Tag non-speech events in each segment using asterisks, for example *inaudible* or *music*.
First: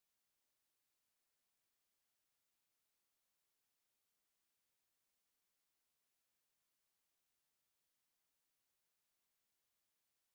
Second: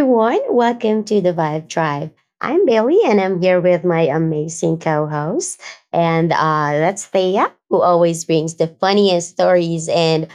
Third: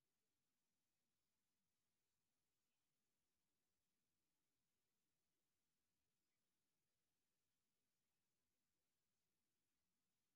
everyone. Welcome to the Vibe Tribe. I'm Bailey, and I'm here with my amazing co host. And That's Thea, who always brings the funniest stories, and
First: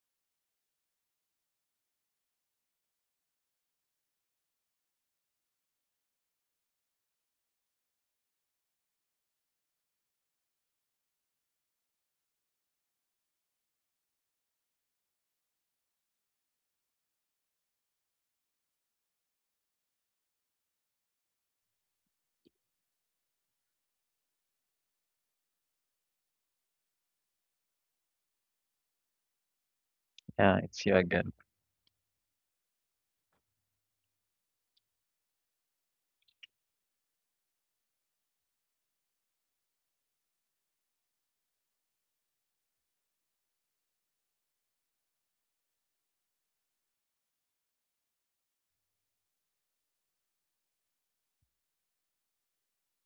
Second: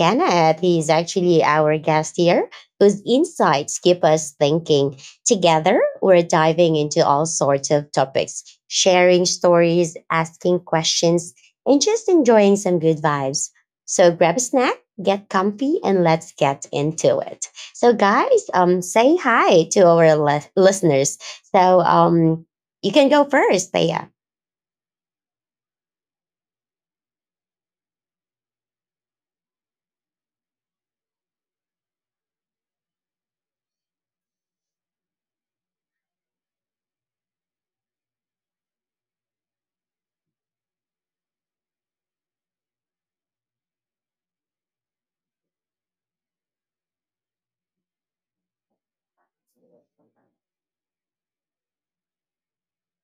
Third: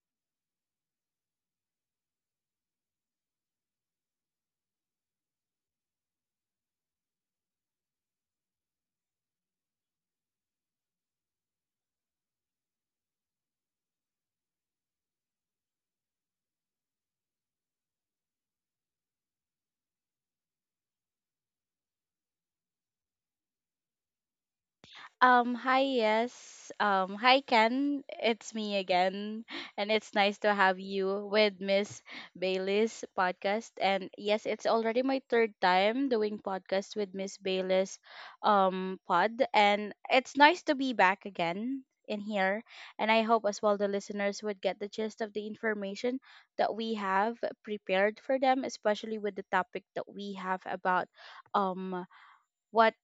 Kenneth, he's actually our guest here, whose insights keep us thinking. Together, we're diving into all sorts of topics, sharing stories, asking questions, and just enjoying some good vibes. So grab a snack, get comfy, and let's get into it. So, guys, say hi to our listeners. So, um, you can go first, Thea. Hi, yes. Hi, Ken. It's me again. And it's nice to Yeah, have it's you you again. with Miss Bailey's podcast. And yes, it's already my third time doing podcast with Miss Bailey's pod. And it's nice to be back again in here. And I hope as well the listeners would get the gist of the information that we have prepared for them, especially with the topic that we have about um what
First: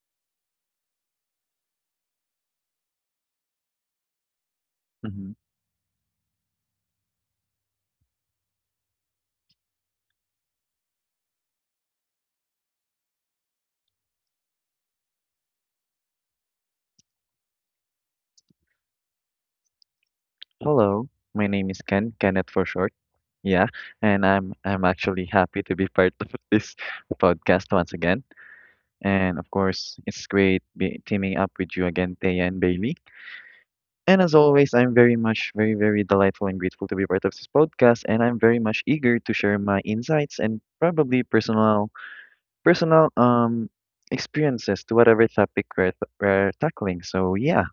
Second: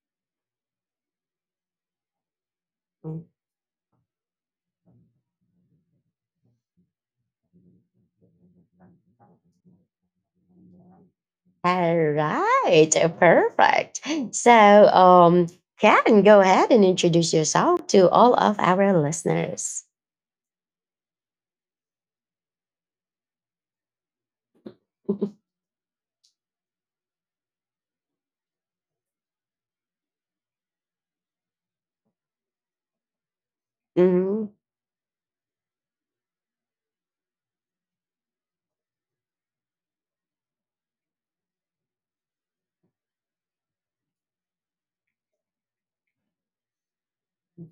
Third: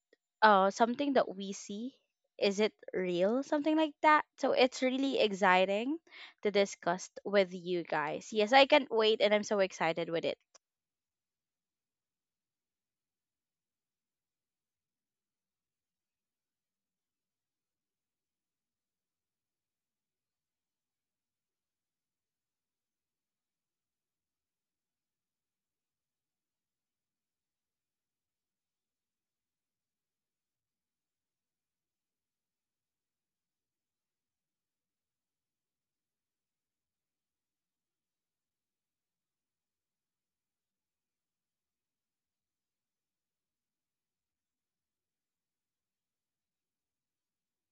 something that we see, is it real, something like that. So it's really hmm exciting to discuss with you guys. Yes, I can't wait and I'm so excited with it. All right, perfect. So, Karen, go ahead and introduce yourself to all of our listeners. Hello, my name is Ken, Kenneth for short. Yeah, and I'm actually *laughs* happy to be part *laughs* of this podcast once again. And of course, it's great be teaming up with you again, Taya and Bailey. And as Mhm. always, I'm very much, very, very delightful and grateful to be part of this podcast. And I'm very much eager to share my insights and probably personal experiences to whatever topic we're tackling. So yeah.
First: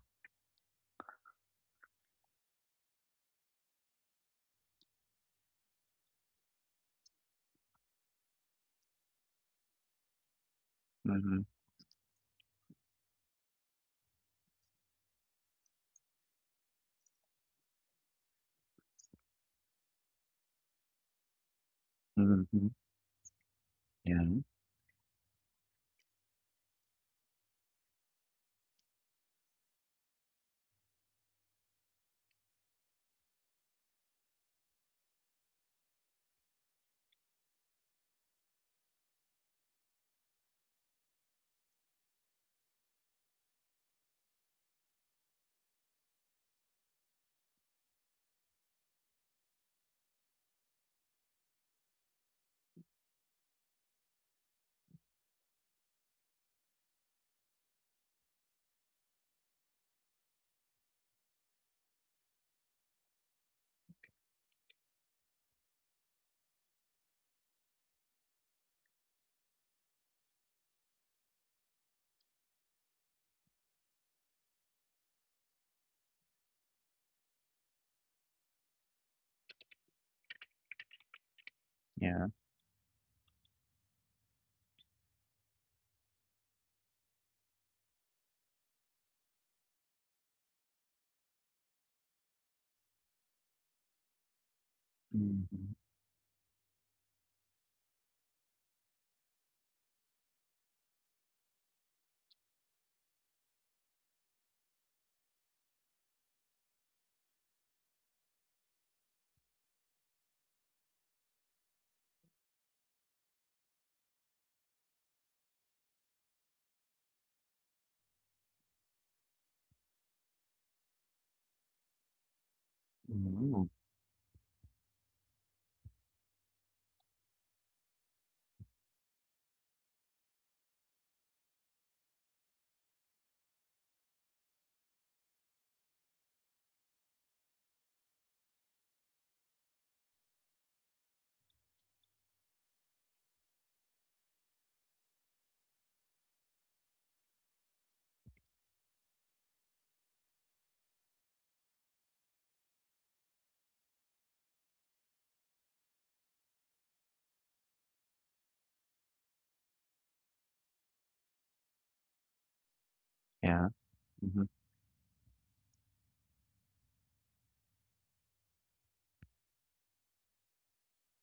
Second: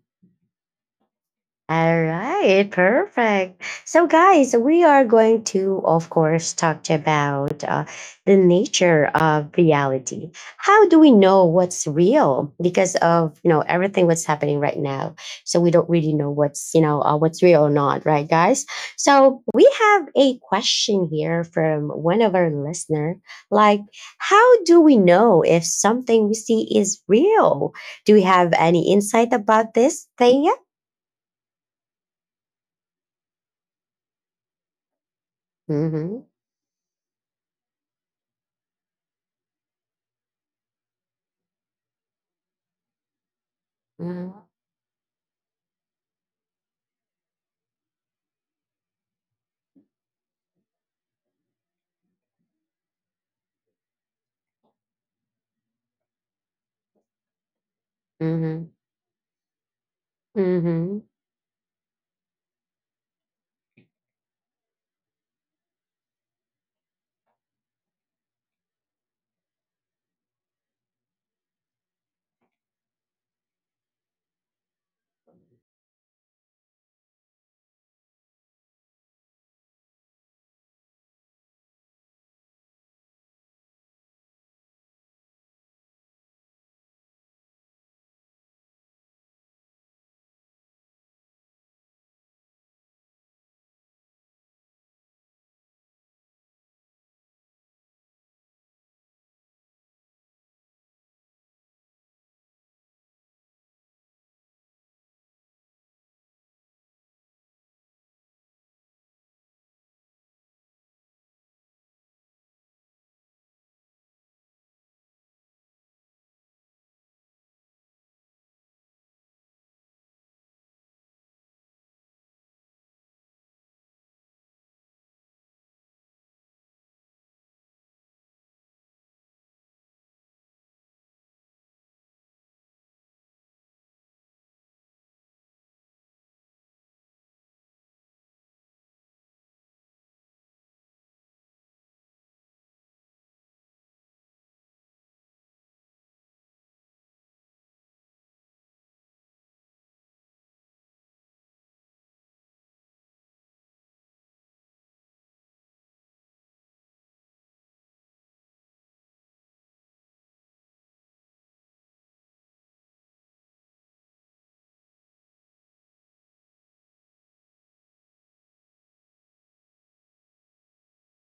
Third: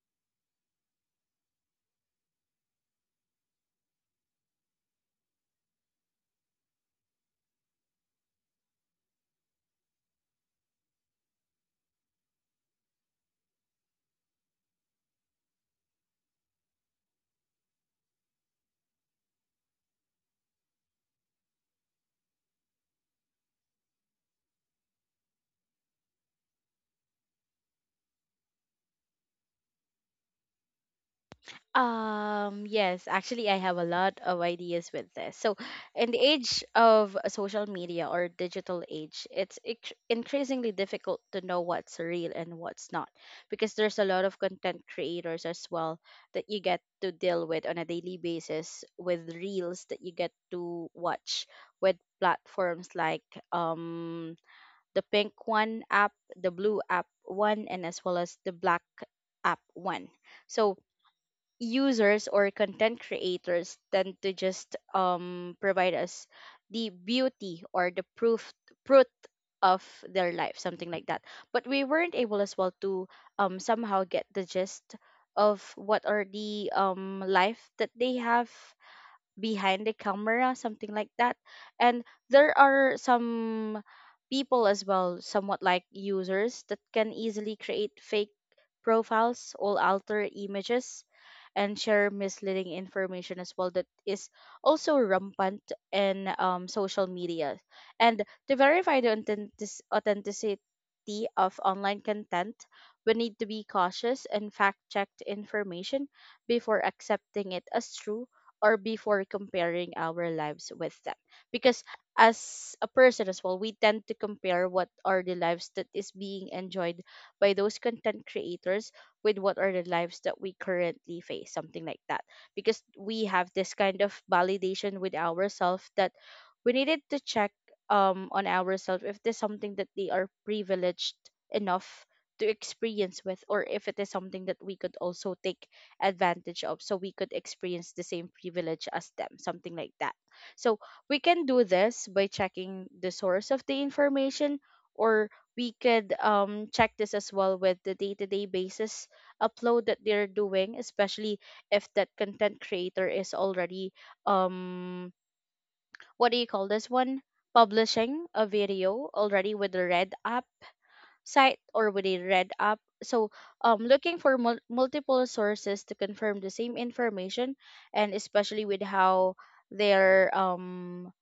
All right, perfect. So, guys, we are going to, of course, talk about the nature of reality. How do we Mm-hmm. know what's real, because of, you know, everything what's happening right now? So we don't really know what's, you know, what's real or not, right, guys? So we have a question here from one of our Mm-hmm. listener, like, Yeah. how do we know if something we see is real? Do we have any insight about this, Thea? Yes, actually, I have a lot of ideas with this. So, in the Hmm. age of social media or digital age, it's increasingly difficult to know what's real and what's not because there's a lot Mhm, of content creators as well that you get to deal with on a daily basis, with reels that you get to watch, with platforms like um the pink one app, the blue app one, and as well as the mhm, black app one. So, mhm. users or content creators tend to just provide us the beauty or the proof of their life, something like that. But we weren't able as well to somehow get the gist of what are the life that they have behind the camera, something like that. And Yeah. there are some people as well, somewhat like users, that can easily create fake profiles or alter images and share misleading information as well, that is also rampant Mhm. in social media. And to verify the authenticity of online content, we need to be cautious and fact check the information before accepting it as true, or before comparing our lives with them. Because as a person as well, we tend to compare what are the lives that is being enjoyed by those content creators with what are the lives that we currently face, something like that. Because we have Mm. this kind of validation with ourselves that we needed to check on ourselves if there's something that they are privileged enough to experience with, or if it is something that we could also take advantage of so we could experience the same privilege as them, something like that. So we can do this by checking the source of the information, or we could check this as well with the day to day basis upload that they're doing, especially if that content creator is already, um, what do you call this one? Publishing a video already with the Red app site, or would they read up? So, Yeah. Looking for Mhm. Multiple sources to confirm the same information, and especially with how their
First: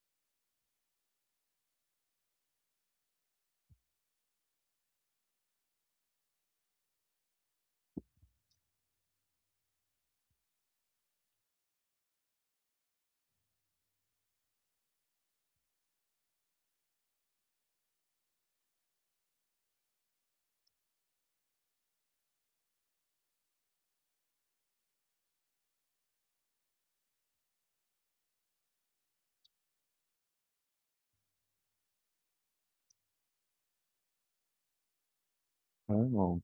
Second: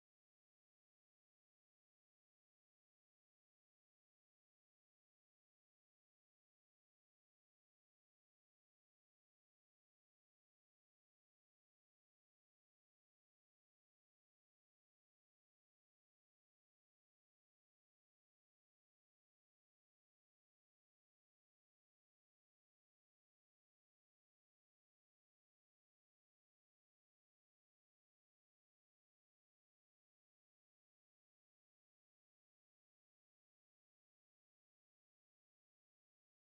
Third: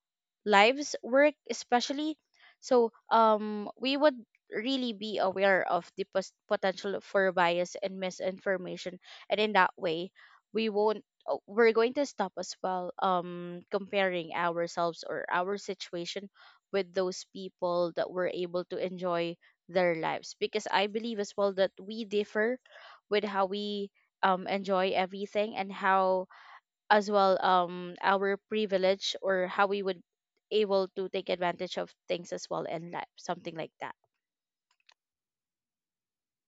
lives work especially. So we would really be aware of the potential for bias and misinformation, and in that way we won't we're going to stop as well comparing ourselves or our situation with those people that were able to enjoy their lives, because I believe as well that we differ with how we enjoy everything and how as well our privilege or how we would able to take advantage of things as well in life, something like that. Oh.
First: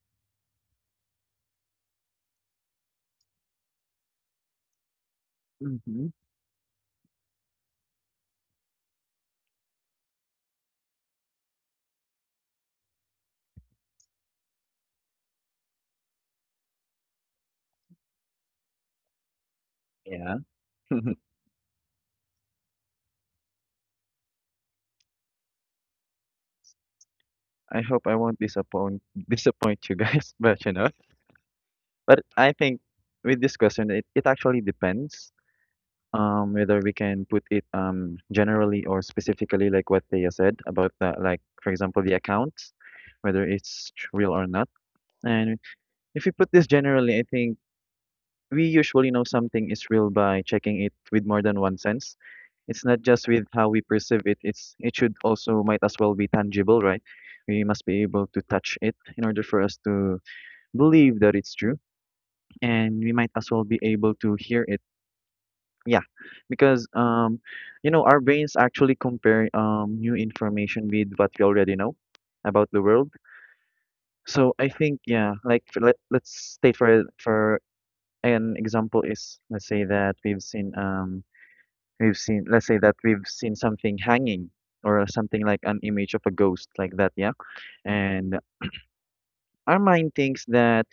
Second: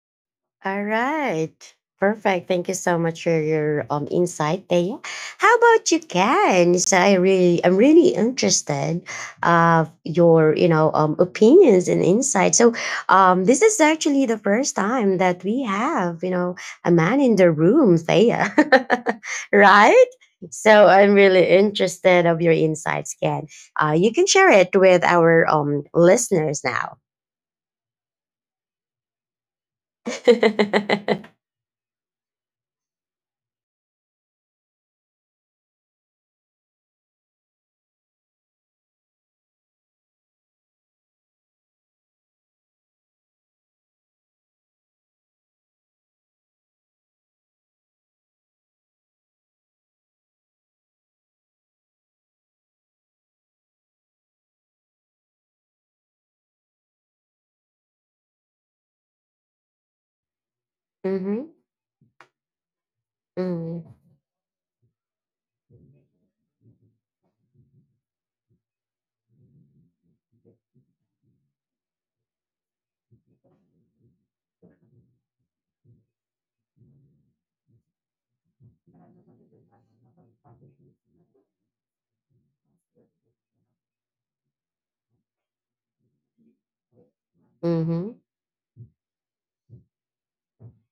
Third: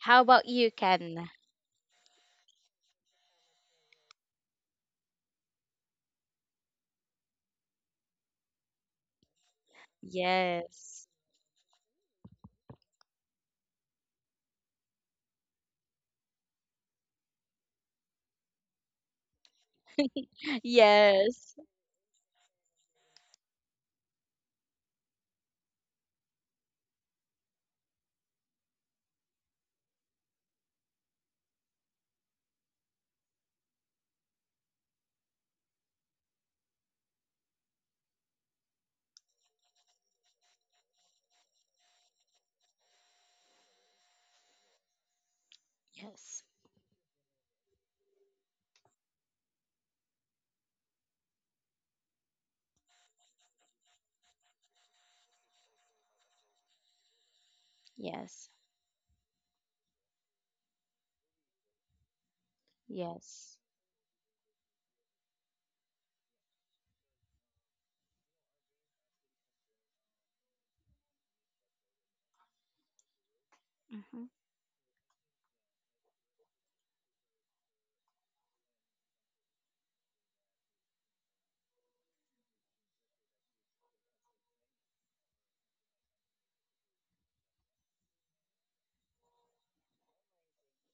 How about you, All Ken? right. Perfect. Thank you so much for your insight, Thea. How about you, Mhm. Ken? So I'm really interested of your, you know, Yes. Opinions and insights. So, this is actually the first time that we have, you know, a man in the room, Thea, *laughs* right? Yeah. *laughs* So I'm *laughs* really Yes. interested of your insights, Ken. You can share it with our listeners now. I hope I won't disappoint *laughs* disappoint you guys, *laughs* but you know, *laughs* but I think with this question, it actually depends whether we can put it generally or specifically like what Thea said about the like for example the accounts, whether it's real or not. And if we Yes. put this generally, I think we usually know something is real by checking it with more than one sense. It's not just with how we perceive it. It's it should also might as well be tangible, right? We must be able to Yes. touch it in order for us to believe that Mhm. it's true, and we might as Yes. well be Mm. able to hear it. Yeah, because you know, our brains actually compare new information with what we already know about the world. Hmm. So I think yeah, like let's state for an example is let's say that let's say that we've seen something hanging or something like an image of a ghost like that, yeah? Mhm. And our mind thinks that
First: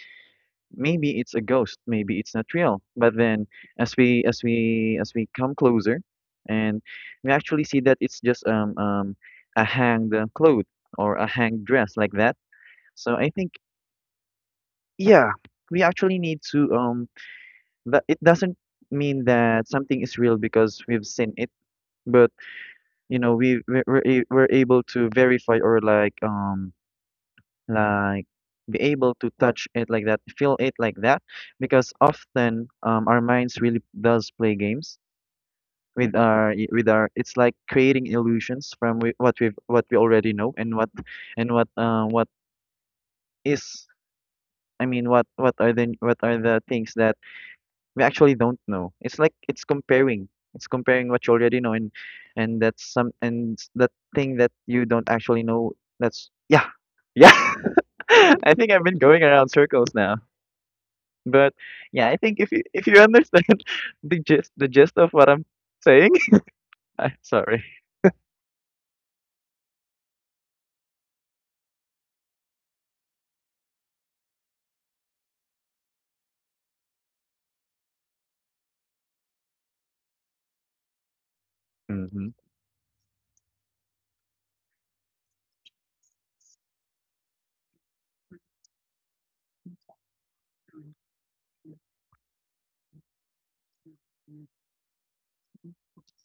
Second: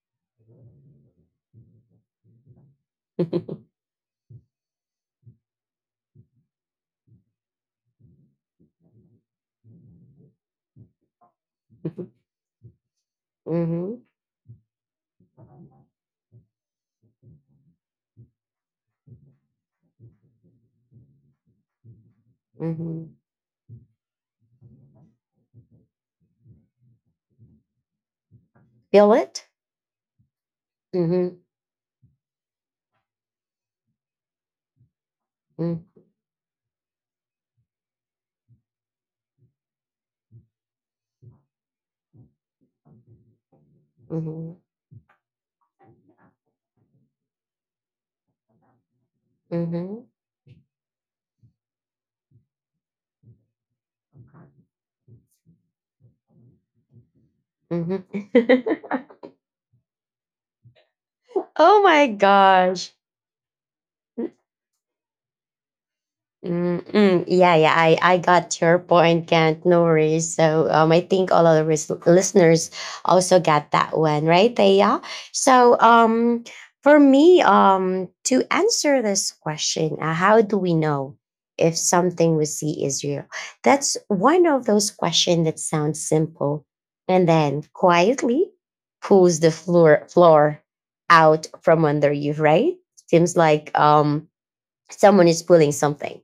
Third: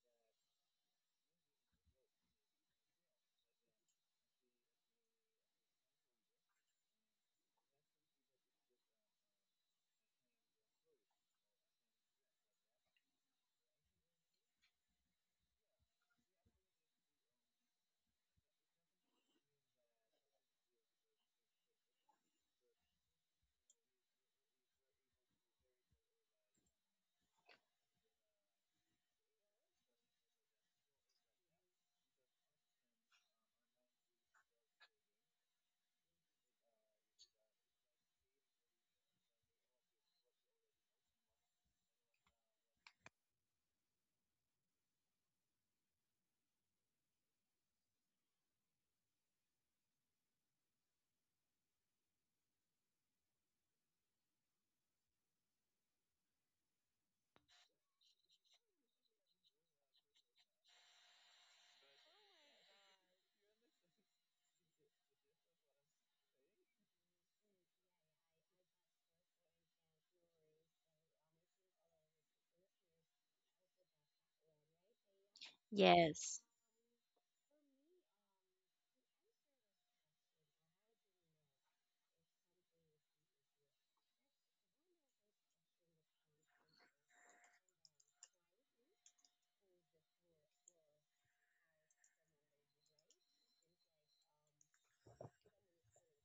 maybe it's a ghost, maybe it's not real. But then *laughs* as we come closer and we actually see that it's just a hanged cloth or a hanged dress like that. So I think Mhm. Mhm. yeah, we actually need to that it doesn't mean that something is real because we've seen it, but you know we're able to verify or like be able Feel to it? touch it like that, feel it like that, Mhm. because often our minds really does play games Mm. with our with our, it's like creating illusions from what we've what we already know and what is. Mhm. I mean what are the what are the things that we actually don't know. It's like it's Mhm. comparing. It's comparing what you already know and that's some and s- that thing that you don't actually know. That's yeah. Yeah. *laughs* Mhm. I think I've been *laughs* going around circles now. But Oh my yeah, I think if you if gosh. you understand *laughs* the gist of what I'm saying. *laughs* I'm Mm-mm. Yeah, sorry. yeah, I got your point, Kent. No worries. So, I think all of the listeners also got that one, right, Thea? So Yes. um, for me, to answer this question, how do we know if Mm-hmm. something we see is real? That's one of those questions that sounds simple and then quietly pulls the floor out from under you, right? Seems like someone is pulling something.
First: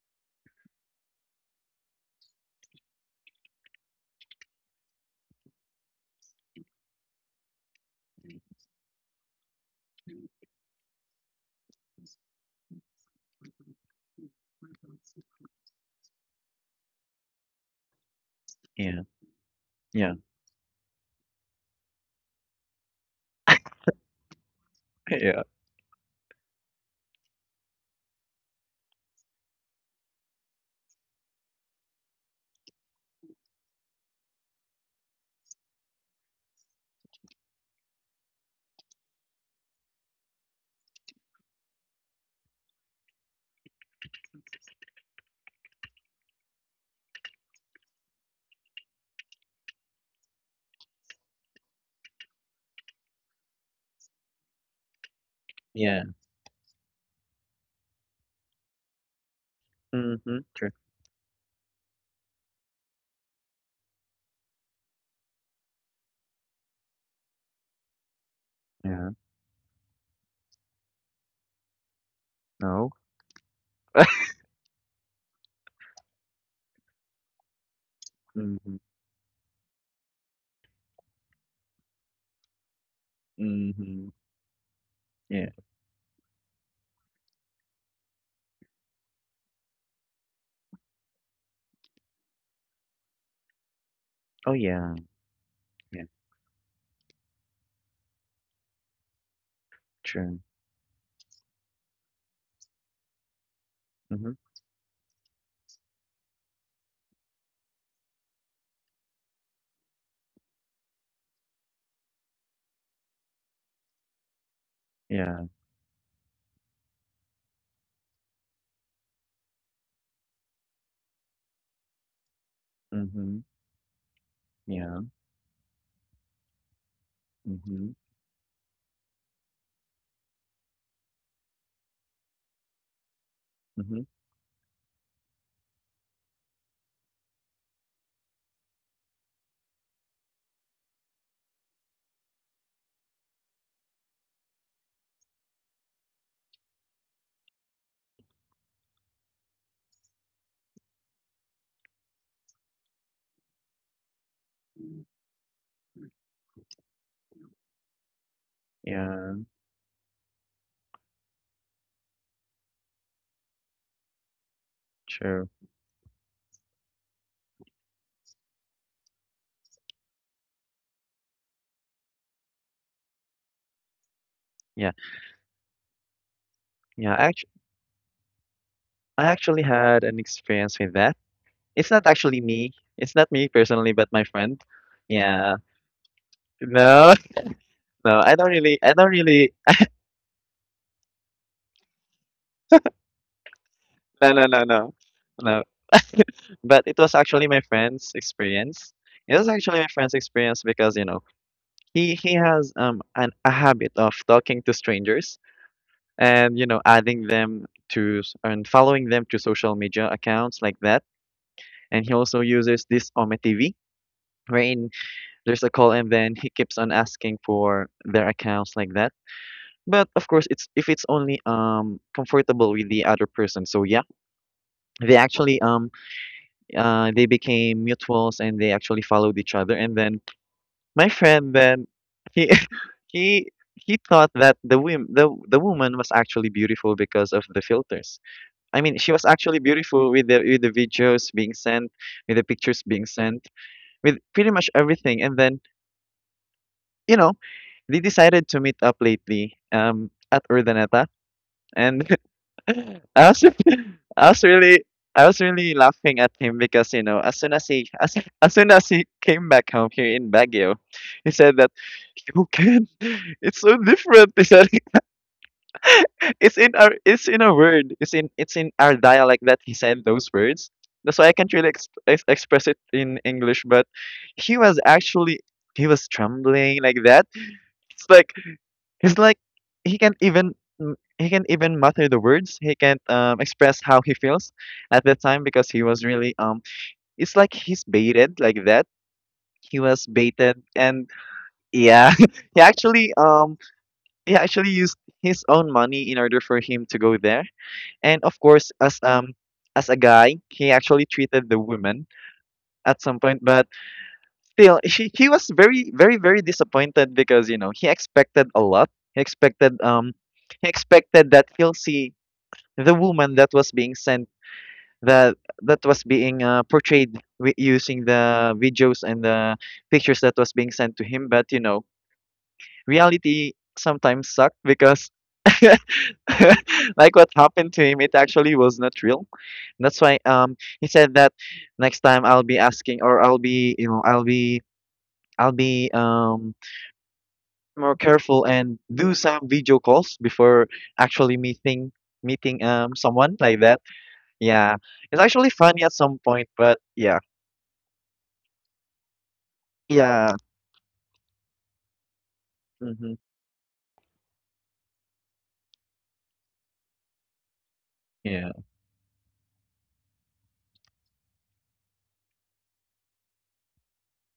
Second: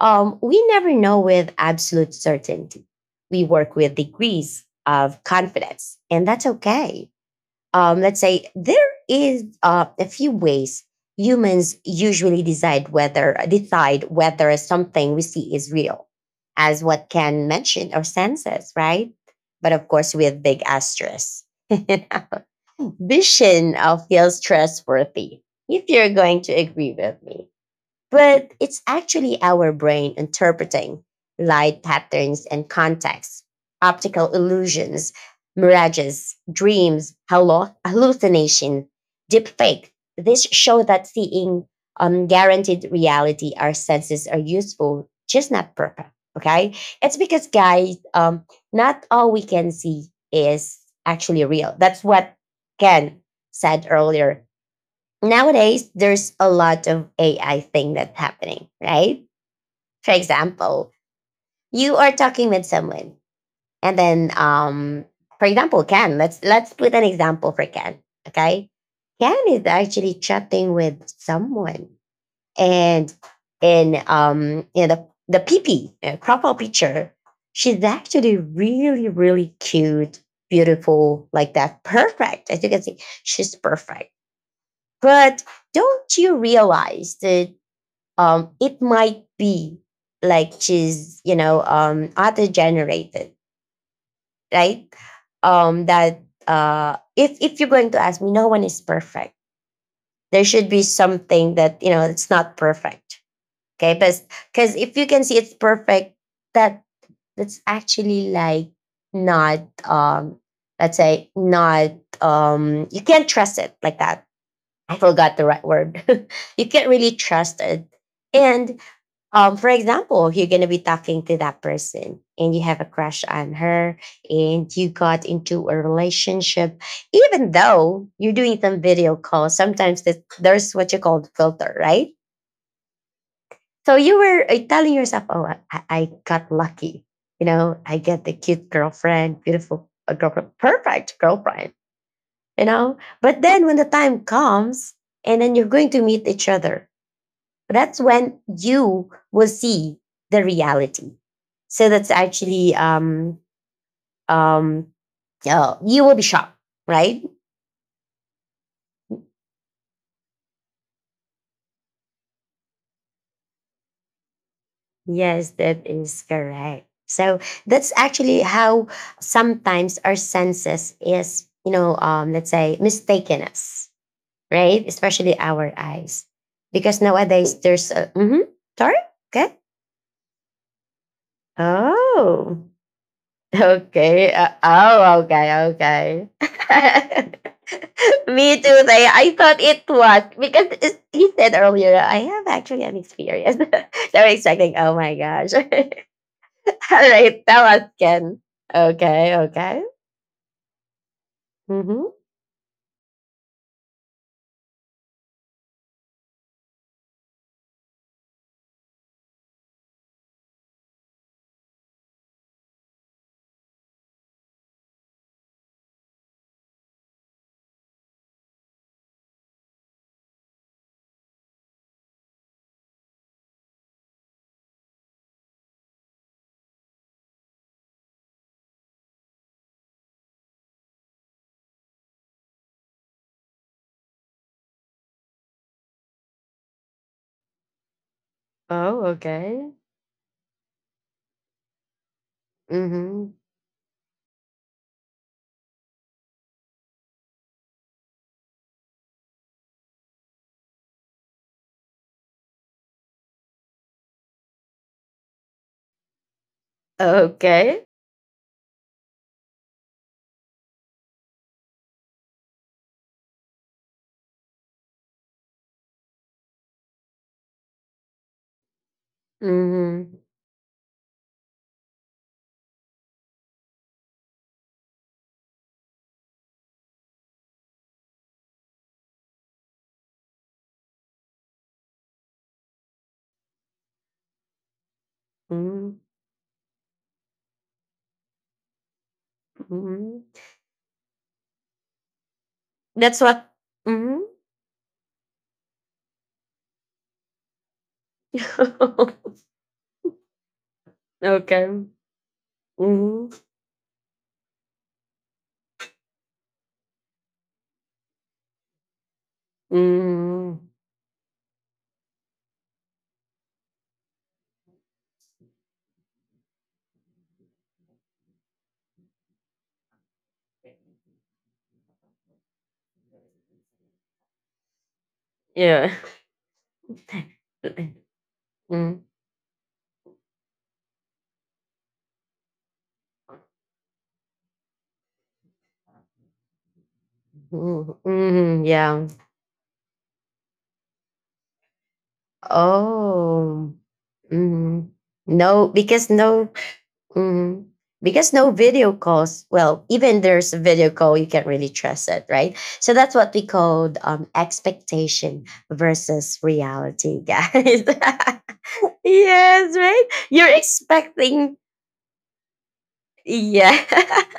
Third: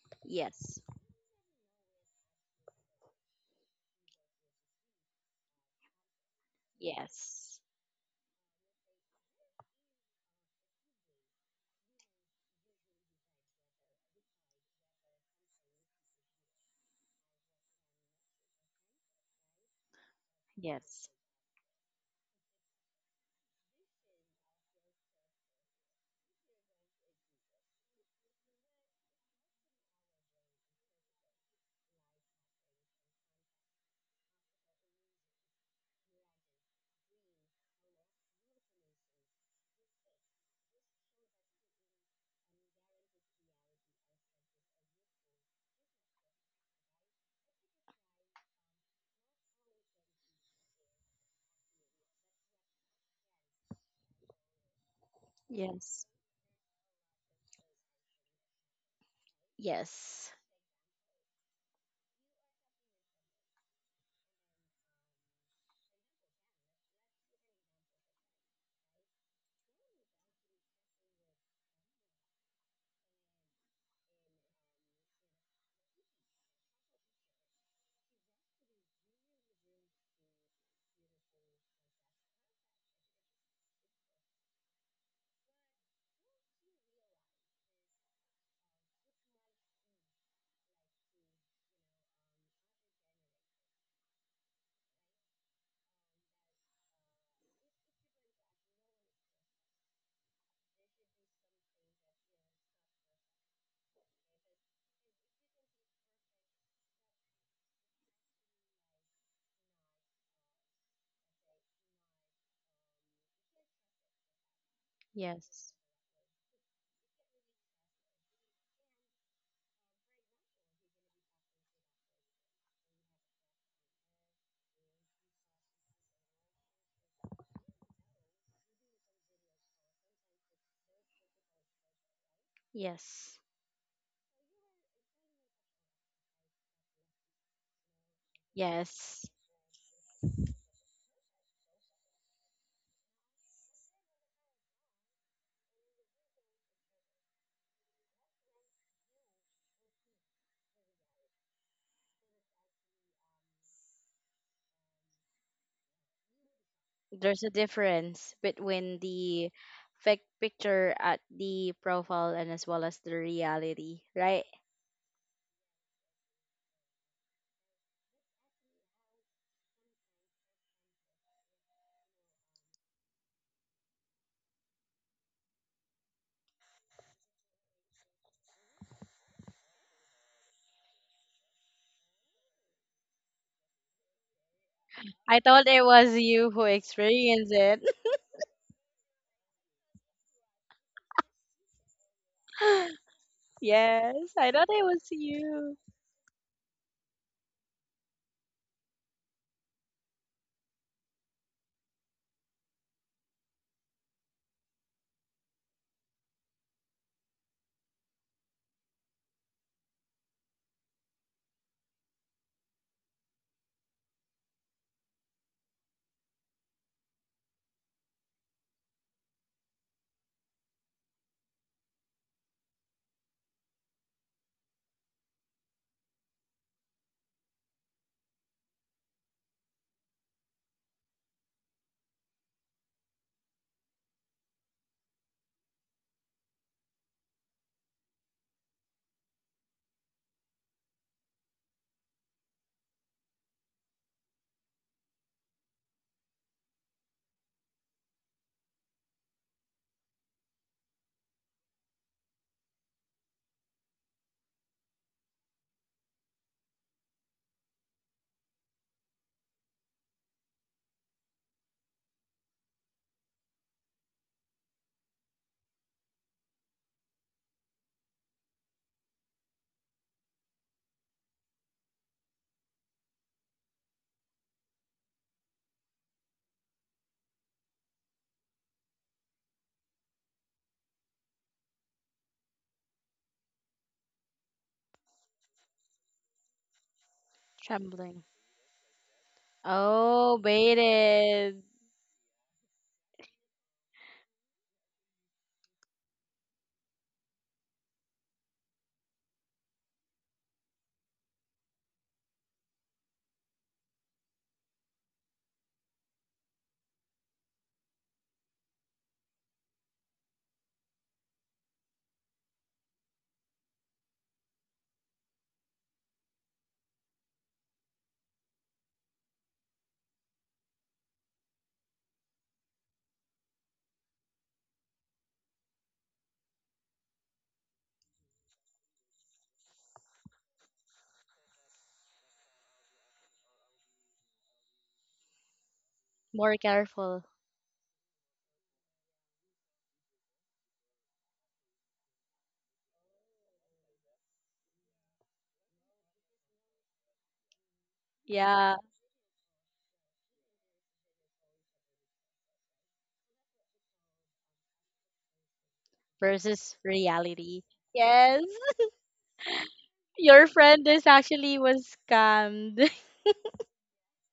We Yes. never know with absolute certainty. We work with degrees of confidence, and that's okay. Yes. Let's say there is a few ways humans usually decide whether something we see is real, as what can mention our senses, Yeah. right? But of course, Yeah. with *laughs* big Yes. asterisks. *laughs* Vision feels trustworthy. Yeah. If you're going to agree with me, but it's actually our brain interpreting light patterns and contexts, optical illusions, mirages, dreams, hallucination, deepfake. This show that seeing guaranteed reality, our senses are useful, just not perfect. Okay, it's because guys, not all we can see is actually real. That's what Ken said earlier. Nowadays Yeah. Yes. there's a lot of AI thing that's happening, right? For Yes. Yes. Mm-hmm. True. example, you are talking with someone, and then, for example, Ken. Let's put an example for Ken. Okay, Yeah. Ken is actually chatting with someone, No. *laughs* and in you know, the P P profile picture, she's actually Mm-hmm. really cute, beautiful, like that, perfect. As you can see, she's Mm-hmm. perfect, but Yeah. don't you realize that it might be like she's, you know, auto generated, Oh right? yeah. Yeah. That if you're going to ask me, no one is perfect. True. There should be something that you know it's not perfect. Okay, but Mm-hmm. because if you can see it's perfect, that that's actually like not let's say not you can't trust it like that. I forgot Yeah. the right Yes. word. *laughs* You can't really trust it. And for example, if you're gonna be talking to that person and you have a crush Mm-hmm. on her and you Yeah. got into a relationship, even Mhm, though you're doing some video calls, sometimes there's what you call the filter, right? Yes. So mhm. you were telling yourself, oh, I got lucky. You know, I get the cute Yes. girlfriend, beautiful girlfriend, perfect girlfriend, you know? But then when the time comes, and then you're going to meet each other, that's when you will see the reality. So that's actually um you will be shocked, right? There's a difference between Yeah, the fake picture at the profile and as well as the reality, right? true. Yes, that is correct. So that's actually how sometimes our senses is, you know, let's say mistaken us, right? Yeah, Especially our eyes, because yeah. Actually, nowadays there's a mhm, sorry, I okay, actually had an experience with that. It's not actually oh, me. It's not me *laughs* personally, but my okay, friend. oh, I okay, Yeah. thought it okay. was you who No, *laughs* experienced it. *laughs* no. I don't Me really. too. I They, don't I really. thought it was because it, he said earlier, I have actually an *laughs* experience. *laughs* So Yes, I'm No, no, I no, thought expecting, it no, oh was my gosh. *laughs* no. All you. But it was right, actually my tell us, friend's Ken. experience. Okay, It was actually okay. my friend's experience because you know Mm-hmm. he has an a habit of talking to strangers and you know adding them and following them to social media accounts like that. And he also uses this Ome TV wherein there's a call, and then he keeps on asking for their accounts like that. But of course, it's if it's only comfortable with the other person. So yeah, they actually they became mutuals and they actually followed each other. And then my friend then he *laughs* he thought that the the woman was actually beautiful because of the filters. I mean, Oh, she was actually okay. beautiful with the videos being sent, with the pictures being Mm-hmm. sent, with pretty much everything. And then you know they decided to meet up lately, at Urdaneta, and *laughs* I was, *laughs* I was really, I was really laughing at him because you know, Okay. As soon as he came back home here in Baguio, he said that you can, *laughs* it's so different. He said, *laughs* it's in a word, it's in our dialect that he said Mm-hmm. those words. That's why I can't really express it in English, but he was actually, he was trembling like that. It's like he's like he can't even he can't even mutter the words. He can't express how he feels at that time because he was really. It's like he's Trembling. baited like that. He was Mm-hmm. Oh, baited, and baited. yeah, *laughs* he actually That's what. um Mm-hmm. he actually used his own money in order for him to go there. And of course, *laughs* as a guy, he actually treated the Okay. woman at some Mm-hmm. point, but still, he was very very very disappointed because you know he expected a lot. He expected Mm-hmm. he expected that he'll see the woman that was being sent, that that was being portrayed using the videos and the pictures that was being sent to him, but you know reality sometimes sucked because *laughs* Yeah. like what happened to *laughs* him, it actually was not Mm-hmm. real. That's why he said that next time I'll be asking, or I'll be, you know, I'll be, I'll be More careful. more careful Mm-hmm. and Yeah. do some video calls before actually meeting someone like Oh. that. Yeah, Mhm. it's actually No, funny at because some point, no, but yeah, mhm. Because no Yeah, video calls. Well, even yeah, there's a video call, you can't really trust it, right? So that's mm-hmm. what we called expectation versus versus reality, reality. guys. Yes, Yeah, *laughs* Yes, right? *laughs* You're your friend is expecting, actually was scammed. yeah. *laughs*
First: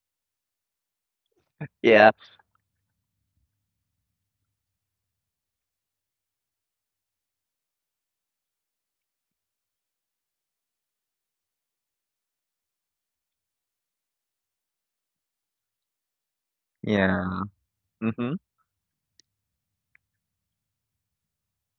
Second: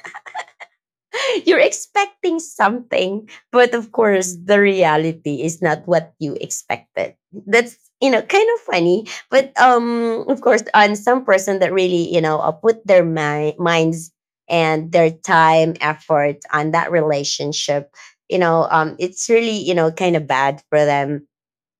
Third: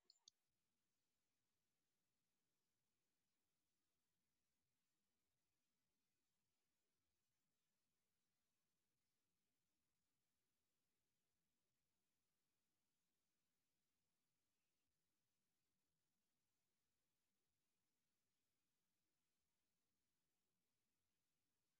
You're yeah, expecting something, but of course, the reality is not what you expected. That's you know kind of funny, but of course, on some person that really you know put their minds and their time, effort on that yeah, relationship, mm-hmm. you know, it's really you know kind of bad for them,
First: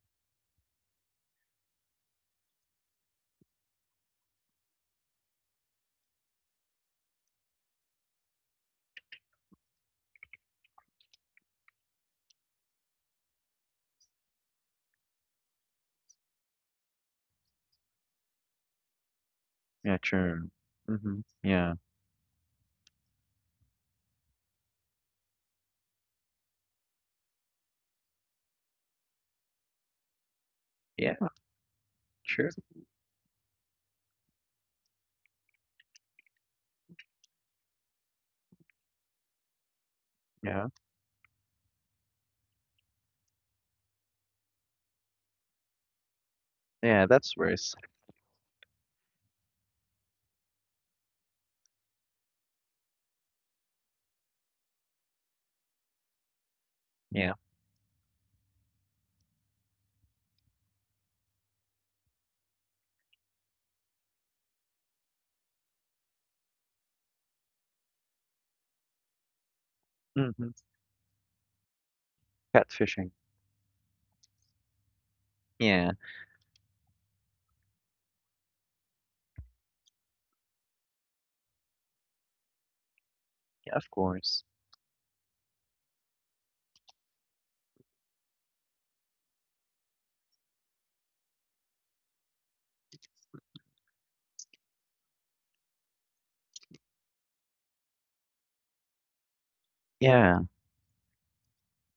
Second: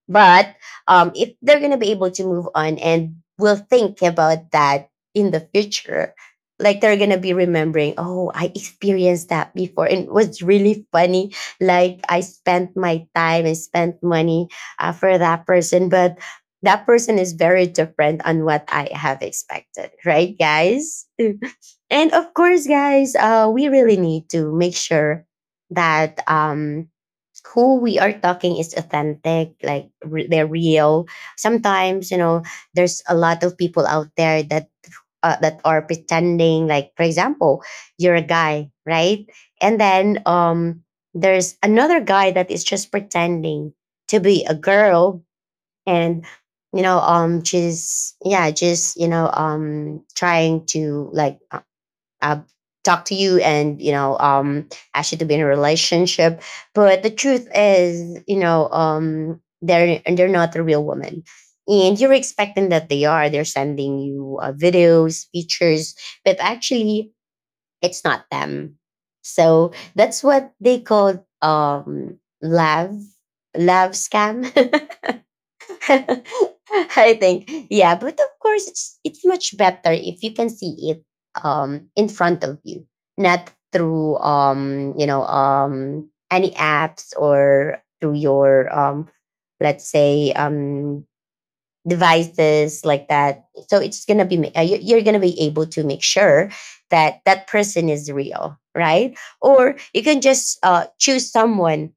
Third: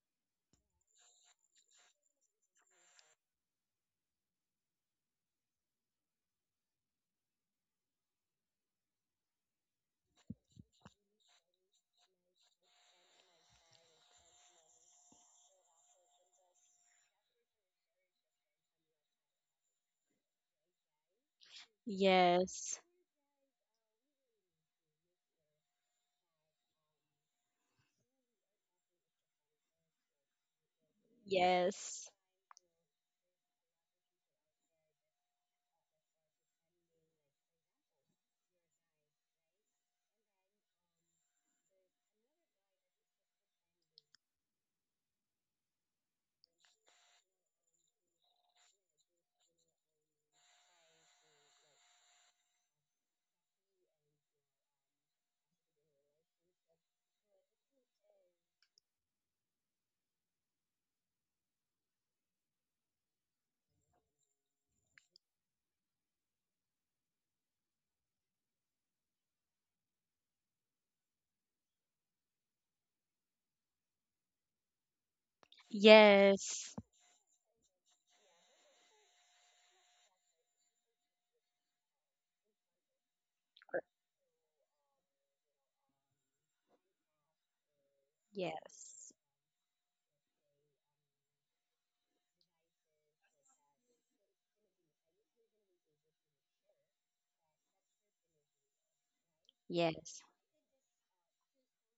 but if they're gonna be able to move on and will think about that in the future, like they're gonna be remembering, oh, I experienced that before, and it was really funny. Like I spent my time and spent money for that person, but that person is very different on what I have expected, Yeah, right, true, guys? mm-hmm. *laughs* Yeah, *laughs* And of course, Yes. guys, we really need to make sure that who we are talking is authentic, like they're real. yeah, Yes. Sometimes, you know, true, there's a lot of people out there that that are pretending. Like, for example, you're a guy, right? And then yeah, there's another guy that is just pretending to be a girl, and you know, yeah, that's worse. just yeah, just you know, trying to like uh, talk to you and you know ask you to be in a relationship, but the Yeah, truth is you know they're not a real woman, and you're expecting that they're sending you videos, pictures, but actually it's not them. So that's mm-hmm. what they call Catfishing. love scam. *laughs* *laughs* Yeah, Yes. I think, yeah, but of course, it's much better if you can see it in front of you, not yeah, of through course. You know any apps or through your Yes. let's say devices like that. So it's gonna be you're gonna be able to make sure that that person is real, right? Or you Yes. can Yeah, just choose someone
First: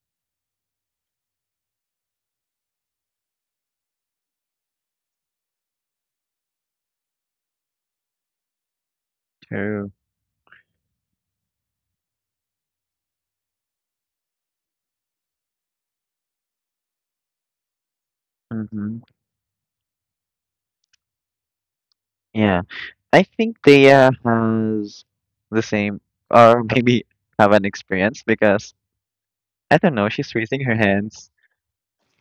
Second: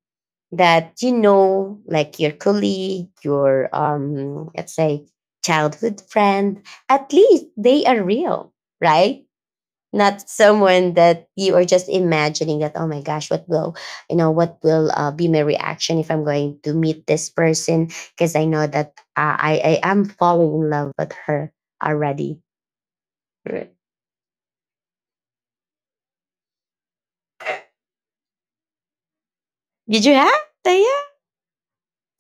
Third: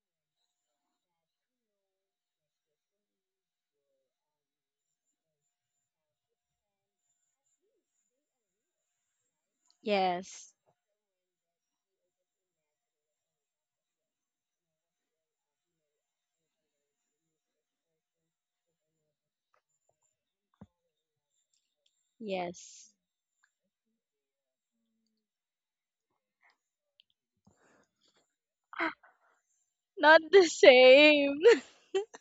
that you know, like your colleague, your let's say childhood friend, at least they are real, right? true. Not Yes. someone that you are just imagining that, oh my gosh, what will, you know, what will be my reaction if I'm going to meet this person? Because I know that Mm-hmm. I am falling in love with her already. Yeah, Yes. I think Right. they has the same or *laughs* maybe have an experience because I don't Did know. you Not She's have, the raising her Taya? hands. same.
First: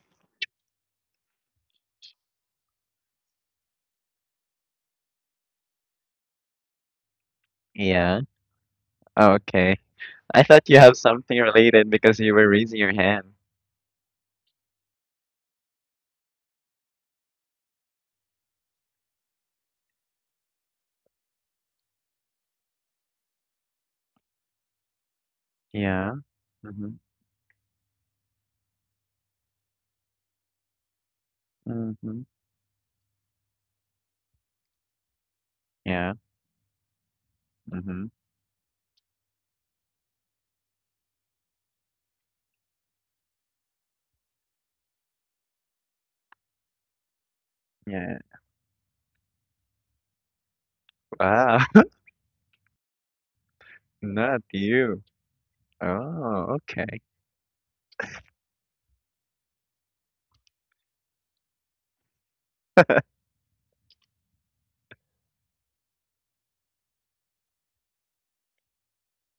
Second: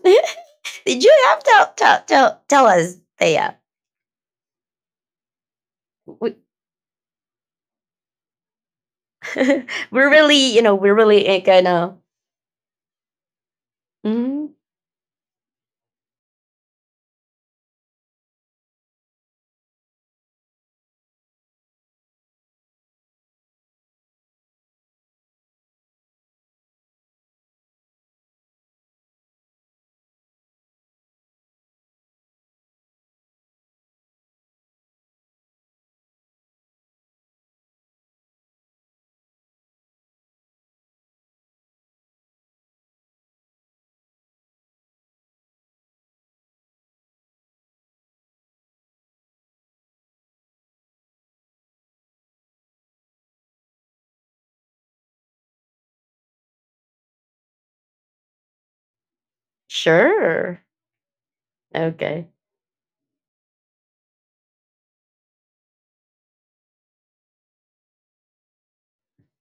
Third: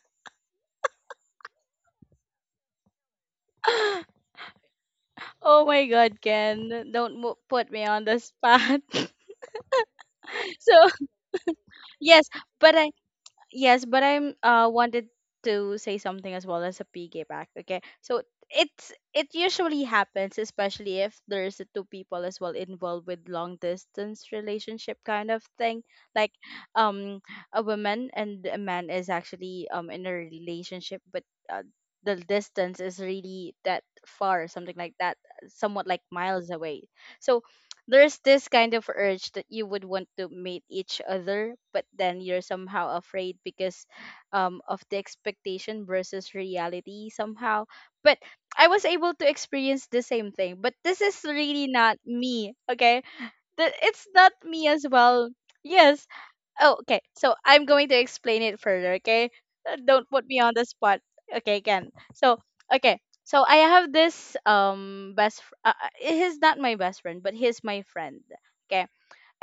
*laughs* Did you have? Tell us, Taya. *laughs* Oh my god, Ken. Don't put me on the Yeah. spot. *laughs* Oh, okay. *laughs* We're really, I you thought know, you So, we're have really something ain't related gonna. because yes, you were but raising I your hand. yes, but I'm Mm, wanted to say something as well as a piggyback. Okay, so it's it usually happens, especially if there's a two people as well involved with long distance relationship kind of thing. Yeah. Like Mhm. um a woman and a man is actually in a relationship, but uh, the Mhm. distance is really that far, something like that, somewhat like Yeah. miles away. So Mhm. there's this kind of urge that you would want to meet each other, but then you're somehow afraid because of the expectation versus reality somehow. But Yeah. I was able to experience the same thing, but this is Wow. really not *laughs* me. Okay, that it's not Not me as you. well. Yes. Oh, Oh, okay. okay. So I'm going to explain it further, okay? Don't put me on sure. the spot. Okay, again. Okay. So, okay. So I have this best he's not my best friend, but he's my friend. Okay?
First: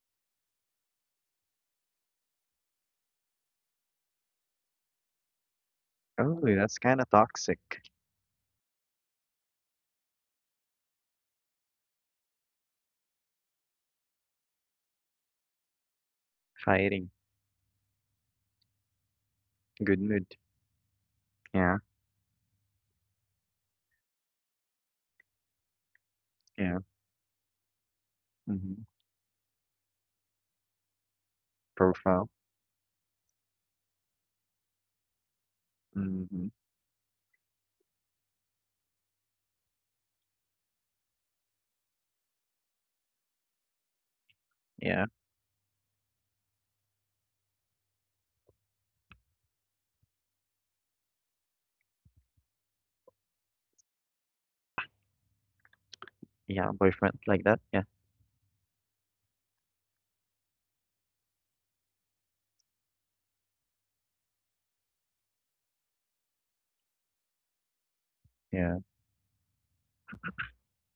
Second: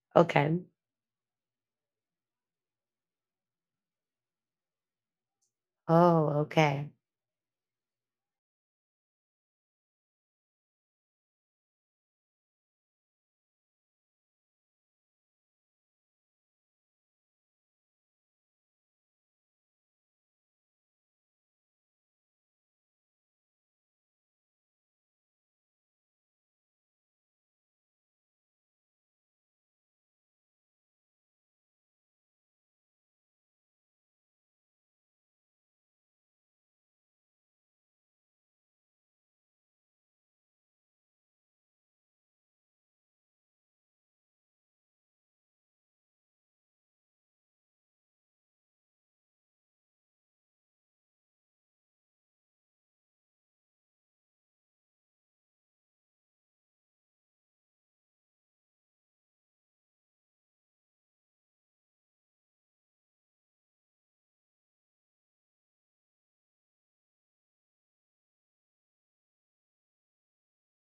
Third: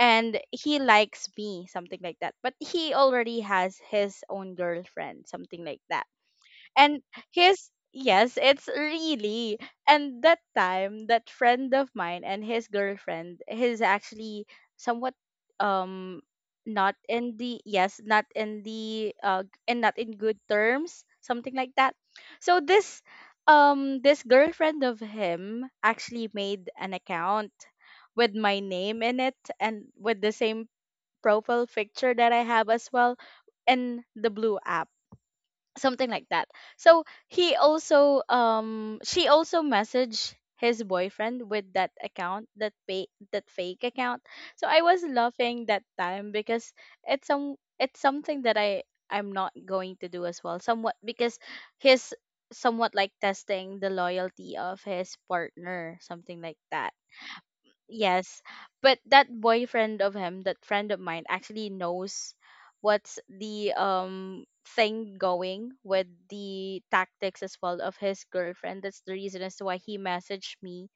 And Okay. he likes me, something like that. But he already has his own girlfriend, something like that. Oh, Oh, that's okay. And kind of toxic. his, yes, it's really, and that time that friend of mine and his girlfriend is actually somewhat um not Hiding. in the, yes, not in the and not Good in mood. good terms, something like Yeah. that. So this this girlfriend of him actually made Yeah. an account with my Mhm. name in it, and with the same profile picture Profile. that I have as well in the blue app, something like that. Mhm. So he also she also messaged his boyfriend with that account, that fake account. So I was Yeah. laughing that time because it's something that I'm not going to do as well, somewhat, because he's somewhat like testing the loyalty of his partner, something like Yeah. that. Boyfriend like that. Yeah. Yes, but that boyfriend of him, that friend of mine, actually knows what's the thing going with the tactics as well of his Yeah. girlfriend. That's the reason as to why he messaged me,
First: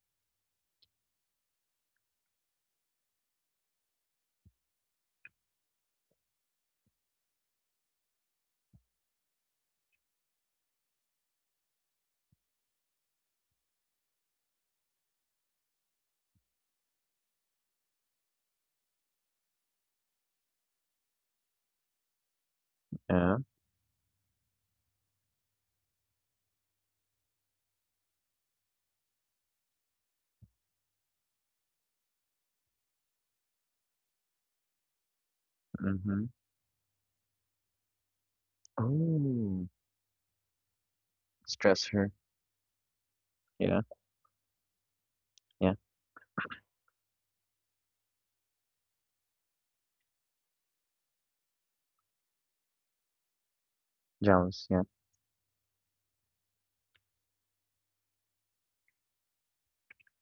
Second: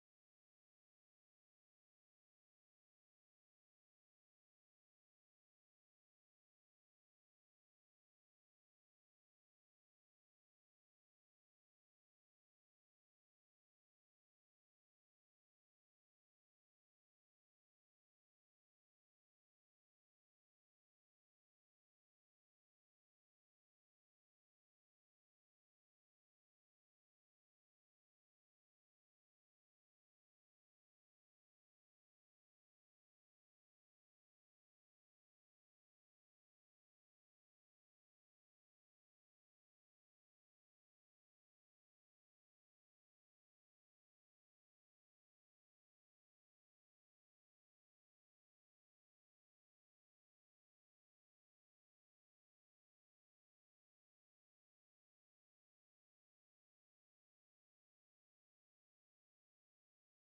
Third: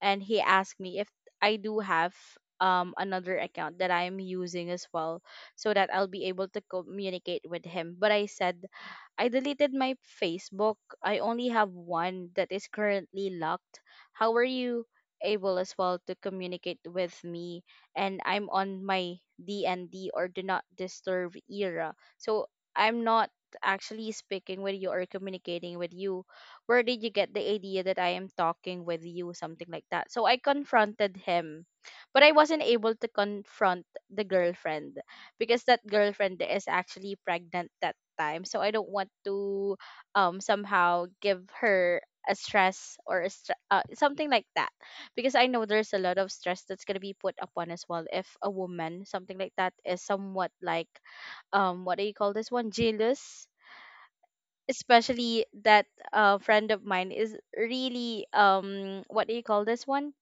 and he asked me if I do have another account that I'm using as well, so that I'll be able to communicate with him. But I said I deleted my Facebook. I only have one that is currently locked. How are you able as well to communicate with me? And I'm on my DND or do not disturb era. So I'm not Yeah. actually speaking with you or communicating with you. Where did you get the idea that I am talking with you? Something like that. So I confronted him, but I wasn't able to confront the girlfriend because that Mhm. girlfriend is actually pregnant that time. So I don't want Oh, to somehow give stress her her. a stress or a Yeah. Something like that, because I know Yeah. there's a lot of stress that's gonna be put upon as well if a woman, something like that, is somewhat like what do you call this one? Jealous. Jealous. Yeah. Especially that friend of mine is really what do you call this one?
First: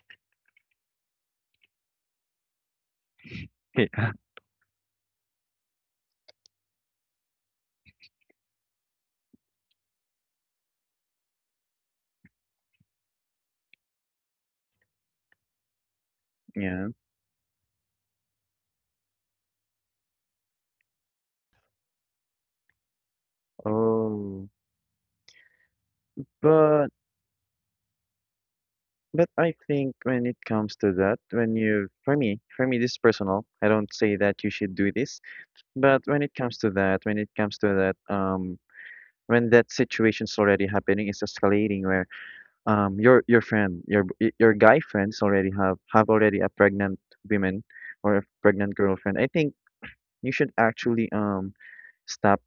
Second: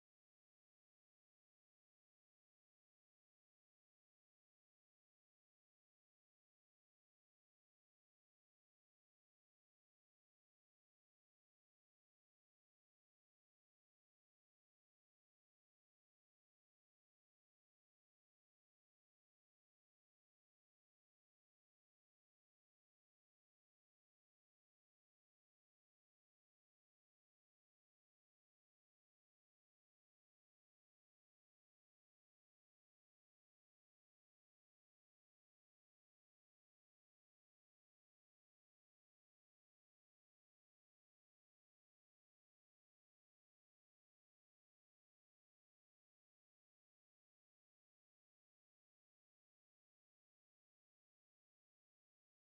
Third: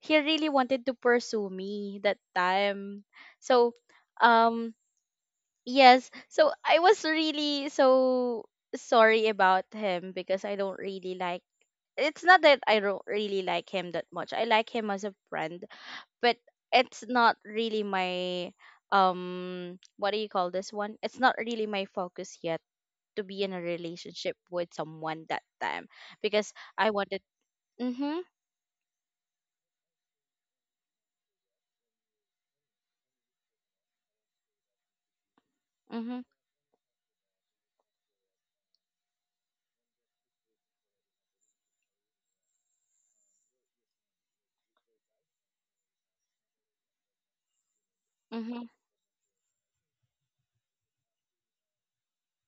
He really wanted to pursue me that time. So *laughs* um yes, so I was really so sorry about him, because I don't really like, it's not that I don't really like him that much, I like him as a friend, but Yeah. Yeah. it's not really my what do you call this one? It's not really my focus yet to be in a relationship Oh, with someone that time, because but I wanted. Mm-hmm, but I think when it comes to that, when you for me this is personal. I don't say that you should do this, but mm-hmm, when it comes to that, when it comes to that, when that situation's already happening, it's escalating where your friend, your your guy friends already have already a pregnant woman or a mm-hmm. pregnant girlfriend. I think you should actually stop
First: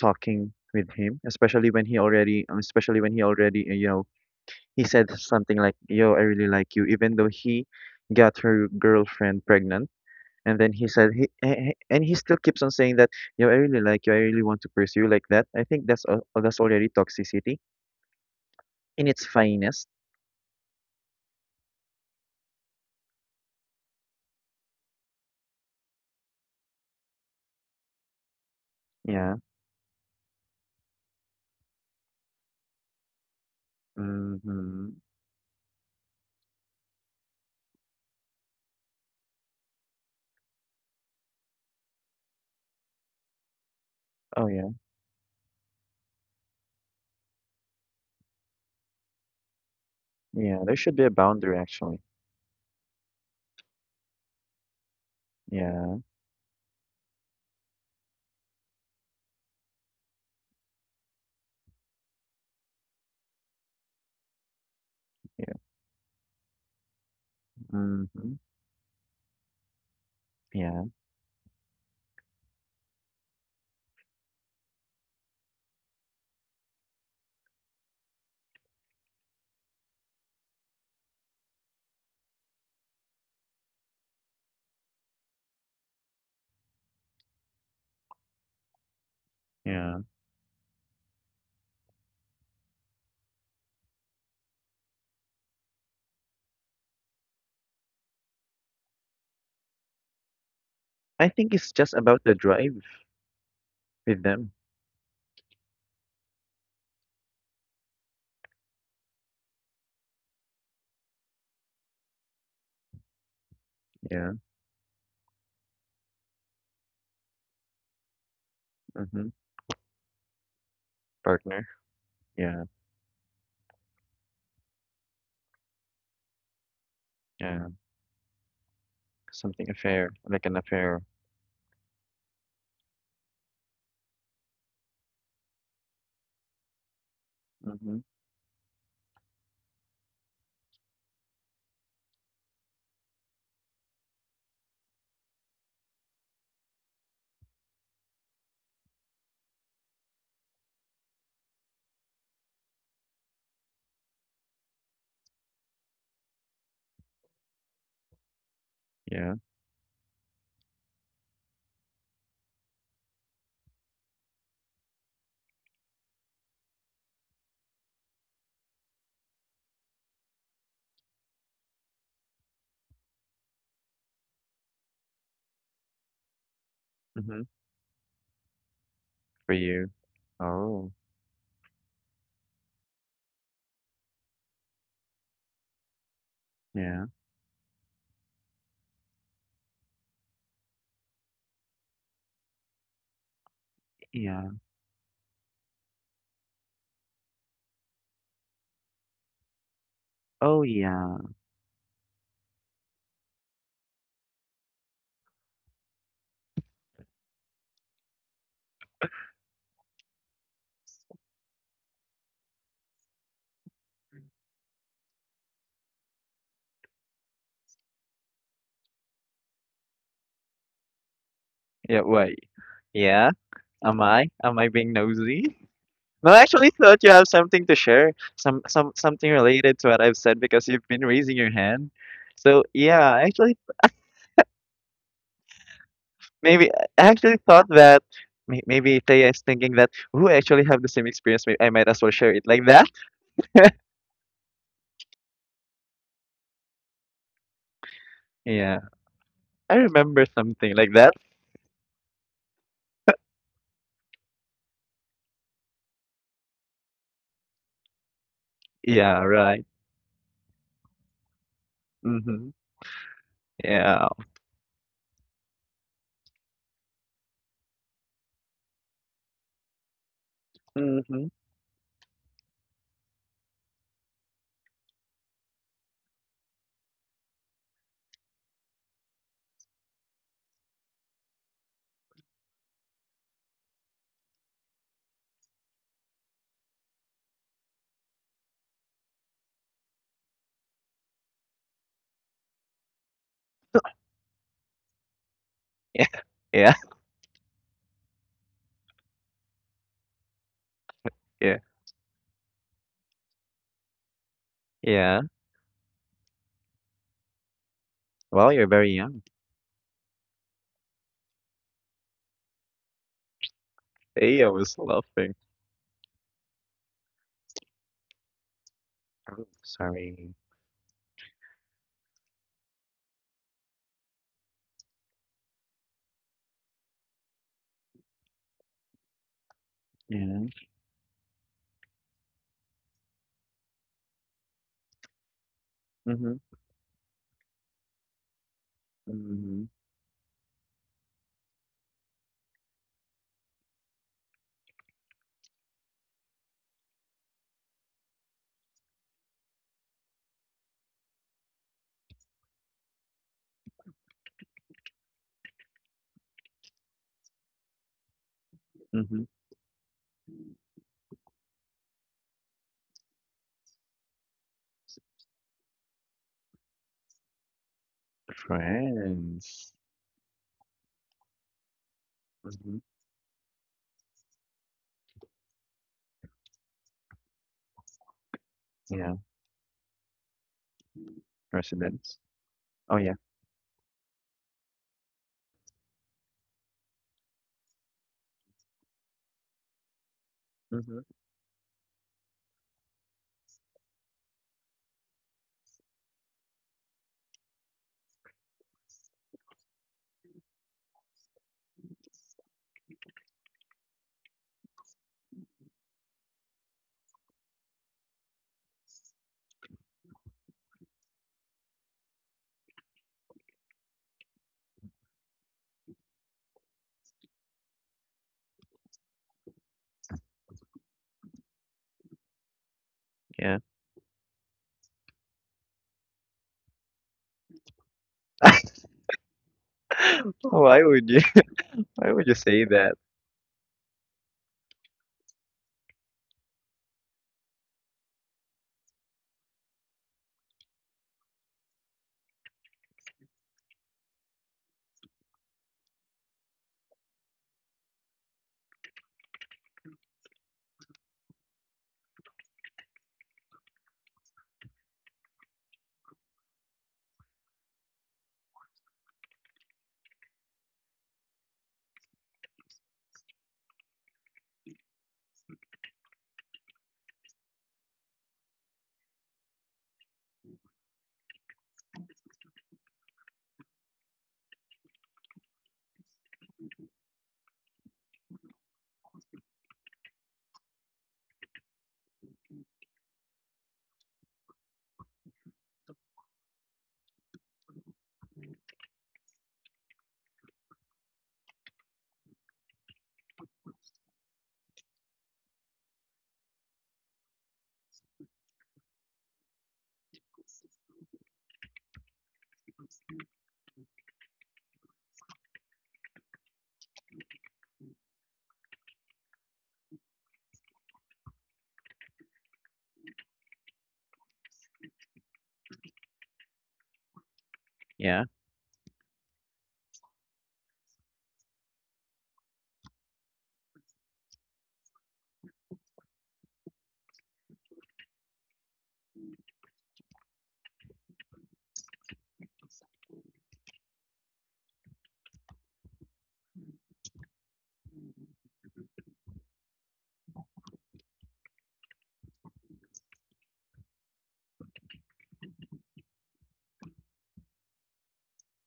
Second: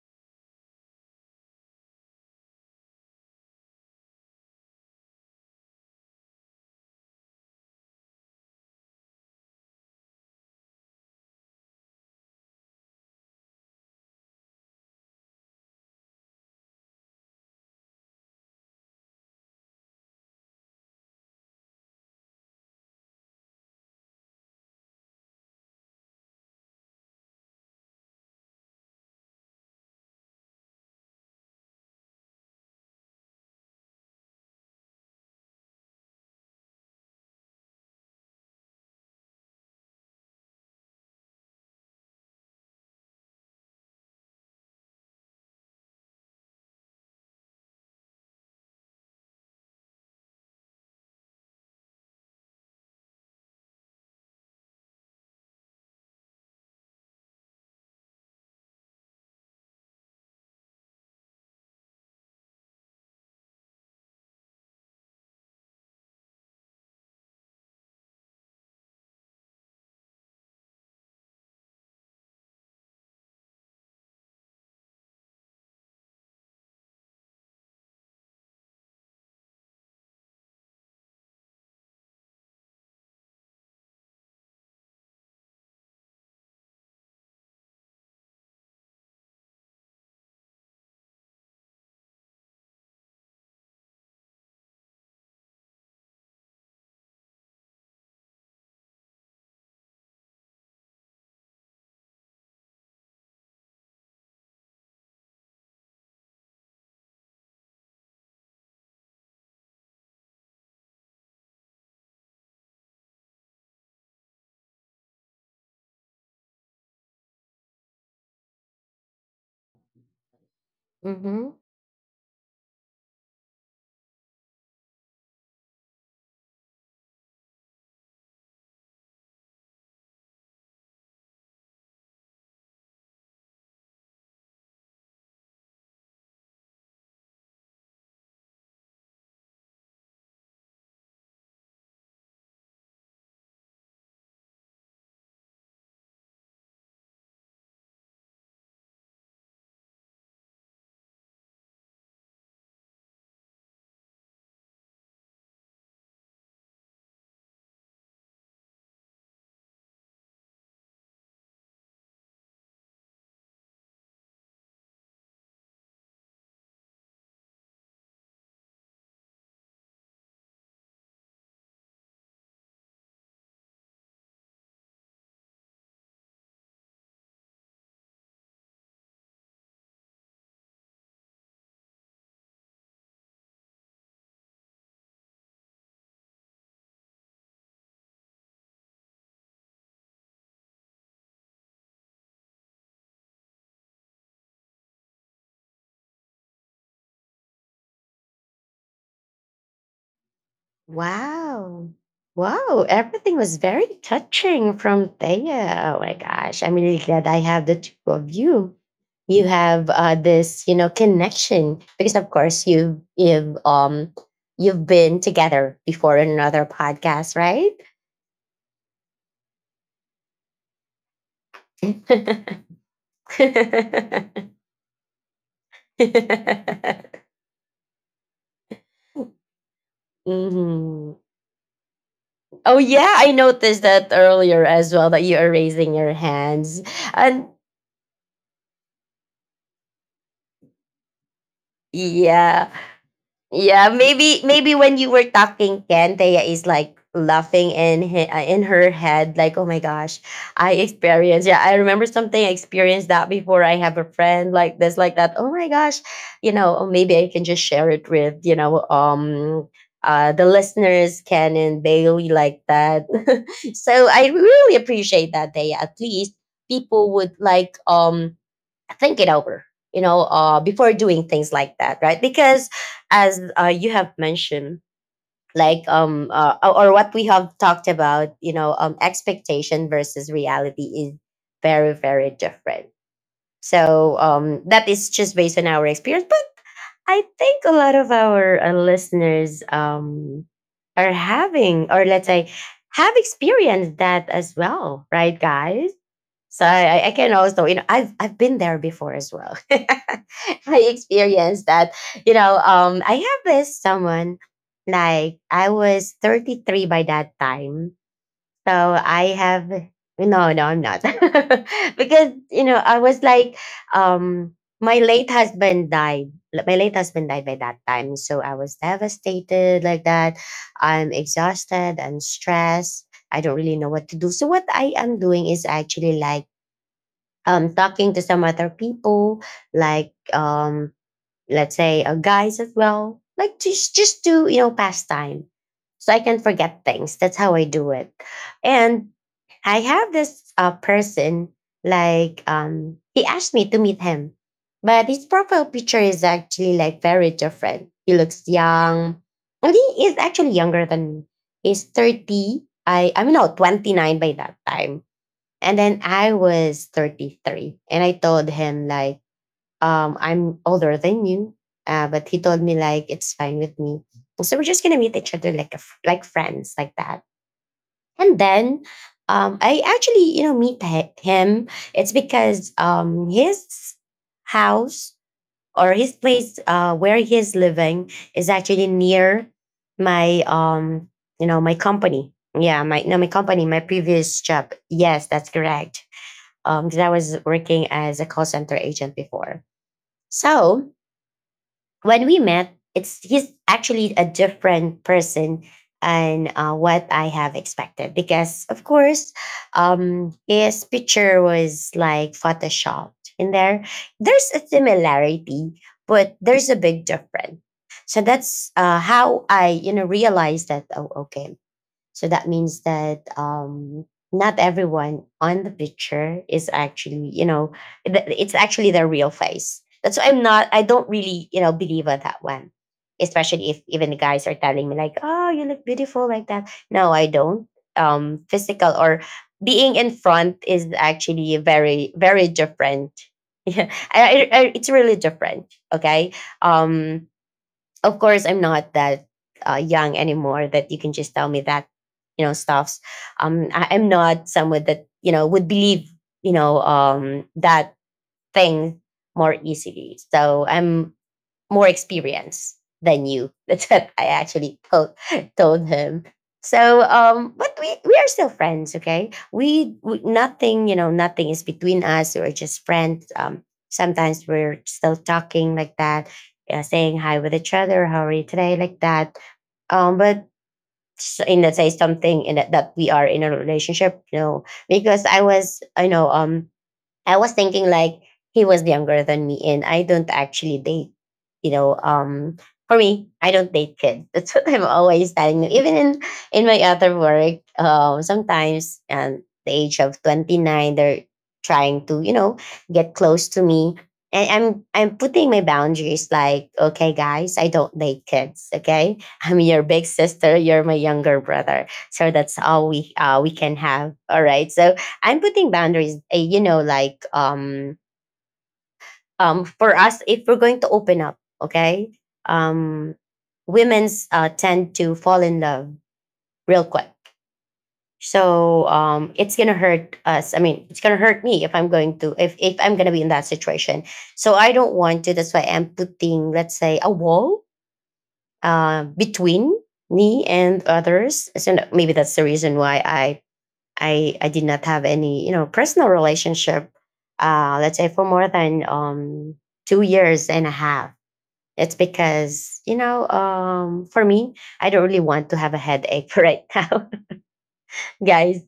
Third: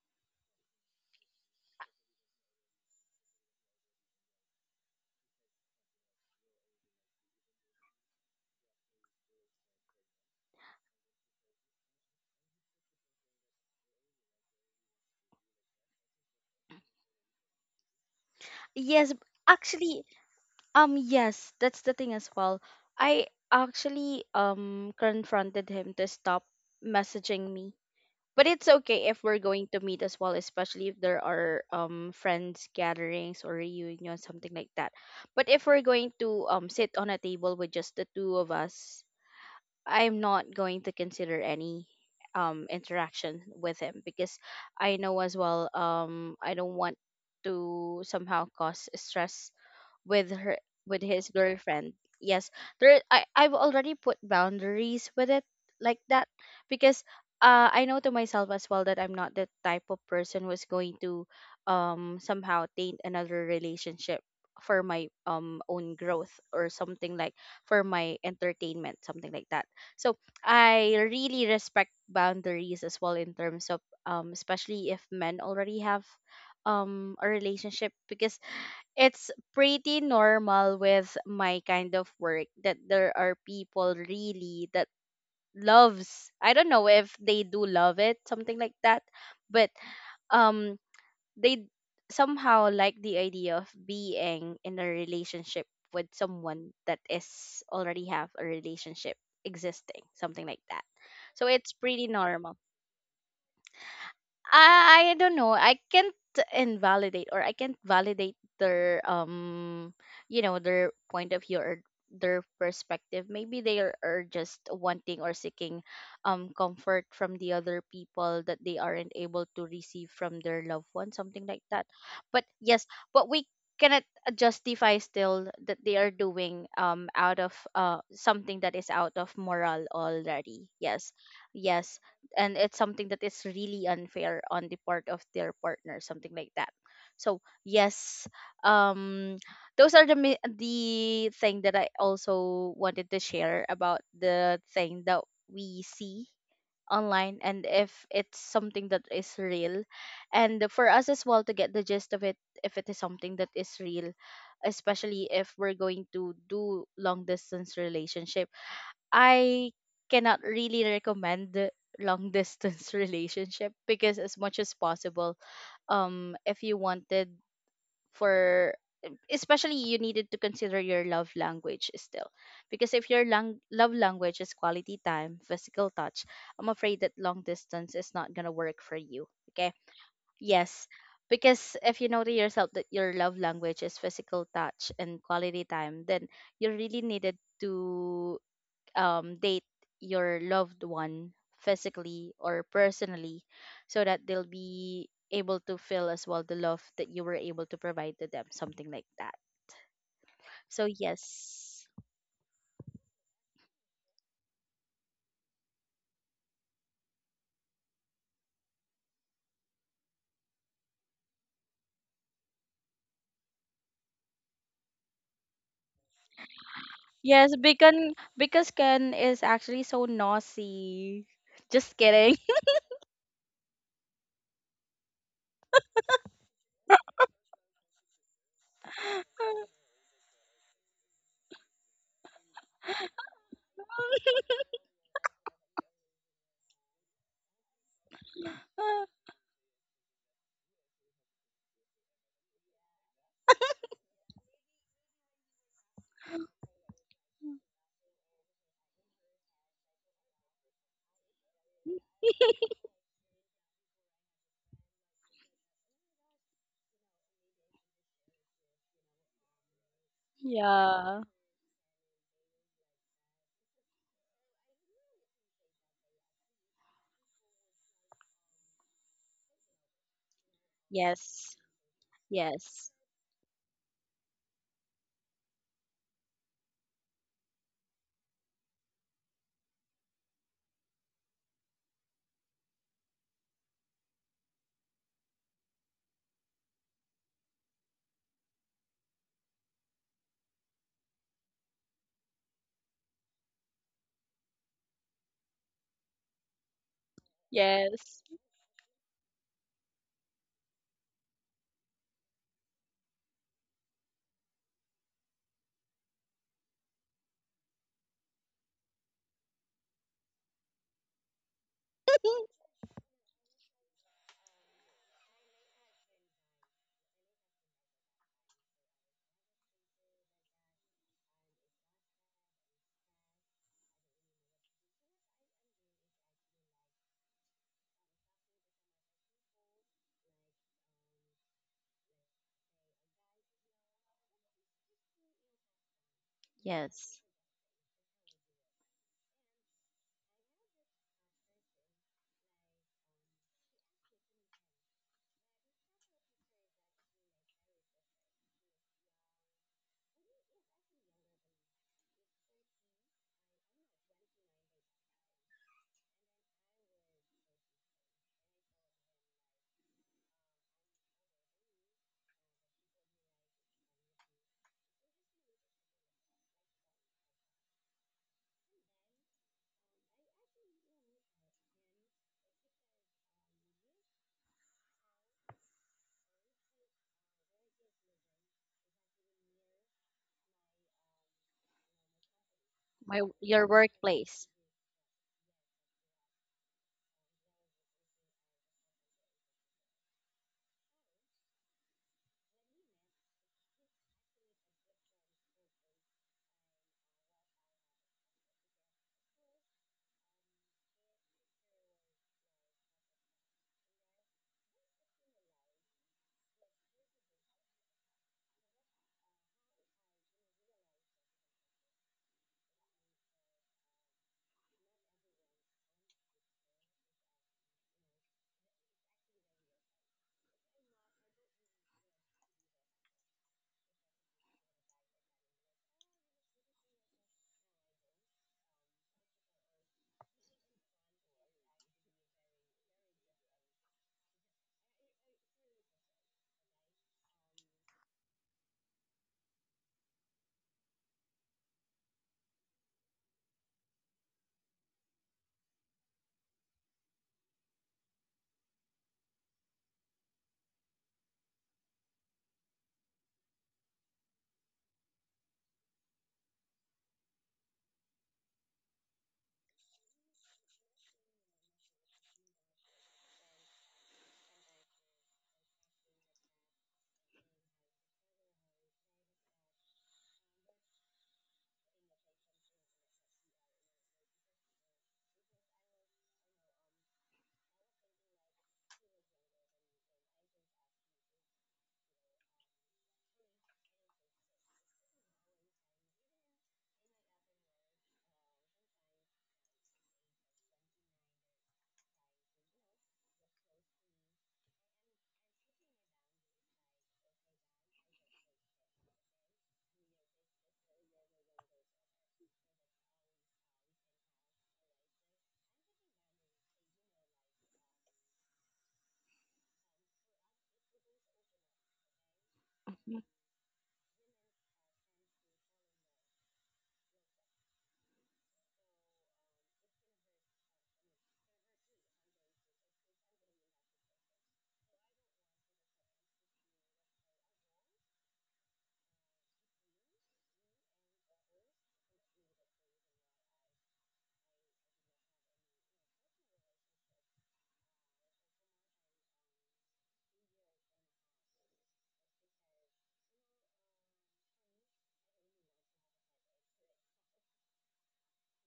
talking with him, especially when he already, especially when he already, you know. He said something like, "Yo, I really like you," even though he got her girlfriend pregnant. And then he said, and he still keeps on saying that, "Yo, I really like you. I really want to pursue you like that." I think that's that's already toxicity in Yes, its finest. actually, yes, that's the thing as well. I actually confronted him to stop messaging me. But it's okay if Yeah. we're going to meet as well, especially if there are friends gatherings or reunion, something like Mm-hmm. that. But if we're going to sit on a table with just the two of us, I'm not going to consider any interaction with him, because Oh yeah. I know as well I don't want to somehow cause stress with her, Yeah. There should with be a his boundary girlfriend. actually. Yes, there, I've already put boundaries with it, Yeah. like that, because I know to myself as well that I'm not the type of person who's going to somehow taint another relationship for my Yeah. Own growth or something like, for my Mm-hmm. entertainment, something like that. So Yeah. I really respect boundaries as well in terms of especially if men already have a relationship, because it's pretty normal with my kind of work that there are people really that loves, I don't know if they do love it, something like that, but Yeah. um they somehow like the idea of being in a relationship with someone that is already have a relationship existing, something like that. I So think it's it's just pretty about the normal. drive with them. I don't know. I can't invalidate or I can't validate their you know, their point of view or their perspective. Maybe they are Yeah. just wanting or seeking comfort from the other people that they aren't Mm-hmm. able to receive from their loved one, something Mm-hmm. like Partner. that. But Yeah. yes, but we cannot justify still that they are doing out of Yeah. Something that is out of Something moral affair, like an already. affair. Yes. Yes, and it's something that is really unfair on the part of their partner, something like that, so Mm-hmm. yes. um those are the thing that I also wanted to share about the thing that we see online, and if it's something that is real, and for us as well to get the gist of it, if it is something that is real, especially if we're going to do long distance relationship. Yeah. I cannot really recommend the long distance *laughs* relationship because as much as possible, if you wanted for, especially you needed to consider your love language still, because if your love language is quality time, physical touch, I'm afraid that long Mhm, distance is not going to work for you. for Okay, you. yes. Oh, Because if you know to yourself that your love language is physical touch and quality time, then you really yeah, needed to date your loved one physically or personally, so that they'll yeah. be able to feel as well the love that you were able to provide to them, something like that. Oh, So yeah. yes. Wow. Wow. Everything was very touching from Thea. Oh my gosh. I'm really glad I have the two of you. You have this, you know, connection because, of course, you've been together before in another podcast, Yes, right? beacon because Ken is actually so nosy. Just Yeah, kidding. wait. Yeah? Am I? Am I *laughs* being nosy? No, I actually thought you have something to share. Some *laughs* something *laughs* related to what I've said because you've been Hmm. raising your hand. So Oh yeah, yeah, I I actually noticed that earlier as well that you are raising your maybe hands. I actually And thought that may- maybe Taya is thinking that who actually have the same experience, maybe I might as well share it like yeah, that. yeah, maybe maybe when you were talking, Ken, Thea is like laughing in in Yeah. her head, like, "Oh I my gosh, remember something I like that. experienced. Yeah, I remember something. I experienced that before. I have a friend like this, like that. Oh my gosh, you know, or maybe I can just share it with you know, Yeah, right. The listeners, Yeah. Ken and Bailey, Mm-hmm. like that." *laughs* So Yeah. I really appreciate that, Thea. At least people would like think it over, you know before doing Mm-hmm. things Yes. like that, right? Because Yes. as you have mentioned, like or what we have talked about, you know expectation versus reality is very different. So that is just based on our experience, but I think a lot of our listeners are having, or let's say have experienced that as well, right, guys? *laughs* So Yeah. I can also, you know, Yes. I've been there before as well. *laughs* I Yeah. experienced that. You know, I have this someone, Yeah. like I was 33 by that time. Well, you're very So young. I have no, no, I'm not. *laughs* Because, *laughs* you know, I was like, Hey, I um, was my late laughing. husband died. Like, my late husband died by that time. So I was Oh, devastated like sorry. that. I'm exhausted, I'm stressed. I don't really know what to do. So what I am doing is actually like talking to some other people, like Yeah. Let's say guys as well, like just to pass time, so I can Mm-hmm. forget things. Yes. That's how I do it, and Mm-hmm. I have this person like he asked me to meet him, but his profile picture is actually like very different. He looks young, and he is actually younger than me. He's 30. I'm not 29 by that time and then I was 33 and I told him like, Mm-hmm. I'm older than you. But he told me like, it's fine with me. So we're just going to meet each other like, like friends like that. And then, Friends. I actually meet him. It's because, Mm-hmm. His house or his place, where he is living is actually Yeah. near my, my Residents. company. Yeah. Oh My, yeah. no, My, my company, your my previous workplace. job. Yes, that's correct because I was working as a call center agent before. So Mm-hmm. when we met, it's he's actually a different person and what I have expected because of course his picture was like photoshopped in there. There's a similarity, but there's a big difference. So that's how I realized that. Oh, okay, so that means that not everyone on the picture is actually, you know, it's actually their real face. That's why I'm not, I don't really believe on that one. Yeah. Especially if even the guys are telling me like, "Oh, you look beautiful like that." No, I don't. Physical or being in *laughs* front Why is would you? actually *laughs* very, Why would you very say that? different. *laughs* Yeah, it's really different. Okay. Um, of course I'm not that young anymore that you can just tell me that stuffs I'm not someone that would believe that thing more easily so I'm more experience than you. *laughs* That's what I actually told him. So, but we are still friends, okay? We nothing nothing is between us. We're just friends. Sometimes we're still talking like that, saying hi with each other. How are you today? Like that. But in let's say something in that we are in a relationship, you know, because I was, I know, I was thinking like he was younger than me and I don't actually date, you know, um for me, I don't date kids. *laughs* That's what I'm always telling them. Even in my other work, sometimes at the age of 29 they're trying to get close to me. And I'm putting my boundaries like, okay guys, I don't date kids, okay? I'm your big sister, you're my younger brother. So that's all we can have. All right. So I'm putting boundaries, like for us if we're going to open up, okay? Um Mhm. women's tend to fall in love real quick. Yeah. So it's gonna hurt us. I mean, it's gonna hurt me if I'm going to if I'm gonna be in that situation. So I don't want to. That's why I'm putting, let's say, a wall between me and others. So maybe that's the reason why I did not have any personal relationship. Let's say for more than 2 years and a half. It's because for me, I don't really want to have a headache *laughs* right now guys.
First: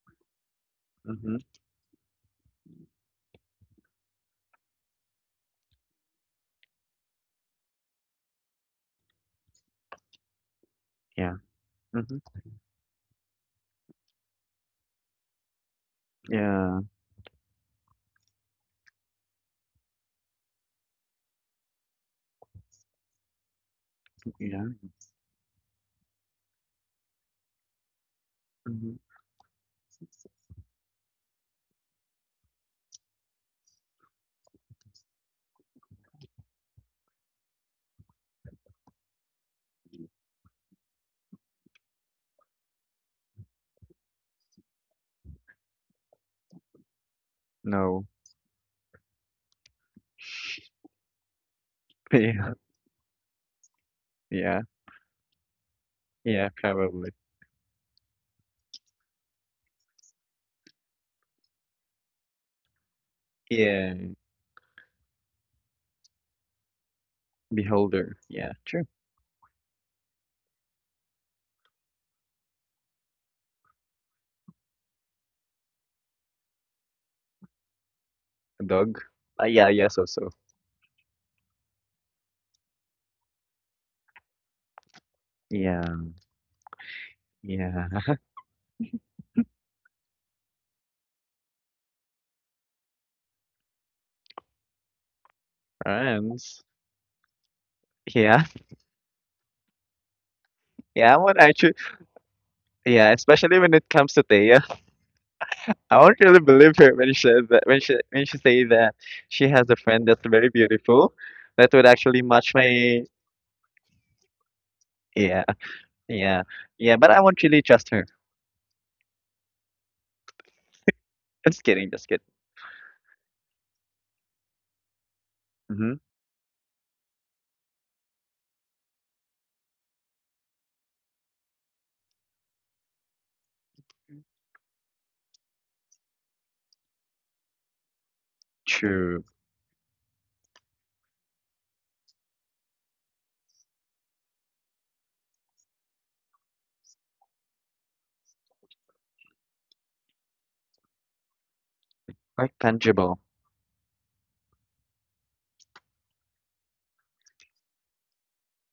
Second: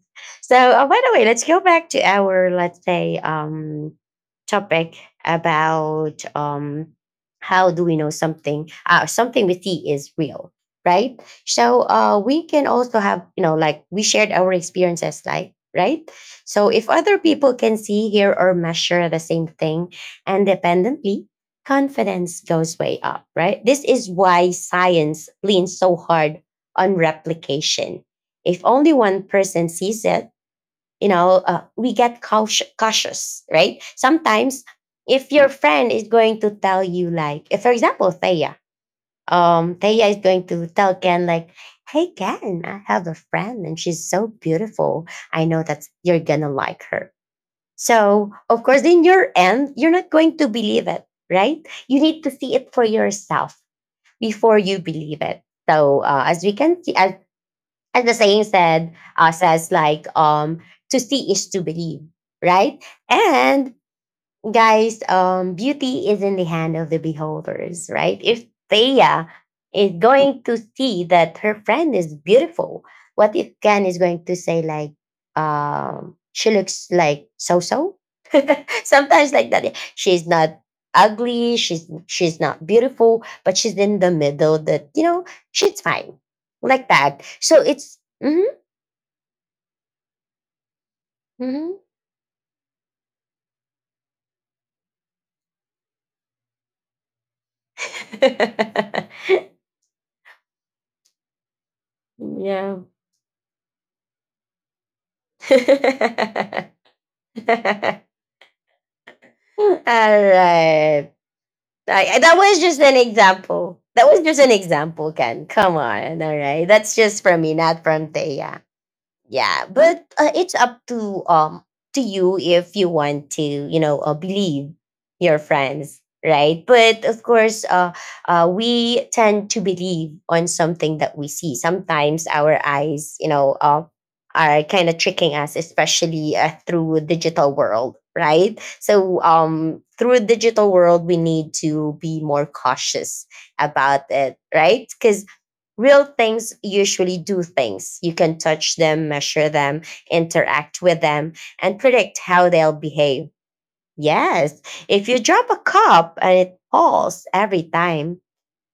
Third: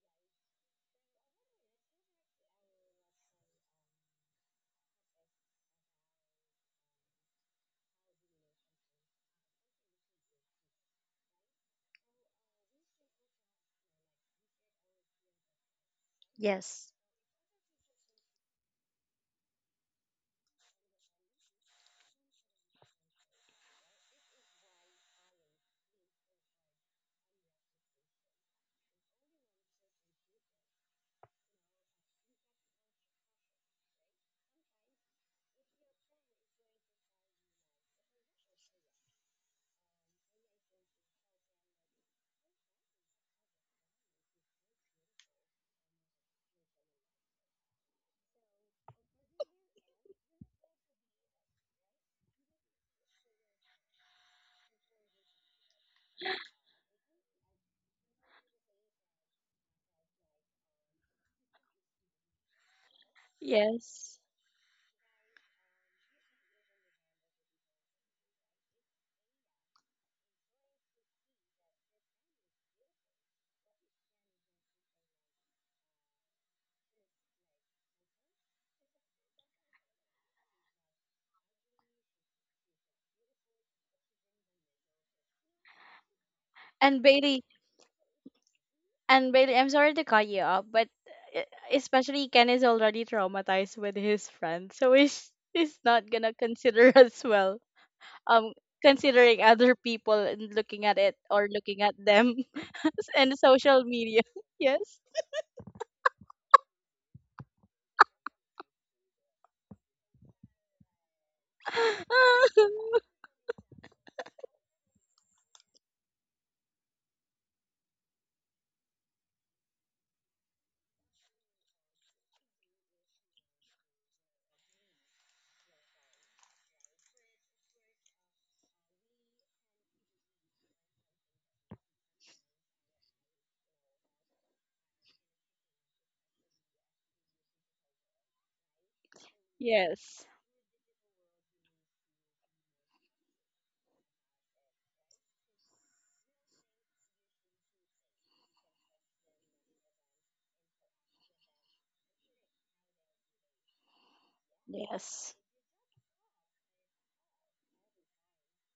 So, by the way, Mm-hmm. let's go back to our let's say topic about how do we know something something we see is real, right? Yeah. So, Mm-hmm. we can also have like we shared our experiences, like right. So, Yeah. if Yes. other people can see, hear, or measure the same thing independently. Confidence goes way up, right? This is why Yeah. science leans so hard on replication if only Mm-hmm. one person sees it, we get cautious, right? Sometimes, if your friend is going to tell you, like, if, for example, Thea is going to tell Ken, like, hey, Ken, I have a friend and she's so beautiful. I know that you're going to like her. No. *laughs* So, of course, in your end, you're not going to believe it, right? You need to Yeah. see it for yourself before Yeah. you believe it. So, as Yeah. we can see, Probably. as the saying said says like to see is to believe, right? And Yeah. Yes. guys, beauty is in the hand of the beholders, Beholder. right? If Yeah. True. Thea is going to see that her friend is beautiful, what if Ken is going to say like, she looks like so so, A *laughs* dog. sometimes like that, Yeah. Yes. she's Also. not ugly, she's not beautiful, but she's in the middle that she's Yeah. fine like And that, Bailey. so Yeah. it's And Bailey, I'm sorry to cut you off, but uh, hmm especially Ken is already traumatized with his friend, so he's *laughs* not gonna Friends. consider *laughs* as well. *laughs* Yeah. Um, yeah. considering other people and looking at it Yeah, I would or actually. looking at them *laughs* Yeah, *laughs* and especially when social it comes media. to *laughs* Thea, Yes. I won't really believe her when she says that, when she say that she has All a friend that's very right. beautiful, that would actually that match was just an my. *laughs* example. That was just an example, Ken. Yeah, Come on. All yeah, right. That's yeah. But I just from won't me, really not trust her. from Thea. Yeah, but it's up Just kidding, to just kidding. you if you want to believe your Mm-hmm. friends, right? But of course, we tend to believe on something that we see. Sometimes our eyes, are kind of tricking us, especially through digital world, right? So True. Through Yes. digital world we need to be more cautious about it, right? Because real things usually do things. You can touch them, measure them, interact with them, and predict how Like they'll tangible. behave. Yes, if you Yes. drop a cup and it falls every time,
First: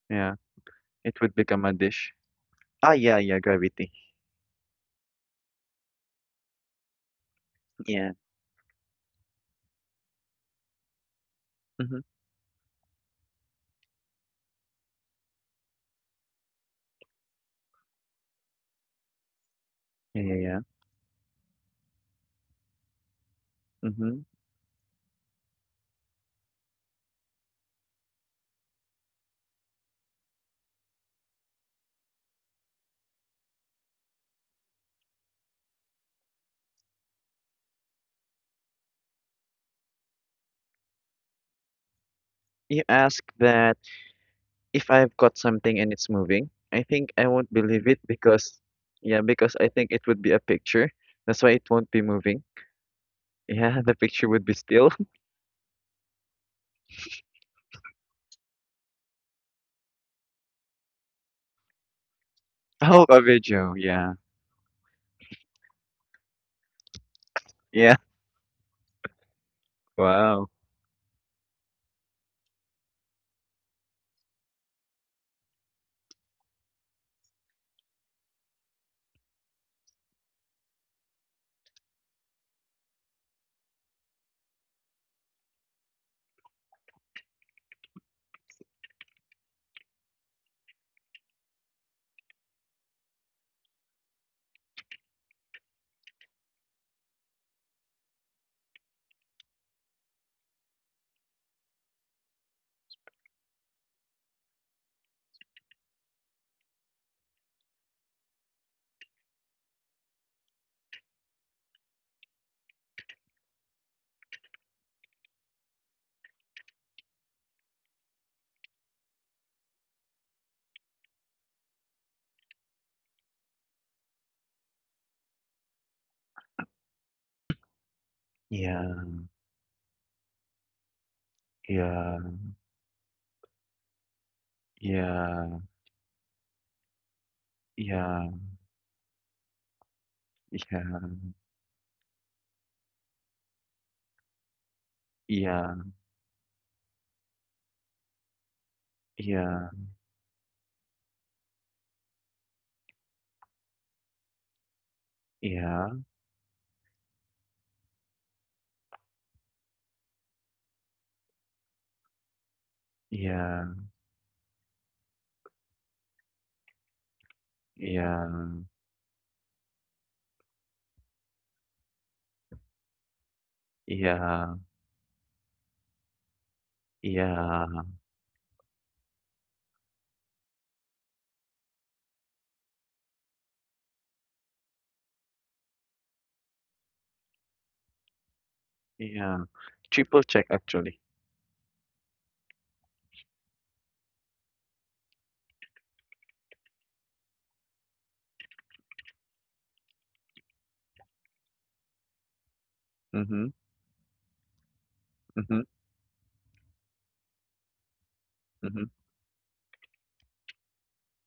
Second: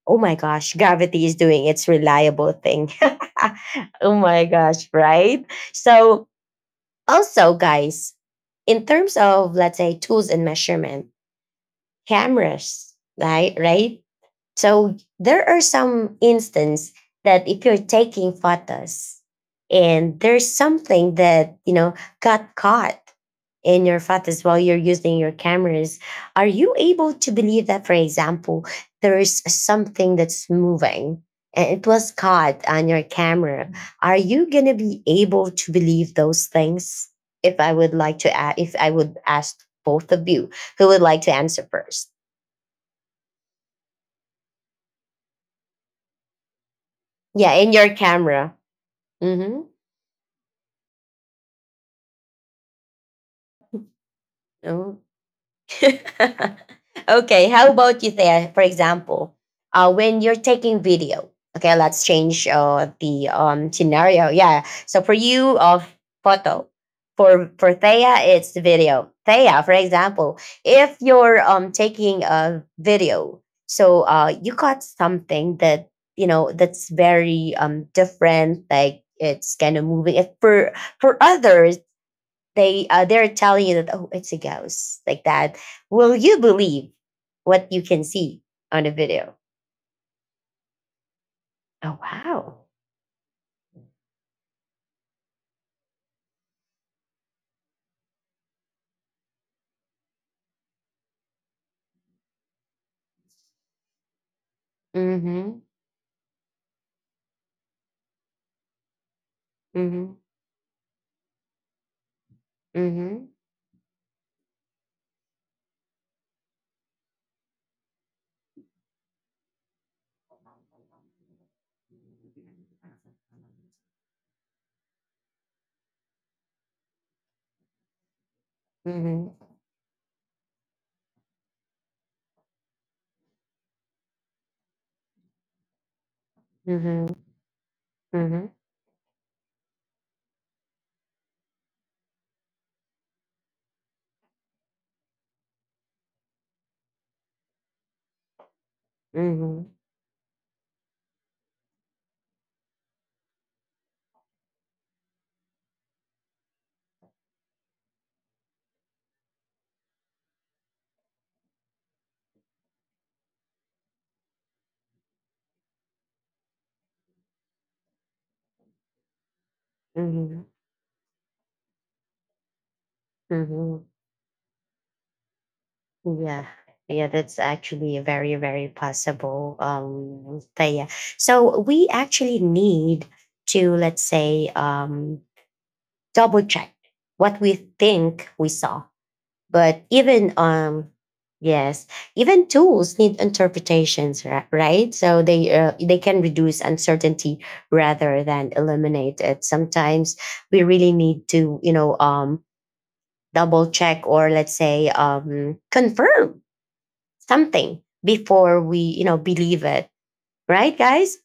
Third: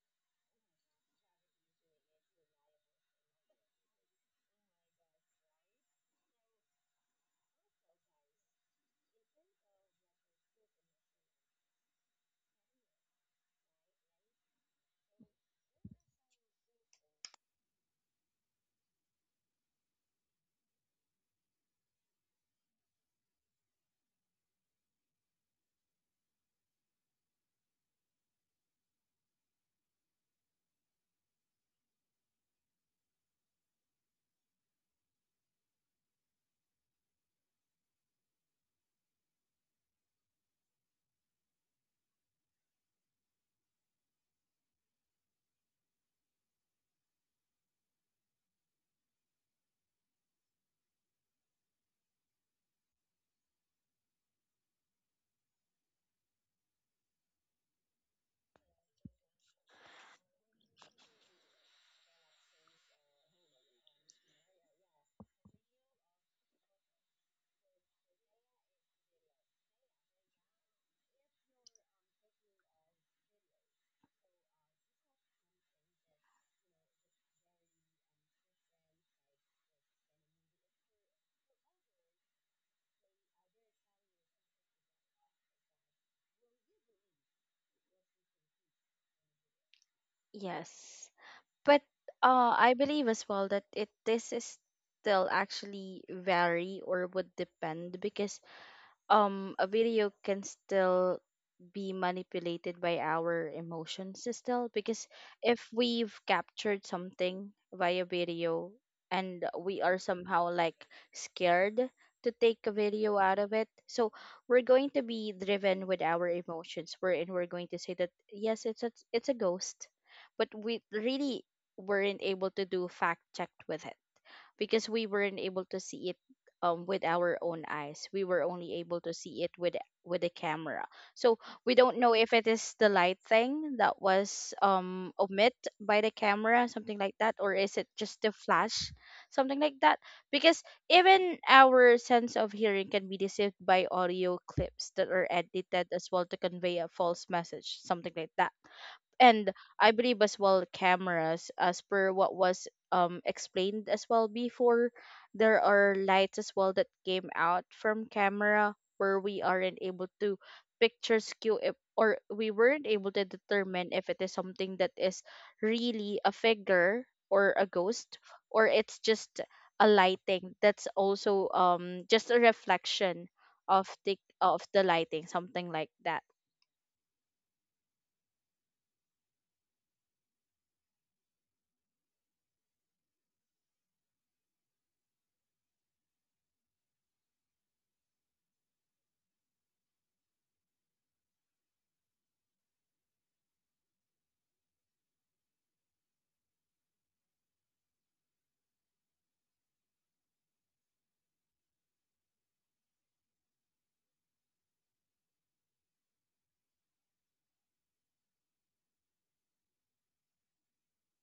oh Yeah, my gosh, it gravity would is doing become a its dish. reliable thing. Ah, yeah, yeah. Gravity. *laughs* Oh my gosh, right? So, also, Yeah. guys, in terms of, let's say, tools and measurement, Mm-hmm. cameras, right? Right? So there are some instances that if you're taking photos and Yeah, yeah, there's yeah. something that got caught in your Mm-hmm. photos while you're using your cameras, are you able to believe that, for example, there is something that's moving and it was caught on your camera? Are you going to be able to believe those things? If I would like to, if I would ask both of you, who would like to answer first. You ask that. If I've caught something and it's moving, I think I won't Yeah, in believe your it camera. because, yeah, because Mm-hmm. I think it would be a picture. That's why it won't be moving. *laughs* Yeah, the picture would be still. Oh. *laughs* *laughs* Okay. How about you there? For example, when you're taking video, okay, let's change Oh, a the video. Yeah. scenario. Yeah. So for you, of photo. For Yeah. Thea, it's video. Thea, for example, Wow. if you're taking a video, so you caught something that that's very different, like it's kind of moving. If for others they're telling you that oh it's a ghost like that, will you believe what you can see on the video? Yes. But Oh, wow. I believe as well that it this is still actually vary or would depend because a video can still be manipulated by our emotions still, because Mhm, if we've captured something via video and we are mhm, somehow like scared to take a video mhm, out of it, so we're going to be driven with our emotions. We're going to say that yes, it's a ghost, but we really weren't able to do fact checked with it because we weren't able to see it with our own eyes. We were only Yeah. able to mhm, see it with the camera. So we don't know Yeah. if it is the light thing that was omit Yeah. by the camera, something like mhm, that, or is it just Yeah. the mhm, flash, something like that. Because Yeah. even our sense of hearing can be deceived by audio clips that are Yeah. edited as well to convey a false message, something like that. And mhm, Yeah. I believe as well cameras, as per what was explained as well before, Yeah. there Yeah. are lights as well that came out from camera where we aren't able to picture skew if, or we weren't able to determine if it is something that is really a figure or a ghost, or it's just a mhm, lighting that's also just a reflection mhm. of Yeah. Yeah. The lighting, something like that. Yeah, yeah, that's Yeah. actually a very, very possible thing, yeah. So we actually need to, let's say, double check what we think we saw. Yeah. But Triple even check actually. yes, even tools need interpretations, right? So they can reduce uncertainty rather than eliminate it. Sometimes we really need to, you know, Mm-hmm. double check or, let's say, Mm-hmm. Confirm something before weMm-hmm. Believe it. Right, guys?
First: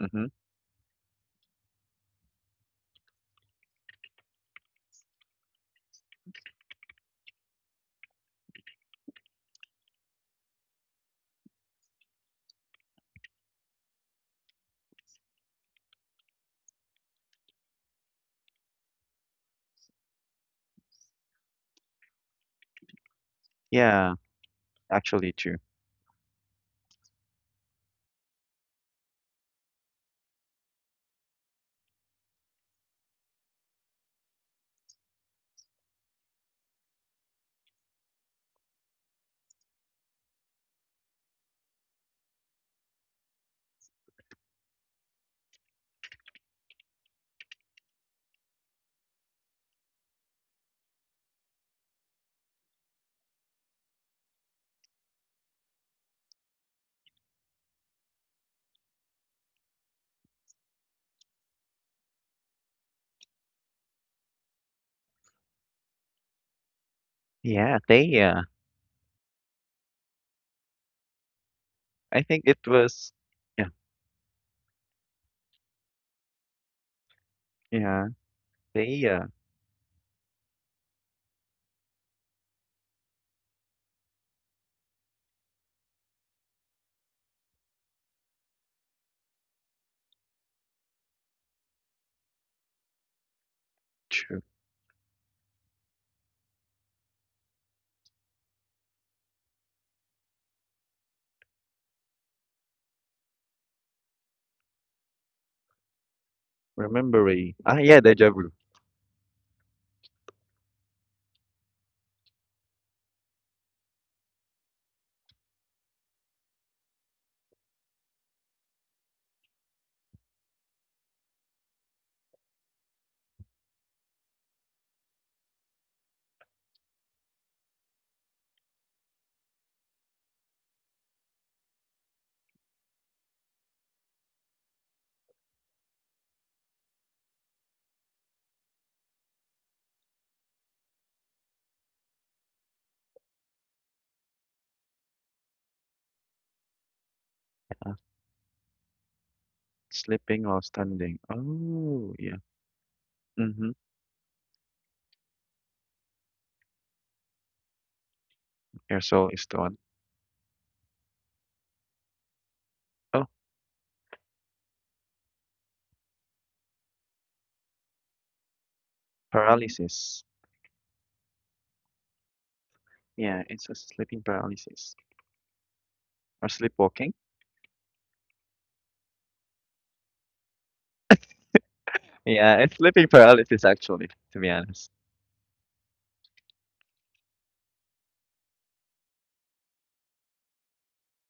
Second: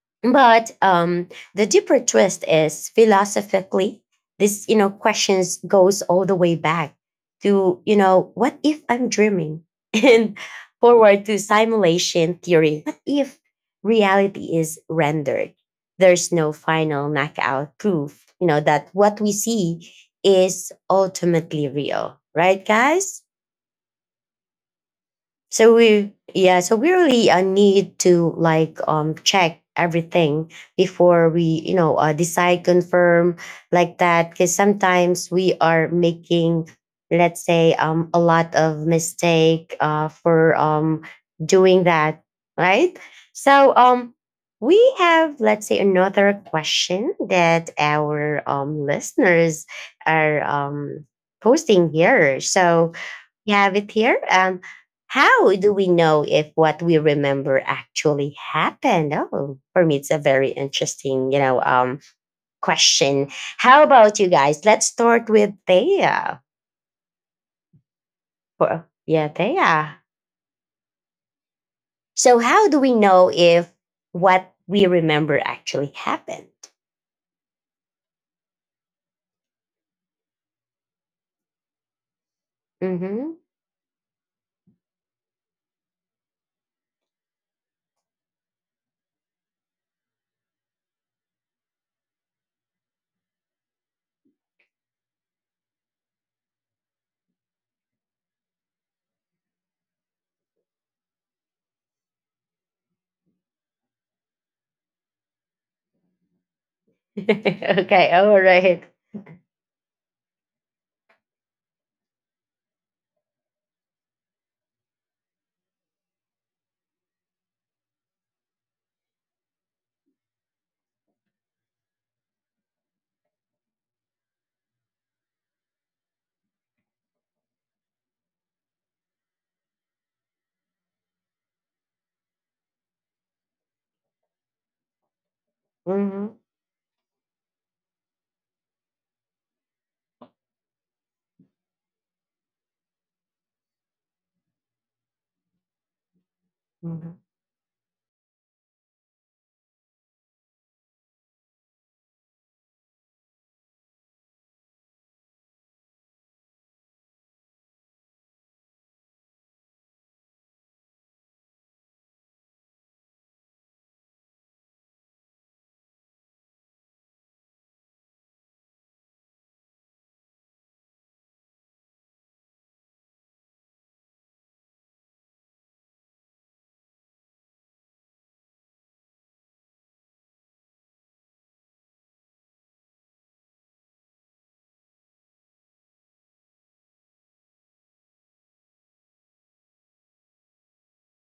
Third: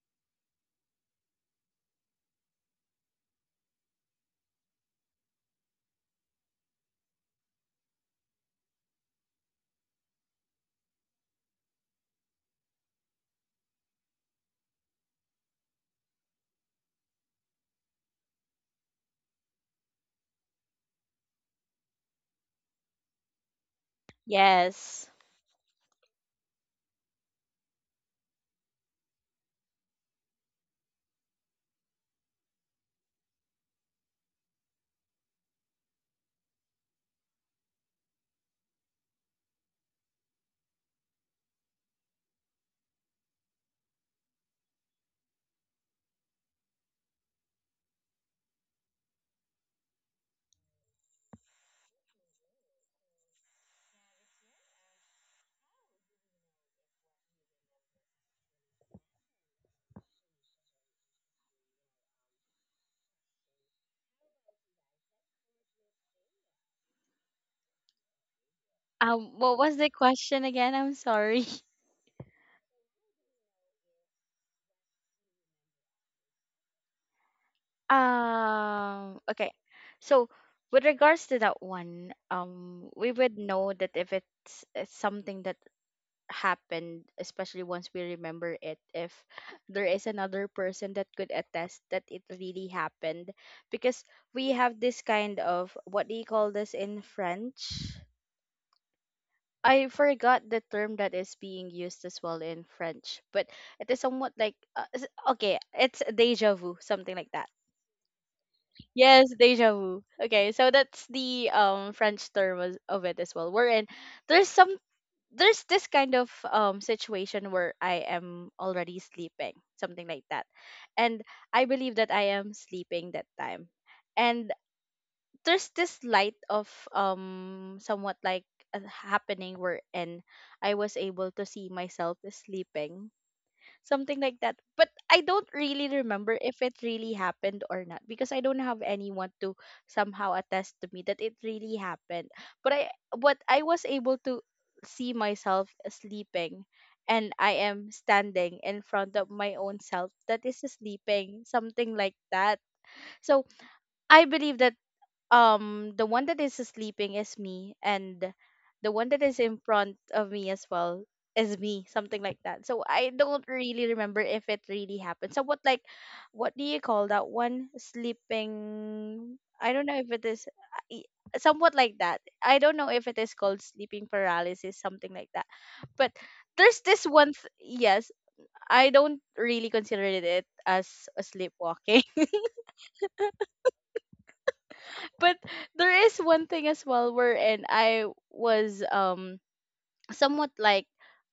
Mm-hmm. But the deeper twist is philosophically, this questions goes all the way back to what if I'm dreaming, *laughs* and forward to simulation theory. What if reality is rendered? There's no final knockout proof. You know that what we see is ultimately real, right, guys? Yeah. Yes. Actually true. So we yeah so we really need to like check everything before we decide confirm like that, because sometimes we are making, let's say, a lot of mistake for doing that, right? So we have, let's say, another question that our listeners are posting here, so Gavit here. How do we know if what we remember actually happened? Oh, for me, it's a very interesting question. How about you guys? Let's start with Thea. Yeah, Thea. Yeah, What was the Thea. question again? I'm sorry. *laughs* I So, think it how do we was, know yeah, if what we remember actually happened? yeah, Thea. okay. So, with regards to that one, we Mm-hmm. would know that if it's something that happened, especially once we remember it, if there is another person that could attest that it really happened, because True. we have this kind of, what do you call this in French? I forgot the term that is being used as well in French, but it is somewhat like okay, it's déjà vu, *laughs* something like that. Remembering. Ah, yeah, Okay. deja All vu. right. Yes, déjà vu. Okay, so that's the French term as of it as well. We're in there's some there's this kind of situation where I am already sleeping, something like that, and I believe that I am sleeping that time, and there's this light of somewhat like a happening wherein I was able to see myself sleeping, something like that. But I don't really Mm-hmm. remember if it really happened or not, because I don't have anyone to somehow attest to me that it really happened. But I was able to see myself sleeping, and I am standing in front of my own self Slipping that while is standing. sleeping, something Oh, like yeah. that. So Mm-hmm. I believe that the one that is sleeping is me, and the Your one that soul is is in the one. front of me as well is me, something like that, so I Oh, don't really remember if it really happened. So what, like, what do you call that one, sleeping? I don't know if it paralysis. is I- somewhat like that. I don't know if it is Yeah, called it's a sleeping sleeping paralysis, paralysis. something like that. But Or there's this sleepwalking. Yes, I don't really consider it as a sleepwalking. Yeah, it's sleeping paralysis, actually, to be honest. But there is one thing as well wherein I was somewhat like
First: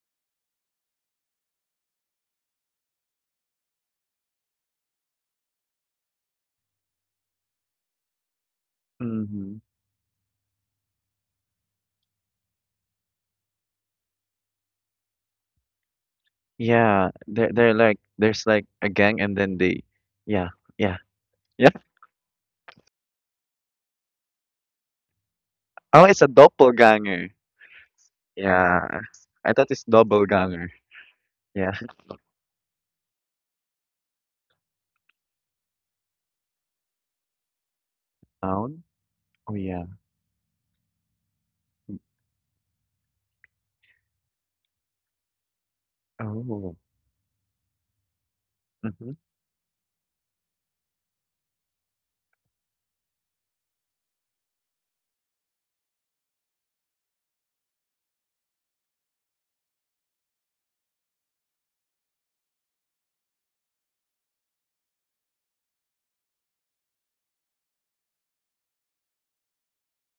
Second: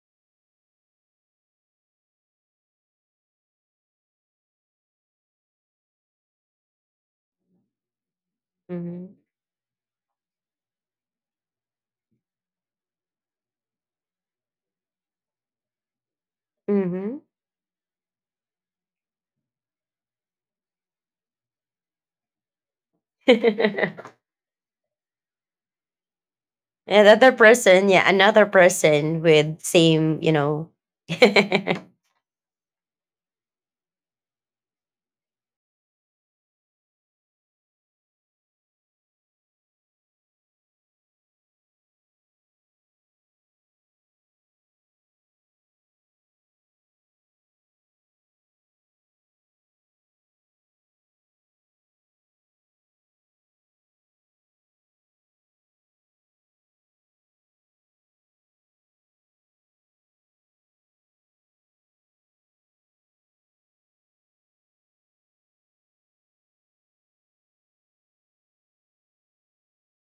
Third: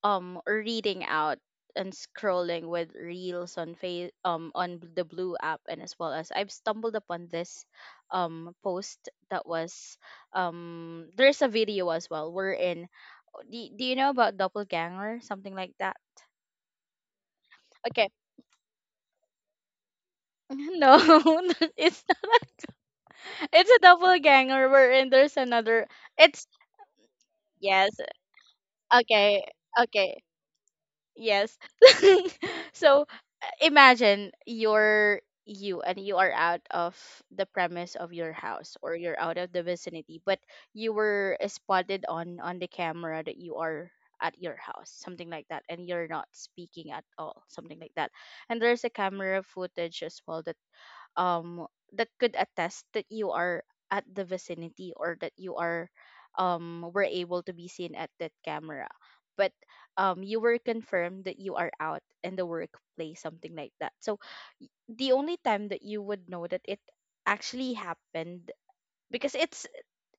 reading out and scrolling with reels on face on the blue app, and as well as I've stumbled upon this Mm-hmm. post that Mm-hmm. was there's a video as well wherein, oh, do you know about doppelganger, something like that? Yeah, they're like, Okay. there's like a gang and then they, yeah, *laughs* No. yeah, yeah. *laughs* *laughs* It's not. *laughs* It's a Mm-hmm. *laughs* doppelganger wherein there's another. Oh, it's a It's doppelganger. Another person, yes. yeah, another Yeah, person Okay. I with thought it's same, Okay. double you know. ganger. *laughs* Yes. Yeah. That's *laughs* So, imagine you're you, and you are out of the premise of your house, Down? or you're out of Oh, the yeah. vicinity, but you were spotted on the camera that you are at your house, something like that, and you're not Oh. speaking at all, something like that. And there's a Mhm. camera footage as well that um that could attest that you are at the vicinity, or that you are were able to be seen at that camera, but you were confirmed that you are out in the workplace, something like that, so the only time that you would know that it actually happened, because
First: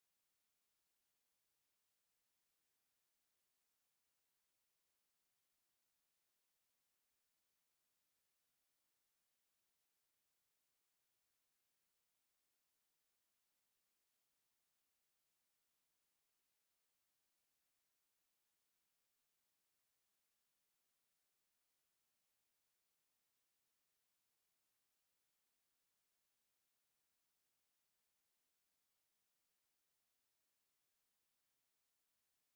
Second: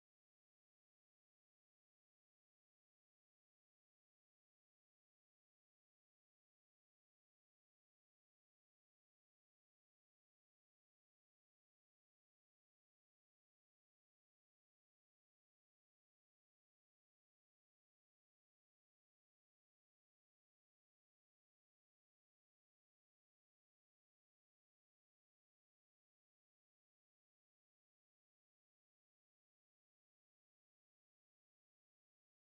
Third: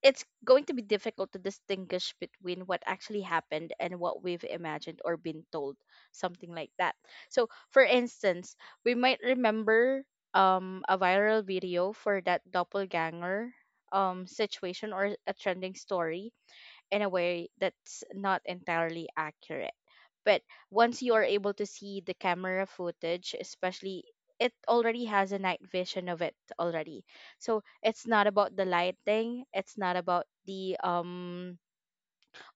it's going to be difficult to distinguish between what actually happened and what we've imagined or been told, something like that. So for instance, we might remember a viral video for that doppelganger situation or a trending story in a way that's not entirely accurate. But once you are able to see the camera footage, especially it already has a night vision of it already. So it's not about the lighting, it's not about the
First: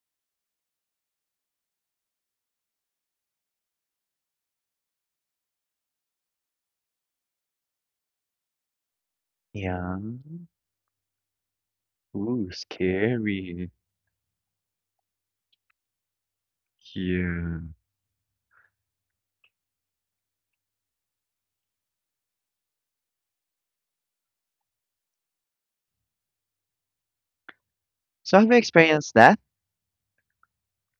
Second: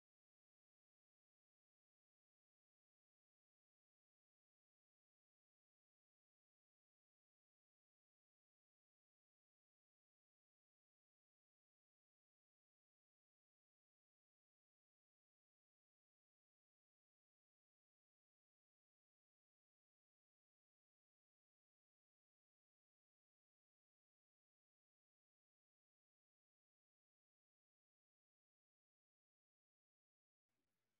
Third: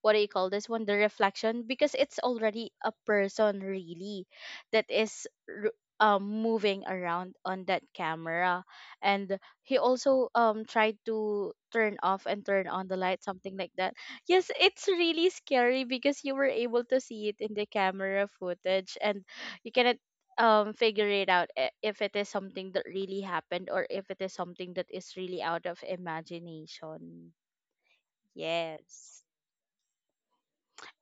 what do you call this one, the reflection, because it's already a person really that is moving around on that camera, and he Yeah. also tried to turn off and Ooh, turn on the light, something scary. like that. Yes, it's really scary because you were able to see it in Yeah. the camera footage, and you cannot figure it out, if it is something that really happened, or if it is something that is really out of imagination. So have you experienced Yes. that?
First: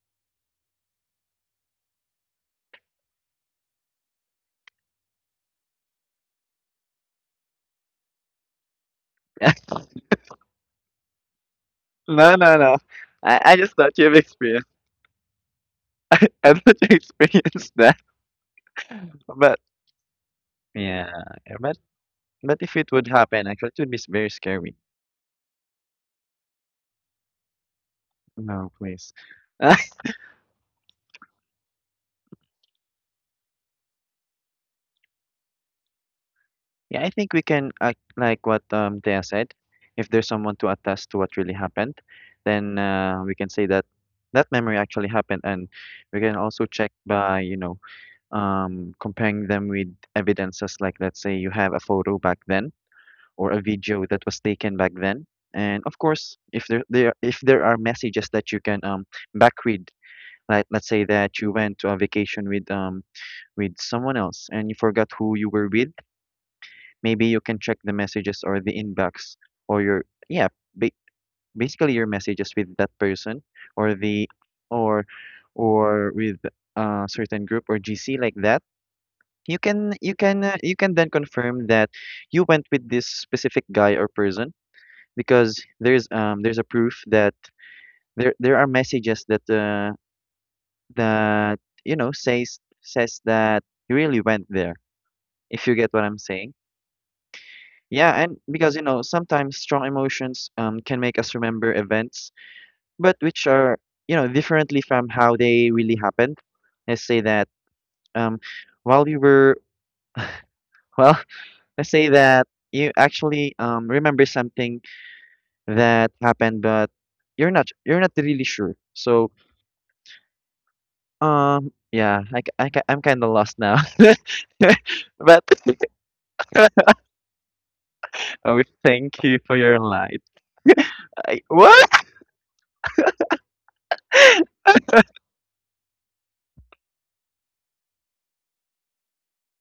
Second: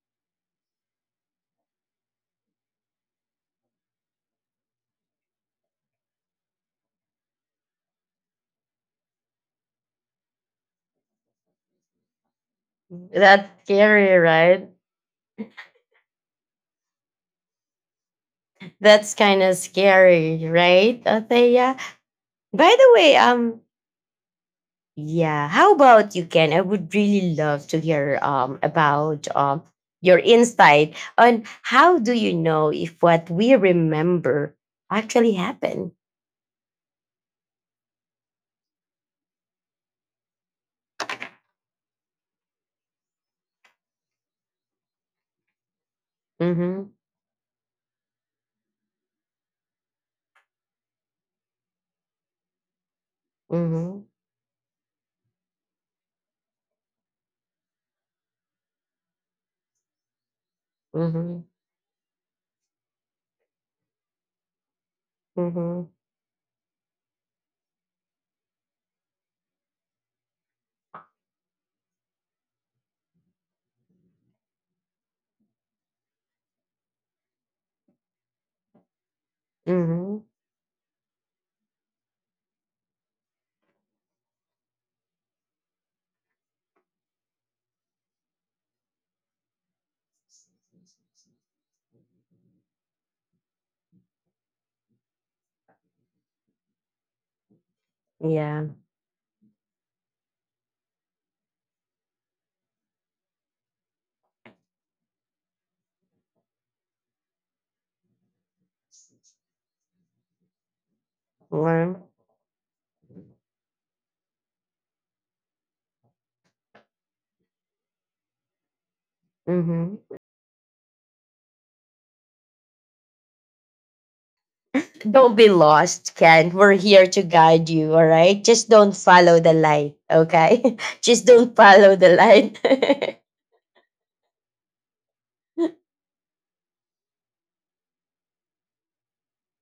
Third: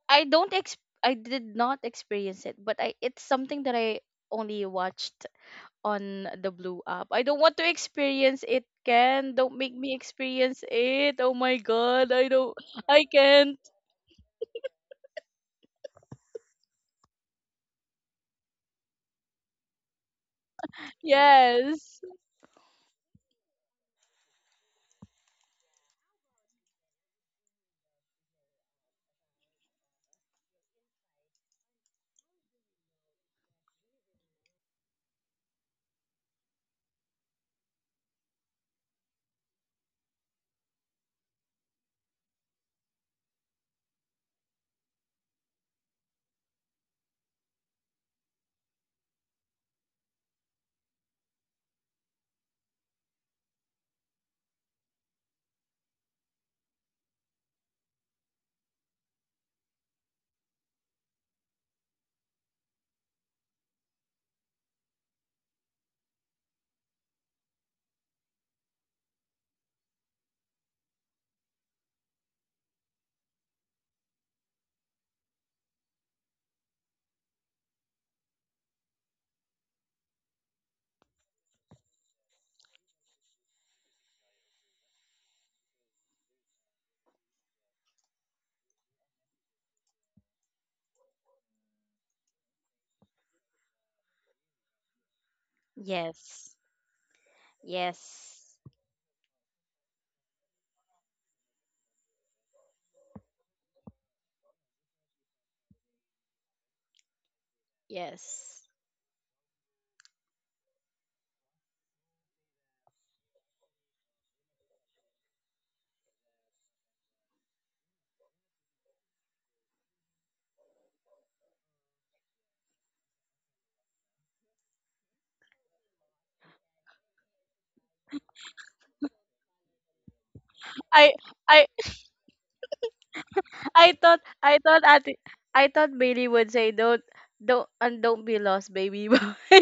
I don't ex I did not experience it, but I it's something that I only watched on the blue app. I don't want to experience it, Ken. Don't *laughs* make me experience it. Oh my god, I No, don't. no, no. I I can't. just thought you've scary, experienced. right? *laughs* I thought you experienced that. That's kind of But scary, right, yeah, but Athea? Yes. but By if the it would way, happen, actually, it would be very scary. yeah, how about you, Ken? I would really love to hear No, please. about *laughs* your insight on how do you know if what we remember actually happened. Yeah, I think we can, like what Thea said, if there's someone to attest to what really happened, then we can say that that memory actually happened. And we can also Mm-hmm. check by, comparing them with evidences like, let's say, you have a photo back then or a Mm-hmm. video that was taken back then. And of course, if there are messages that you can back read, like let's say that Mm-hmm. you went to a vacation with with someone else and you forgot who you were Mm-hmm. with. Maybe you can check the messages or the inbox or your yeah ba- basically your messages with that person or the or or with a certain group or gc like that. you can you Mm-hmm. can uh, you can then confirm that you went with this specific guy or person because there's a proof that there are messages that that says says that you really went there, if you get what I'm saying. Yes. Yeah, and Yes. Yeah. because you know, sometimes strong emotions can make us remember events, but which are you know differently from how they really happened. Let's say that um, Yes. while you were well, *laughs* let's Mm-hmm. say that you actually remember something that happened, but you're not really sure. So yeah, I'm kind of lost now. *laughs* Don't But be lost, Ken. We're *laughs* here to guide you, all right? oh, Just don't thank follow you the for your light, light. okay? *laughs* I Just I, don't I follow what? the light. *laughs* I thought I thought at I thought Bailey would say don't be lost, baby boy. *laughs*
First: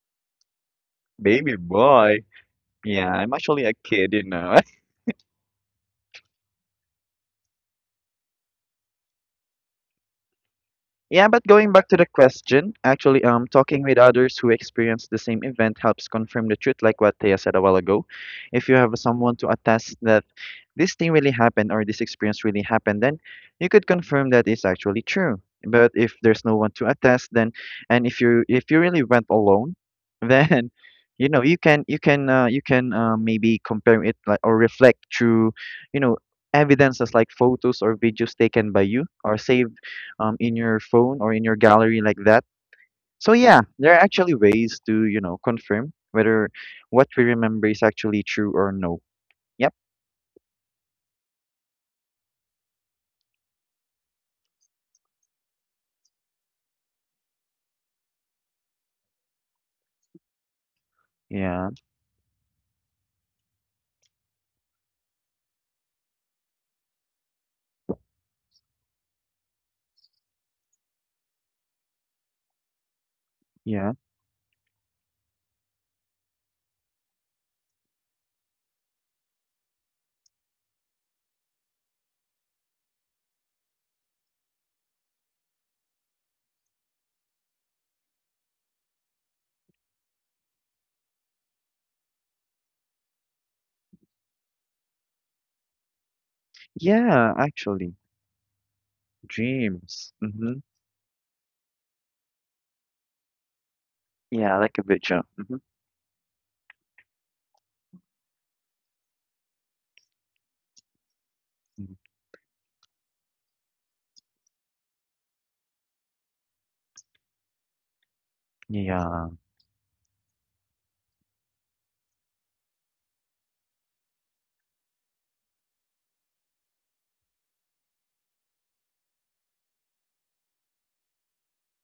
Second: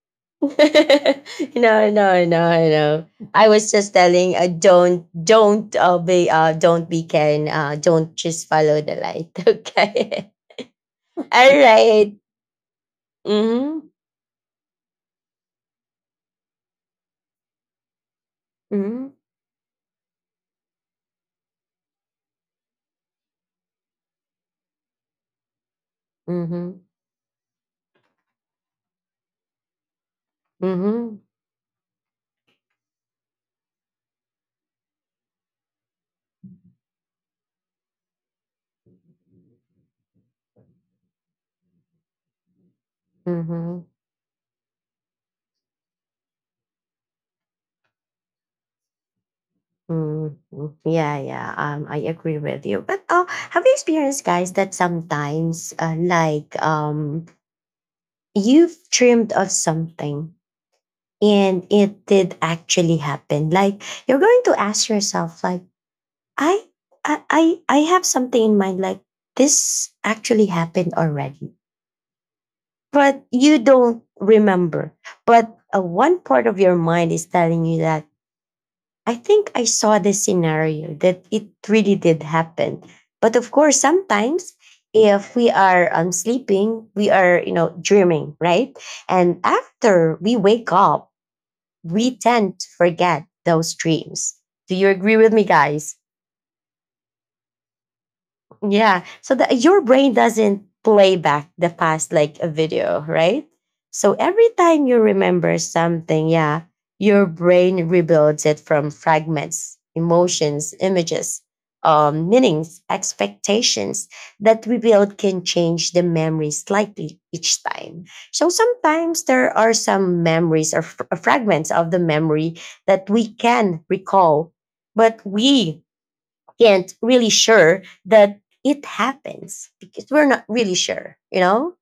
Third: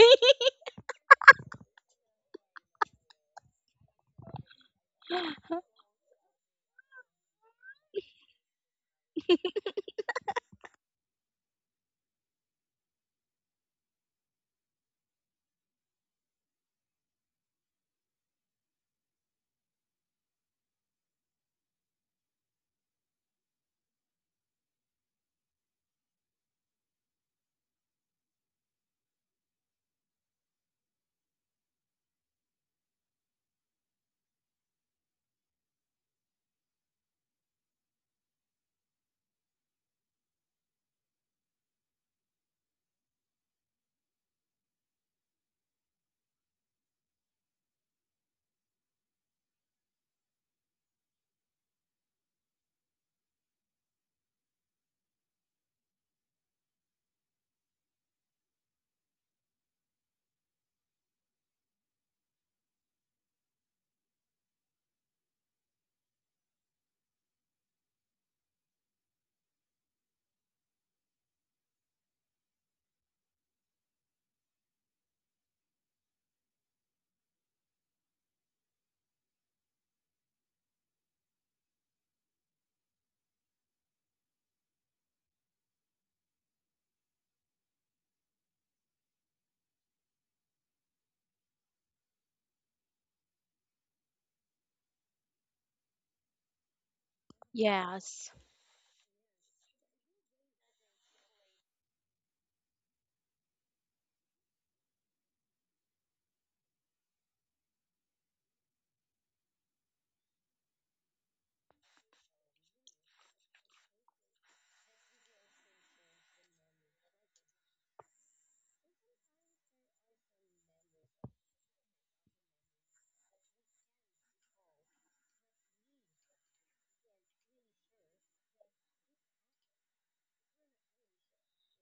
*laughs* Baby No, boy? no, no, no. Yeah, I'm I actually was a just kid, you telling, know. Don't be Ken. Don't just follow the light, *laughs* okay? *laughs* Yeah, but All going back to the right. question, actually, talking Mm-hmm, with others who experience the same event helps confirm the truth, like what Thea said a while ago. If you have mm-hmm, someone to attest that this thing really happened or this experience really happened, then you could confirm that it's actually true. But if there's no one mm-hmm, to attest, then and if you really went alone, *laughs* then mm-hmm, you know you can maybe compare it like or reflect through, you know, evidences like photos or videos taken by you or saved in your phone or in your gallery like that. So yeah, mm-hmm. there are actually ways to, you know, confirm whether what we remember is actually true or no. Yep. Mm. Yeah, yeah. I agree with you. But have you experienced, guys, that sometimes, you've dreamed of something and Yeah. it did actually happen? Like, you're going to ask yourself, like, I, I, I, I have something in mind. Like, this actually happened already, but you Yeah. don't remember. But one part of your mind is telling you that I think I saw this scenario that it really did happen. But of course, sometimes if we are sleeping, we are, you know, dreaming, right? And after we wake up, we tend to forget those dreams. Do you agree with me, guys? Yeah, actually. Yes. Yeah. So the, your Dreams. brain Mm-hmm. doesn't play back the past like a video, right? So every Yeah, like a time you picture. Mm-hmm. remember something, yeah, your brain rebuilds it from fragments, emotions, images, meanings, expectations. That rebuild can change the memory slightly each time. So sometimes Yeah. there are some memories or fragments of the memory that we can recall, but we can't really sure that it happens because we're not really sure, you know?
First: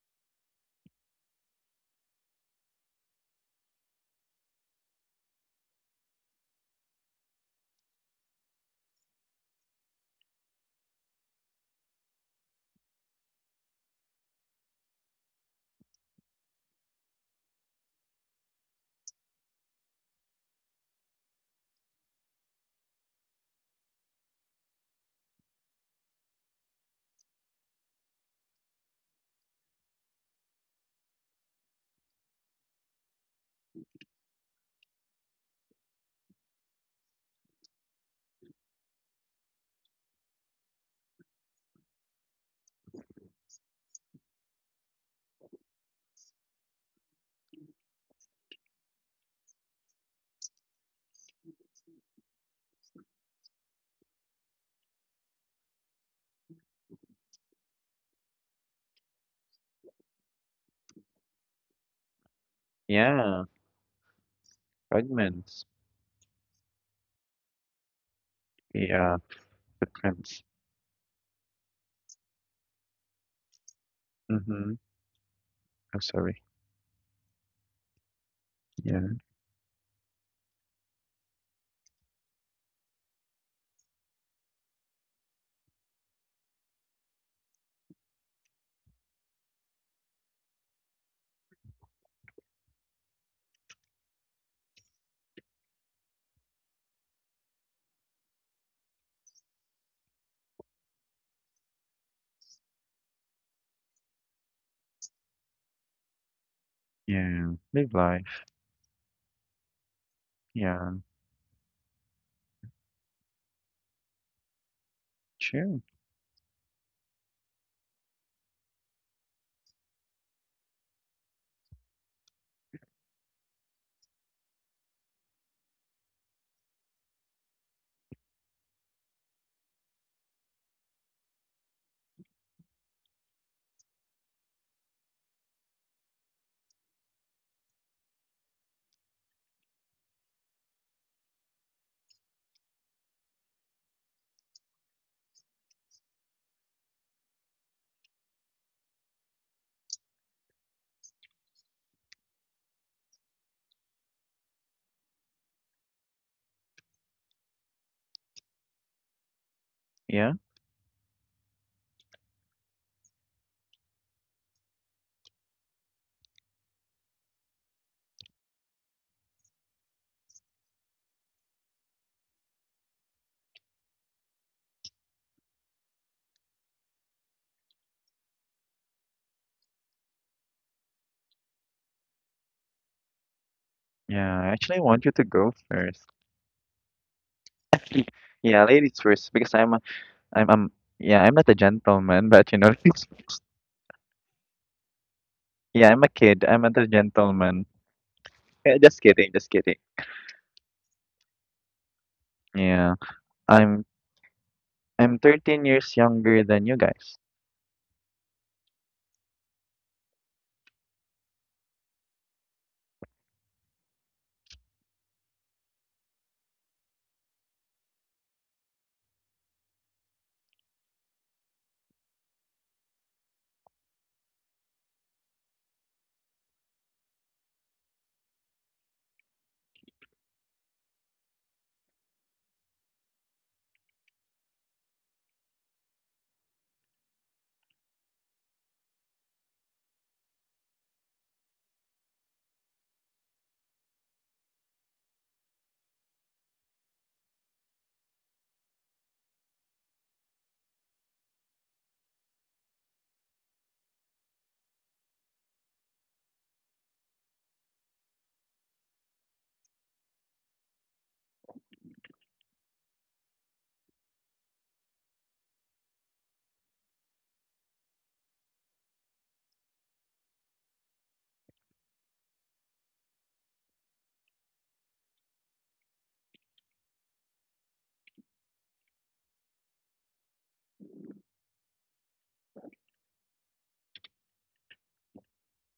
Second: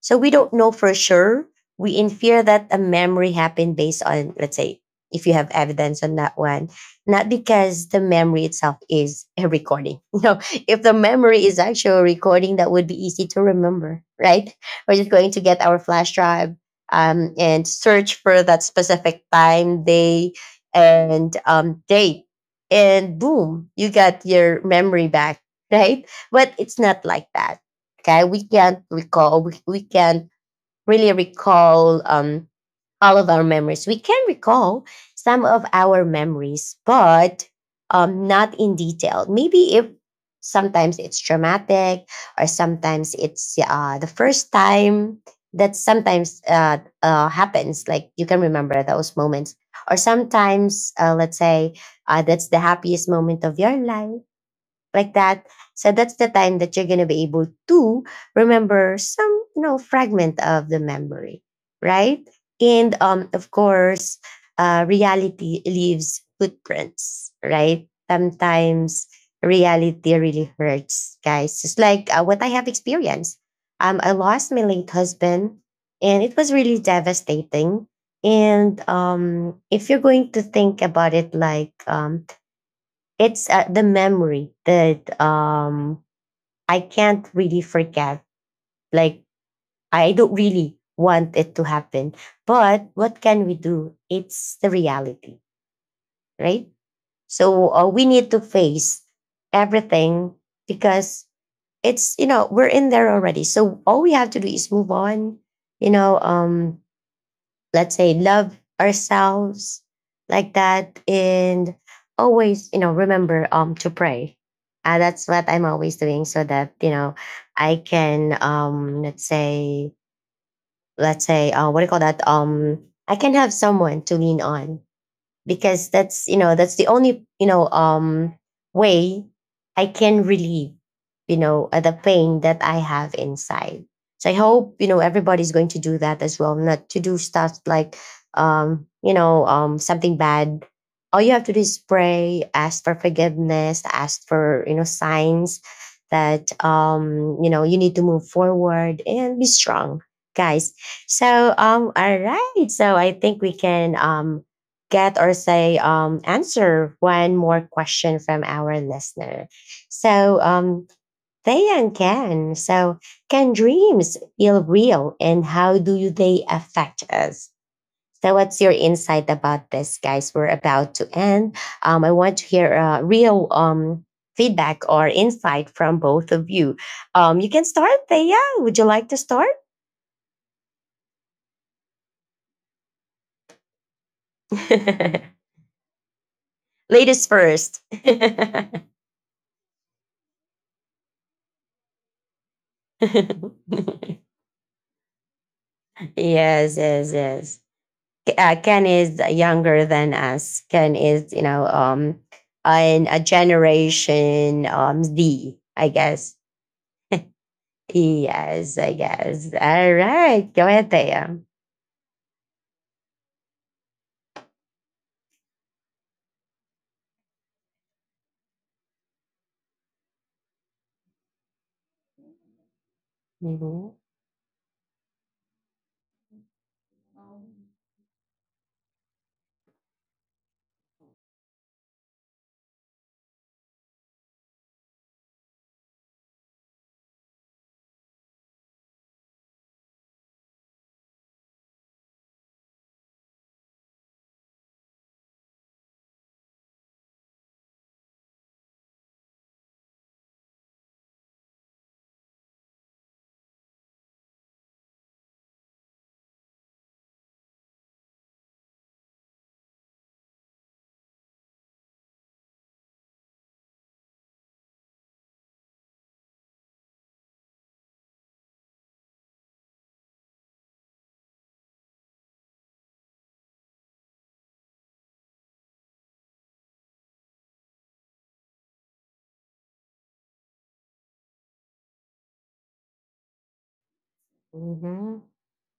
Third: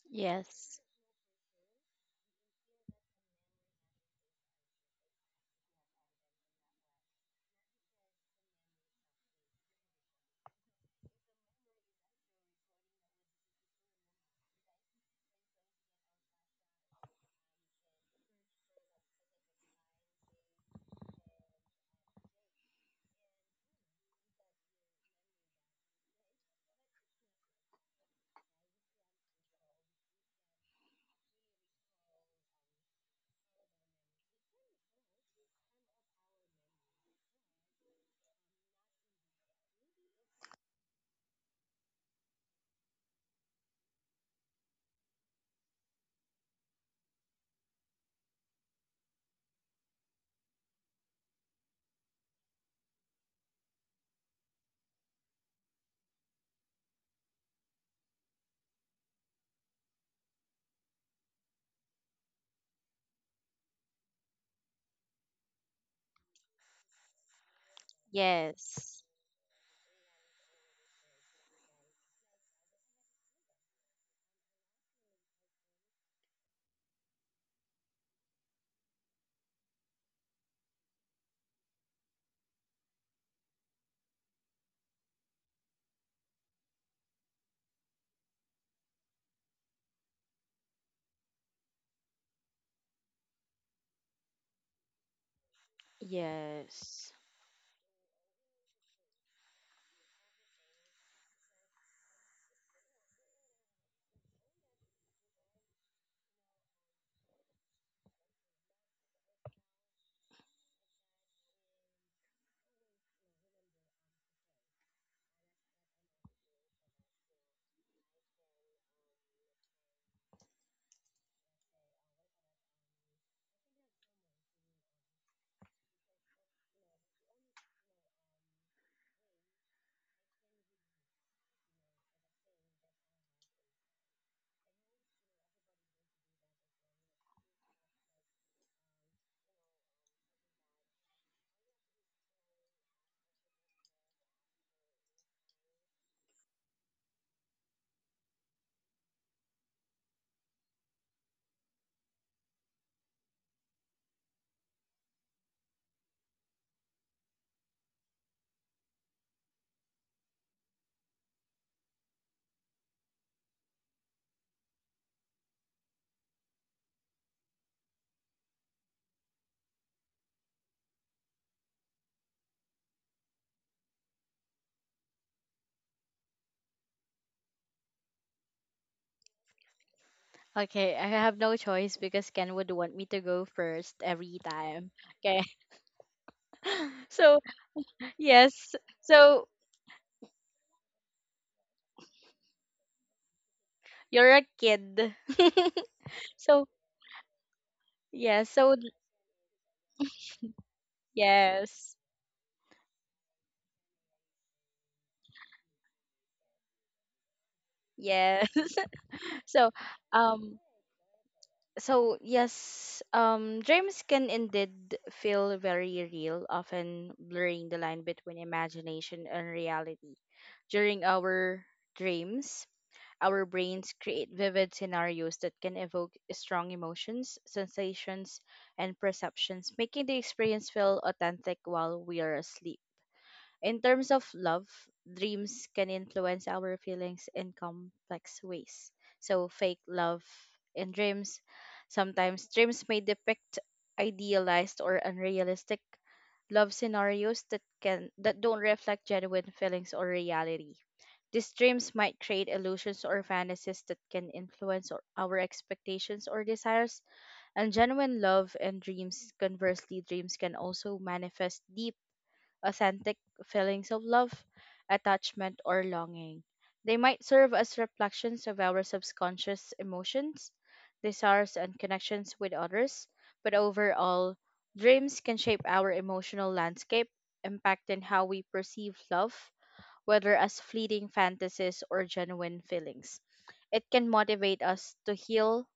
So we don't know Yes. for sure. We infer that a memory happened based on, let's say, if you have evidence on that one, not because the memory itself is a recording. *laughs* You know, if the memory is actually a recording, that would be easy to remember, right? We're just going to get our flash drive and search for that specific time, day, and date. And boom, you got your memory back, right? But it's not like that. Okay, we can't recall. We we, can really recall all of our memories. We can recall some of our memories, but not in detail. Maybe if sometimes it's traumatic, or sometimes it's the first time that sometimes happens, like you can remember those moments. Or sometimes let's say that's the happiest moment of your life, like that. So that's the time that you're going to be able to remember some, you know, fragment of the memory, right? And Yeah. of course, reality Fragments. leaves footprints, right? Yes. Sometimes Yeah. reality Footprints. really hurts, guys. Just like what I have experienced. I lost my Mm-hmm. late husband, Oh, and it sorry. was really devastating. And Yeah. If you're going to think about it, like it's the memory that I can't really forget. Like, I don't really want it to happen, but what can we do? It's the reality, right? Yes. So we need to face everything because it's, you know, we're in there already. So all we have to do is move on. You know, Yeah. let's Live say life. love ourselves, like that, Yeah. and always, you know, remember to pray. That's what I'm Sure. always doing, so that, you know, I can, let's say, what do you call that, I can have someone to lean on, because that's, you know, that's the only, you know, way I can relieve, you know, the pain that I have inside. So I hope, you know, everybody's going to do that as well. Not to do stuff like, you know, something bad. All you have to do is pray, ask for forgiveness, ask for, you know, signs that, you know, you need to move forward and be strong, guys. So all right, so I think we can get or say, answer one more question from our listener. Yeah. So they and Ken. So can dreams feel real, and how do they affect us? So what's your insight about this, guys? We're about to end. I want to hear real, feedback or insight from both of you. You can start, Thea. Would you like to start? Okay, I have no choice because Ken would want me to go first every Yeah. I actually time. want you to *laughs* Okay. go *laughs* first. Ladies So, first. Yeah, yes. ladies first, So, because I'm yeah, I'm not a gentleman, but you know. *laughs* *laughs* you're a kid. Yeah, *laughs* I'm a kid. I'm So, Yes, not a yes, yes. gentleman. Yes. So, Eh, Ken just is kidding, just kidding. younger than us. Ken is, you know, yes. Yeah, in a I'm generation I'm Z, 13 I years guess. younger than you guys. Yes. Yes, I *laughs* guess. So, All right, um go ahead, Thea. so yes, dreams can indeed feel very real, often blurring the line between imagination and reality. During our dreams, our Mm-hmm. brains create vivid scenarios that can evoke strong emotions, sensations, and perceptions, making the experience feel authentic while we are asleep. In terms of love, dreams can influence our feelings in complex ways. So, fake love in dreams. Sometimes dreams may depict idealized or unrealistic love scenarios that can that don't reflect genuine feelings or reality. These dreams might create illusions or fantasies that can influence our expectations or desires. And genuine love and dreams, conversely, dreams can also manifest deep, authentic feelings of love, attachment, or longing. They might serve as reflections of our subconscious emotions, desires, and connections with others. But overall, dreams can shape our emotional landscape, impacting how we perceive love, whether as fleeting fantasies or genuine feelings. It can motivate us to Mm-hmm. heal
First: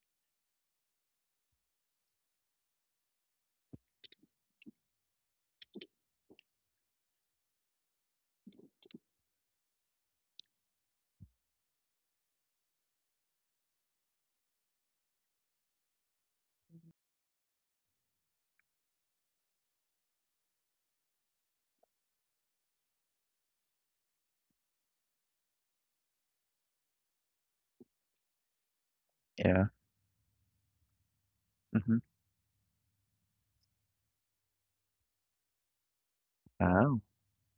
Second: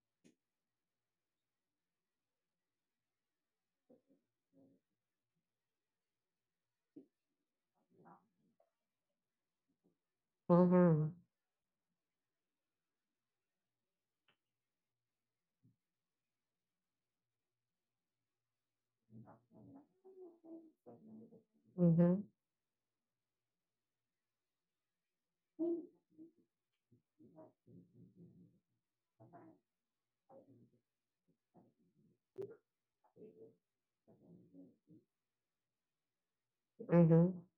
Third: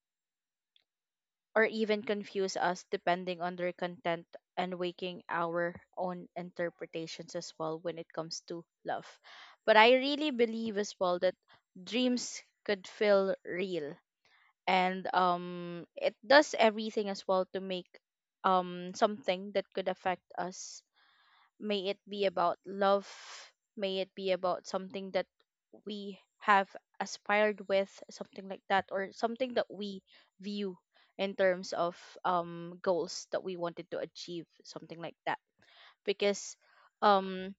or even confuse us, depending on their content and waking our own interpretations as well when it comes to love. But I really believe as Mm-hmm. well that dreams could feel real, and it does everything as well to make something that could affect us. May it Mm-hmm. be about love, may it be about something that we have aspired with, something like that, or something Yeah. that we view in terms Mm-hmm. of goals that we wanted to achieve, something like that. Because Wow. Mm-hmm. um,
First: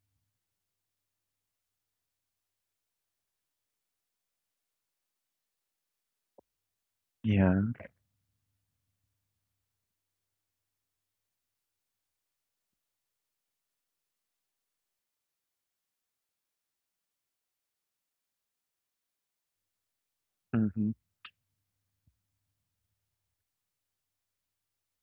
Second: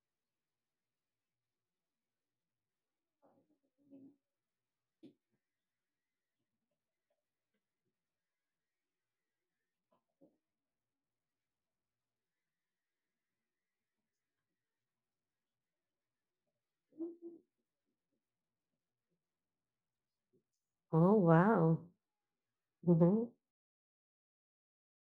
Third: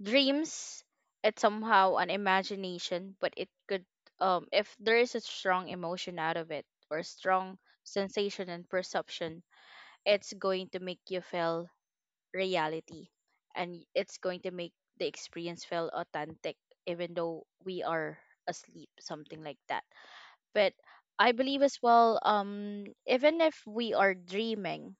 dreams, it's somehow an imagination, but it could, if there is a strong emotion out of it, or strong Yeah. sensation and perception, it's going to make you feel reality, and it's going to make the experience feel authentic even though we are asleep, something like that. But Mm-hmm. Oh I believe as wow. well, Mm-hmm. even if we are dreaming,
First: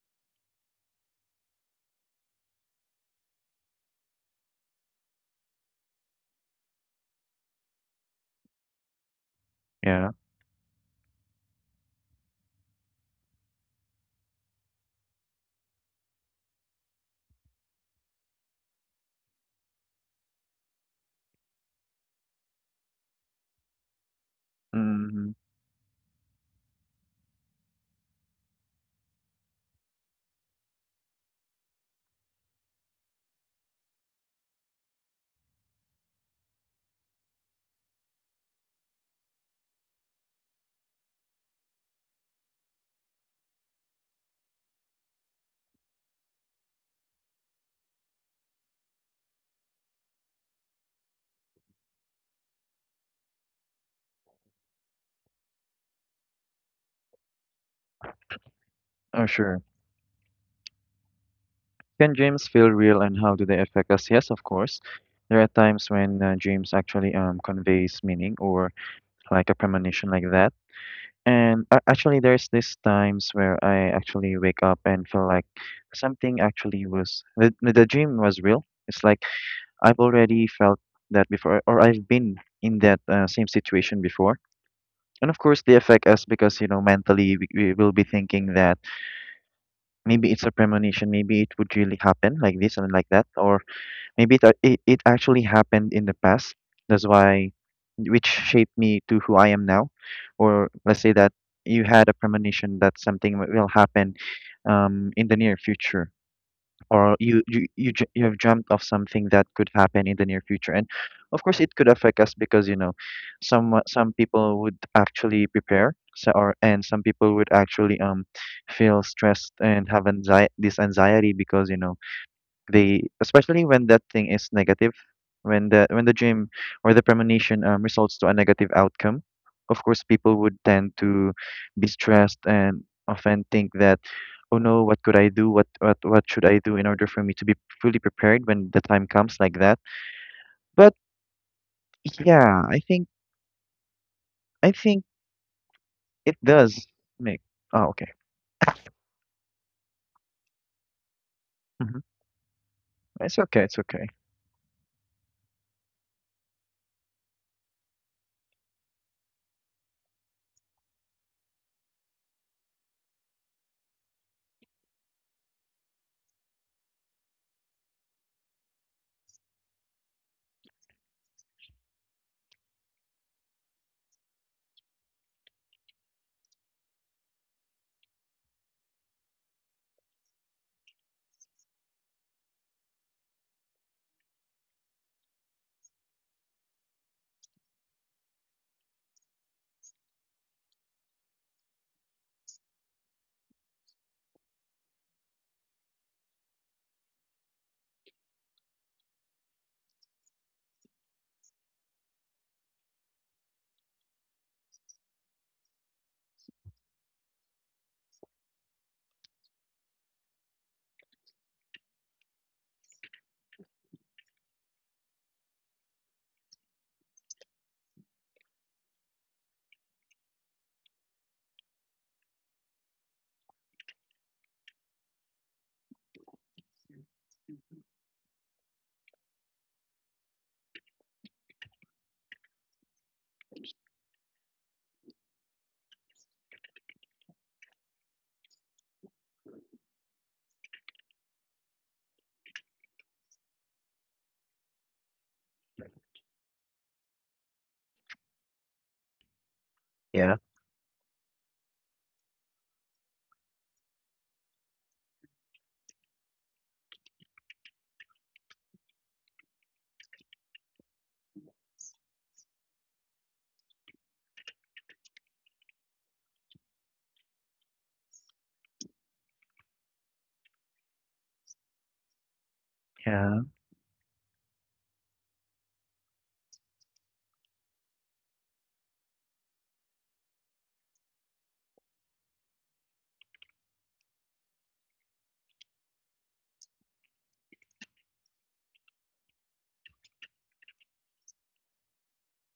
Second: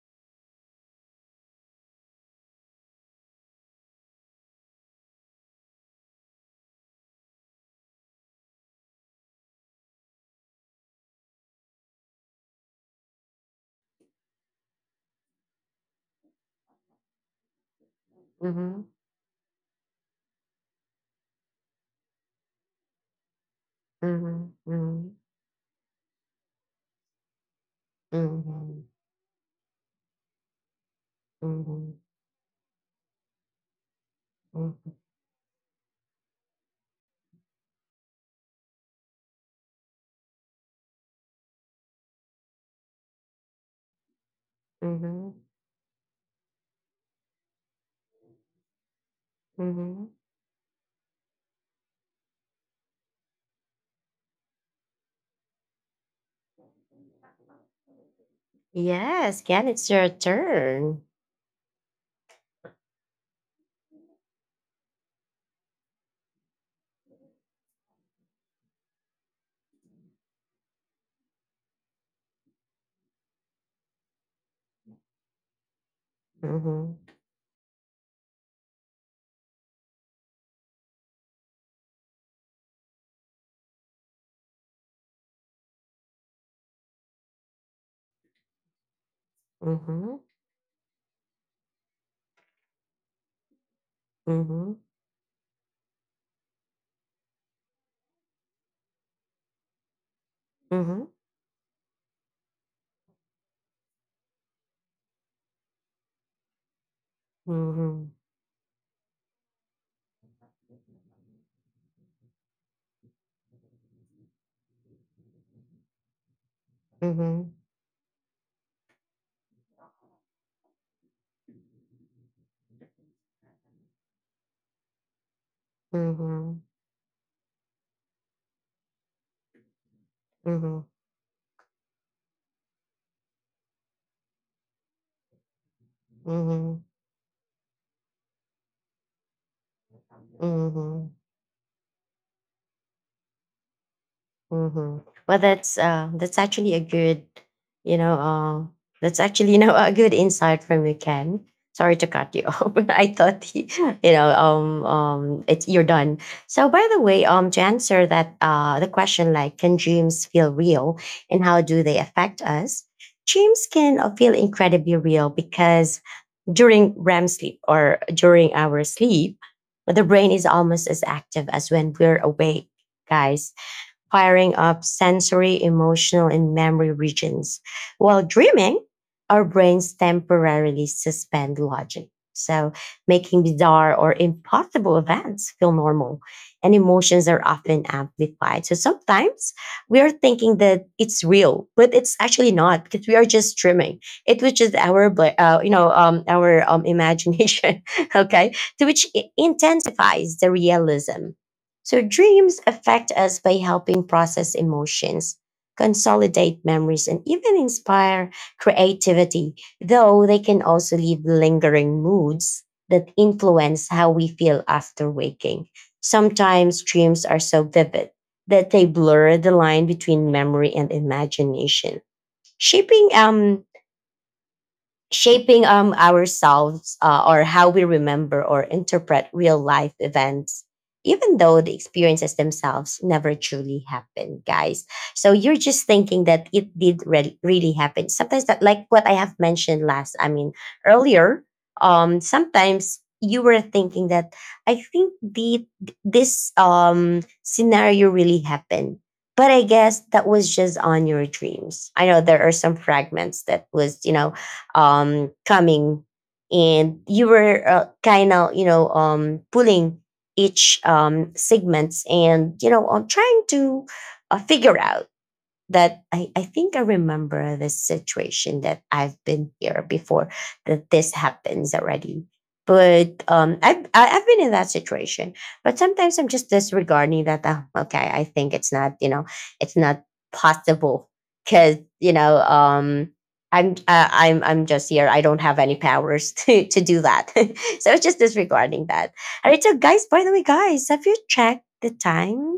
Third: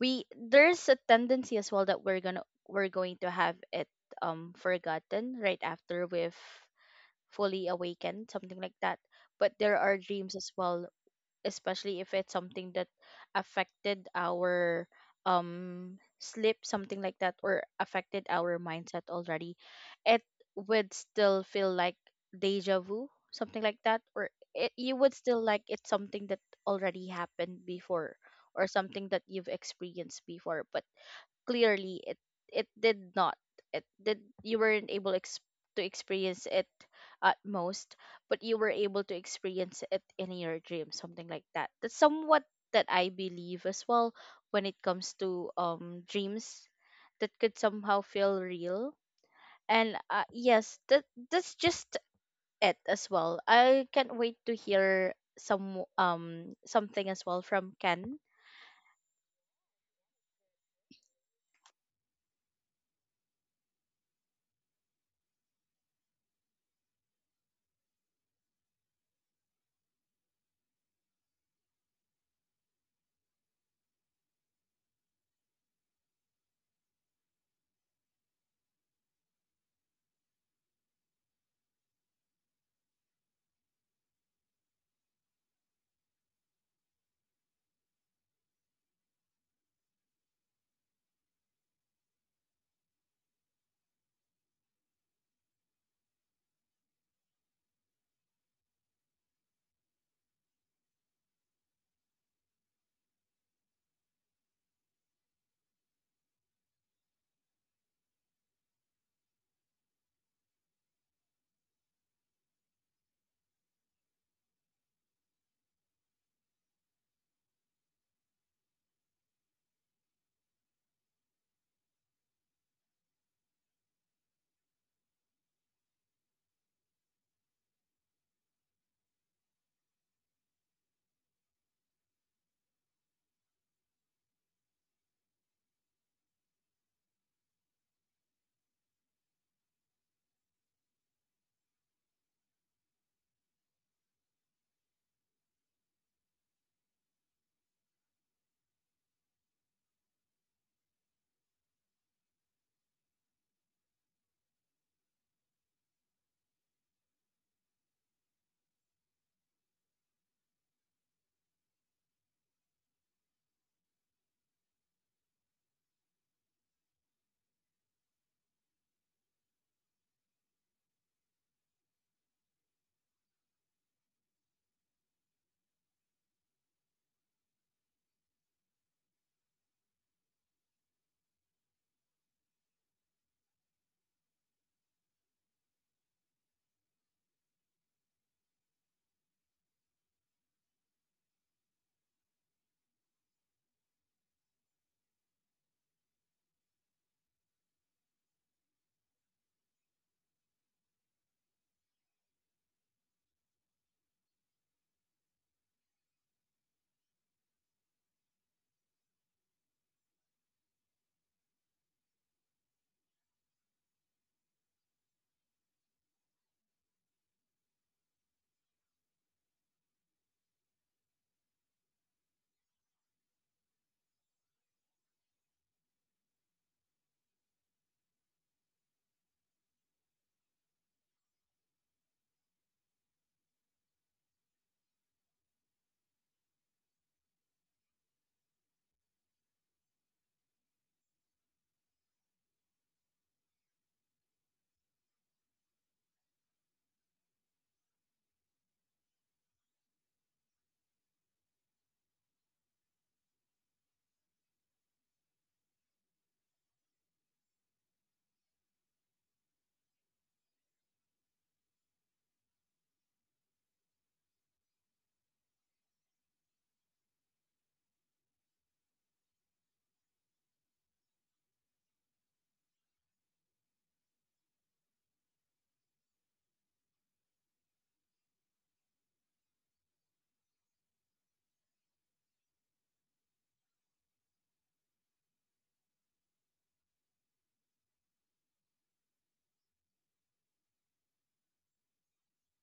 we there's a tendency as well that we're going to have it forgotten right after we've fully awakened, something like that. But there are Yeah. dreams as well, especially if it's something that affected our sleep, something like that, or affected our Mm-hmm. mindset already, it would still feel like deja vu, something like that, or Mm-hmm. it, you Mm-hmm. would Mm-hmm. still like, it's something that already happened before, or Mm-hmm. something that you've experienced before, but clearly it did not, it did you weren't Mm-hmm. able to experience it at most, but you were able to experience it in your dream, something like that. That's somewhat that I believe as well when it comes Mm-hmm. to dreams that could somehow feel real. And Mm-hmm. Yes, that's just it as well. I can't wait to hear some something as well from Ken. Oh, Yes, sure. Ken, it's your turn. Can dreams feel real, and how do they affect us? Yes, of course. There are times when dreams actually conveys meaning or like a premonition like that. And actually, there's these times where I actually wake up and feel like something actually Mm-hmm. was the dream was real. It's like I've already felt that before, or I've been in that same situation before. And of course, they affect us because, you know, mentally we will be thinking that maybe it's a premonition, maybe it would really happen like this and like that, or maybe Mhm. It actually happened in the past, that's why, which shaped me to who I am now. Or let's Mhm. say that you had a premonition that something will happen in the near future, or Mhm. You have dreamt of something that could happen in the near future. And of course it could affect us because you know some people would actually prepare so, or and some people would Mhm. actually feel stressed and have anxiety because you know they, especially when that thing is negative, when the dream Mhm. or the premonition results to a negative outcome, of course people would Mhm. tend to be stressed and often think that, oh no, what could I do? What should I do Mhm. in order for me to be fully prepared when the time comes like that? But Mhm. yeah, I think I Mhm. think Well, that's it actually a does good, make. Oh, you okay. know, that's actually, you know, *laughs* a good insight from you, Ken. Sorry Hmm. to cut you *laughs* off, but I It's thought *laughs* okay. It's okay. you know, it's, you're done. So, by the way, to answer that, the question like, can dreams feel real, and how do they affect us? Dreams can feel incredibly real because during REM sleep or during our sleep, the brain is almost as active as when we're awake, guys, firing up sensory, emotional, and memory regions. While dreaming, our brains temporarily suspend logic. So, making bizarre or impossible events feel normal, and emotions are often amplified. So, sometimes we are thinking that it's real, but it's actually not, because we are just dreaming. It was just our, you know, our, imagination, *laughs* okay, to which it intensifies the realism. So, dreams affect us by helping process emotions, consolidate memories, and even inspire creativity, though they can also leave lingering moods that influence how we feel after waking. Sometimes dreams are so vivid that they blur the line between memory and imagination, shaping um, shaping ourselves, or how we remember or interpret real life events, even though the experiences themselves never truly happen, guys. So you're just thinking that it did really happen. Sometimes that, like what I have mentioned last, I mean earlier, sometimes you were thinking that I think the this scenario really happened. But I guess that Yeah. was just on your dreams. I know there are some fragments that was, you know, coming, and you were kind of, you know, pulling each segments, and you know, I trying to figure out that I think I remember the situation that I've been here before, that this happens already. But Yeah. I've been in that situation. But sometimes I'm just disregarding that. Oh, okay, I think it's not, you know, it's not possible because, you know, I'm I'm just here. I don't have any powers *laughs* to do that. *laughs* So it's just disregarding that. All right. So guys, by the way, guys, have you checked the time?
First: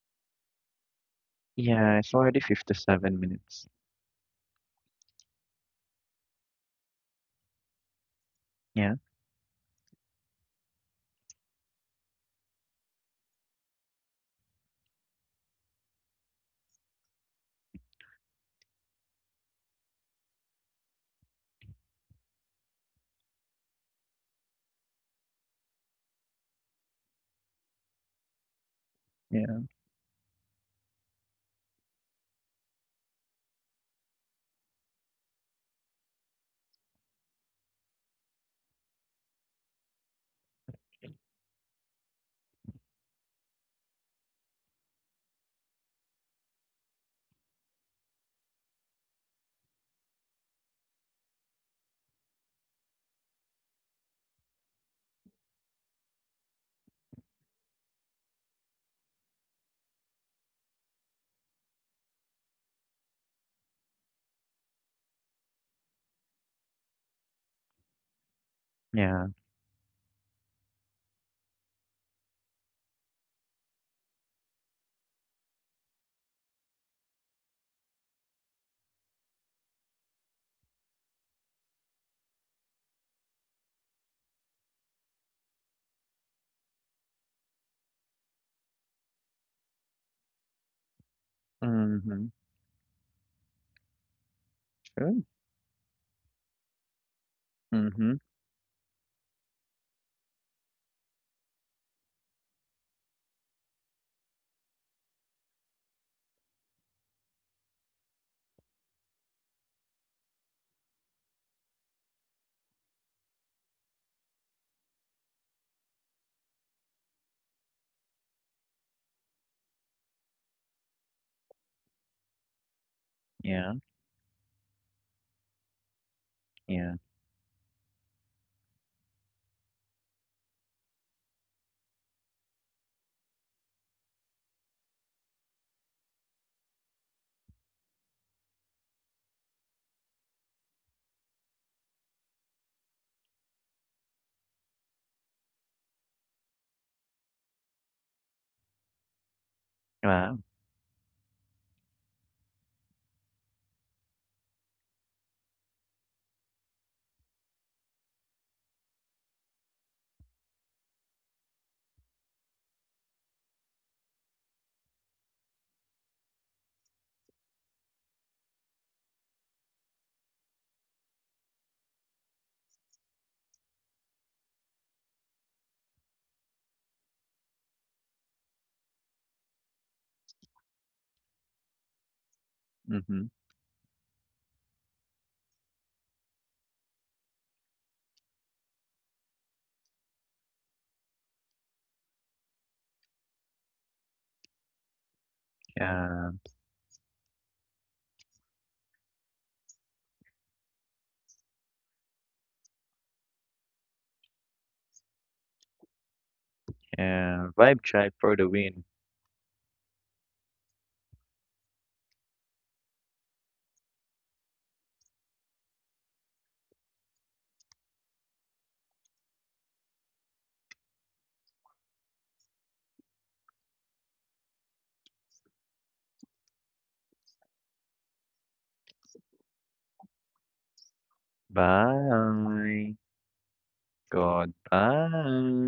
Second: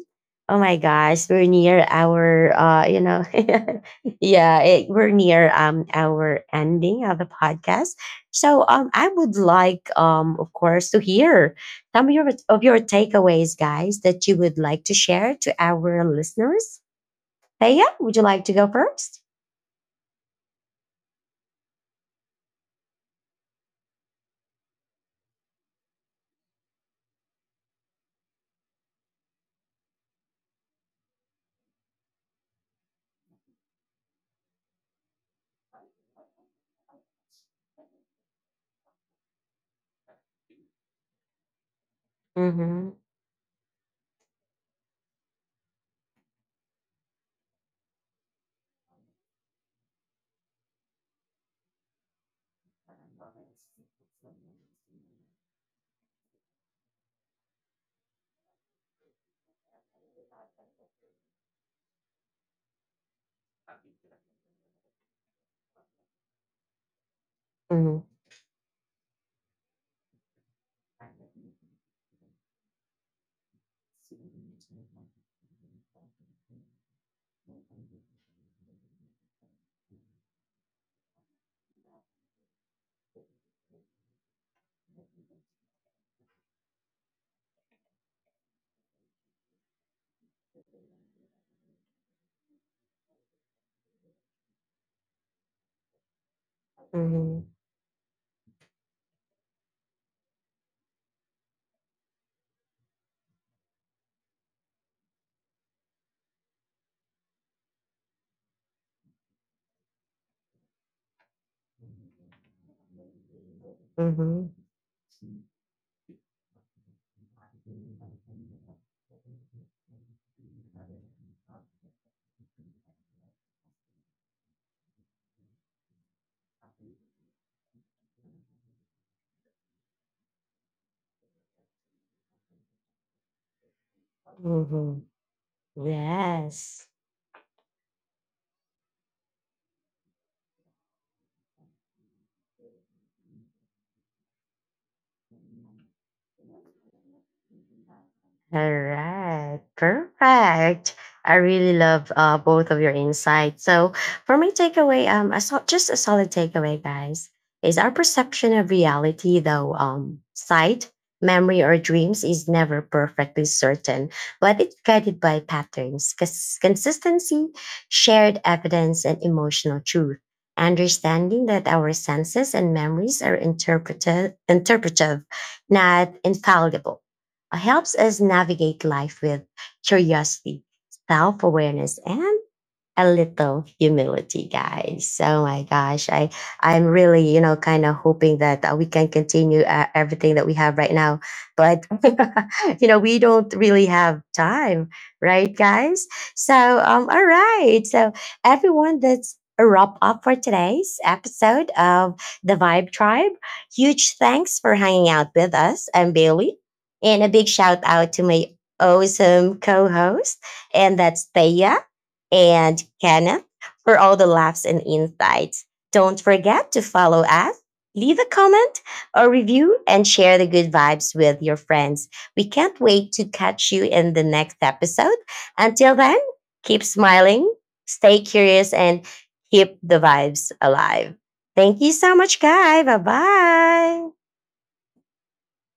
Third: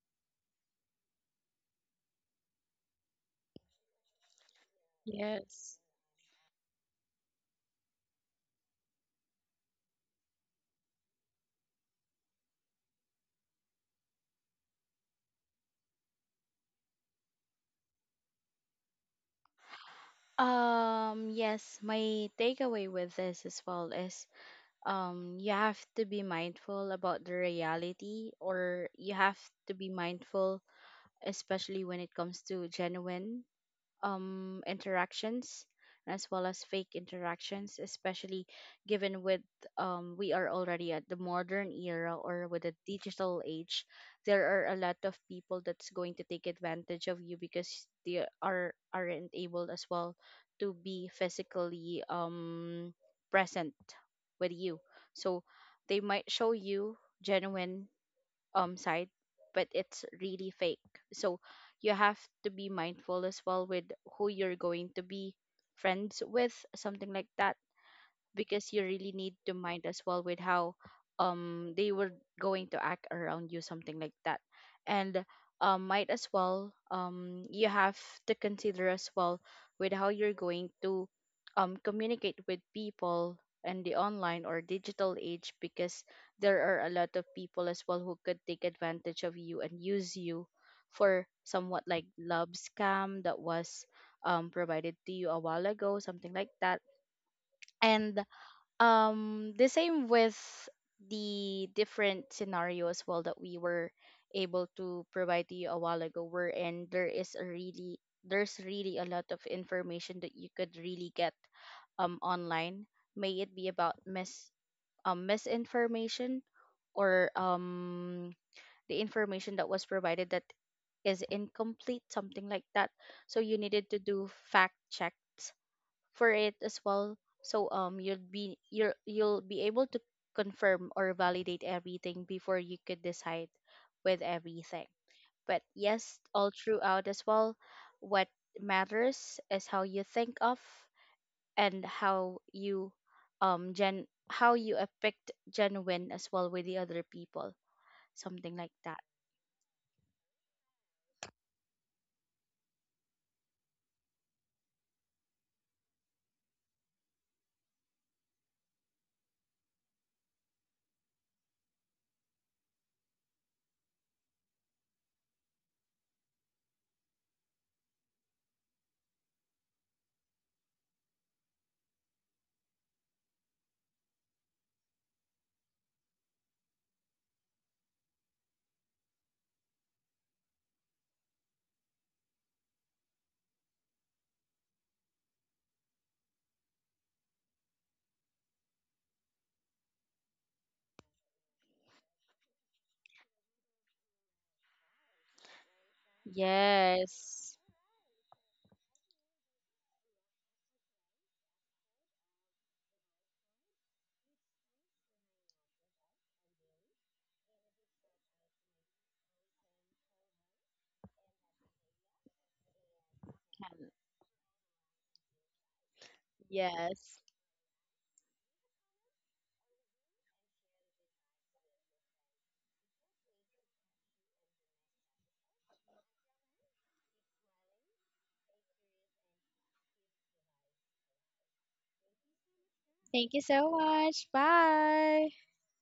Oh my gosh, we're near Yeah. It's already our you fifty-seven know, minutes. *laughs* yeah, it, we're near Yes. Our ending of the podcast. So Yeah. I would like, of course, to hear some of your, takeaways, guys, that you would like to share to our listeners. Thea, would you like to go first? Yes, my takeaway with this as well is you have to be mindful about the reality, or you have Yeah. to be mindful especially when it comes to genuine interactions as well as fake interactions, especially given with we are already at the modern era or with the Mm-hmm. digital age, there are a lot of people that's going to take advantage of you because they aren't able as well to be physically present with you. So they might show you genuine side but it's really fake, so you have to be mindful as well with who you're going to be friends with, something like that, Mm-hmm. because you really Yeah. need to mind as well with how they were going to act around you, something like that. And might as well, you have to consider as well with how you're going to communicate with people in the online or digital age, because there are a lot of people as well who could take advantage of you and use you for somewhat like Mm-hmm. love scam that was provided to you a while ago, something like that. Mm-hmm. And Mhm. The same with the different scenario as well that we were able to provide to you a while ago, wherein there is a really there's really a lot of information that you could really get online, may it be about misinformation, or the information that was provided that is incomplete, something like that, so you Yeah, needed to do fact checks for it as yeah. well. So you'll be you'll be able to confirm or validate everything before you could decide with everything. Mm-hmm. But yes, all Yes. throughout as well, what matters is how you think of and how you gen how you affect genuine as well with the other people. Something All like that. right, Wow. perfect. I really love both of your insights. So, for my takeaway, I saw just a solid takeaway, guys, is our perception of reality, though sight, memory, or dreams is never perfectly certain, but it's guided by patterns, consistency, shared evidence, and emotional truth. Understanding that our senses and memories are interpretive, interpretive, not infallible, helps us navigate life with curiosity, self awareness, and a Mhm. little humility, guys. Oh my gosh, I, I'm really, you know, kind of hoping that we can continue everything that we have right now, but *laughs* you know, we don't really have time, right, guys? Yeah. So all Yes. right, so everyone, that's a wrap up for today's episode of The Vibe Tribe. Huge thanks for hanging out with us. I'm Bailey, and a Yeah. big Vibe shout tribe out to for the my win. awesome co-host, and that's Thea, and Kenneth, for all the laughs and insights. Don't forget to Yes. follow us, leave a comment or review, and share the good vibes with your friends. We can't wait to catch you in the next episode. Until then, keep smiling, stay curious, and keep the vibes alive. Thank you so much, guys. Bye. Bye Thank you so bye. much. Bye. Goodbye.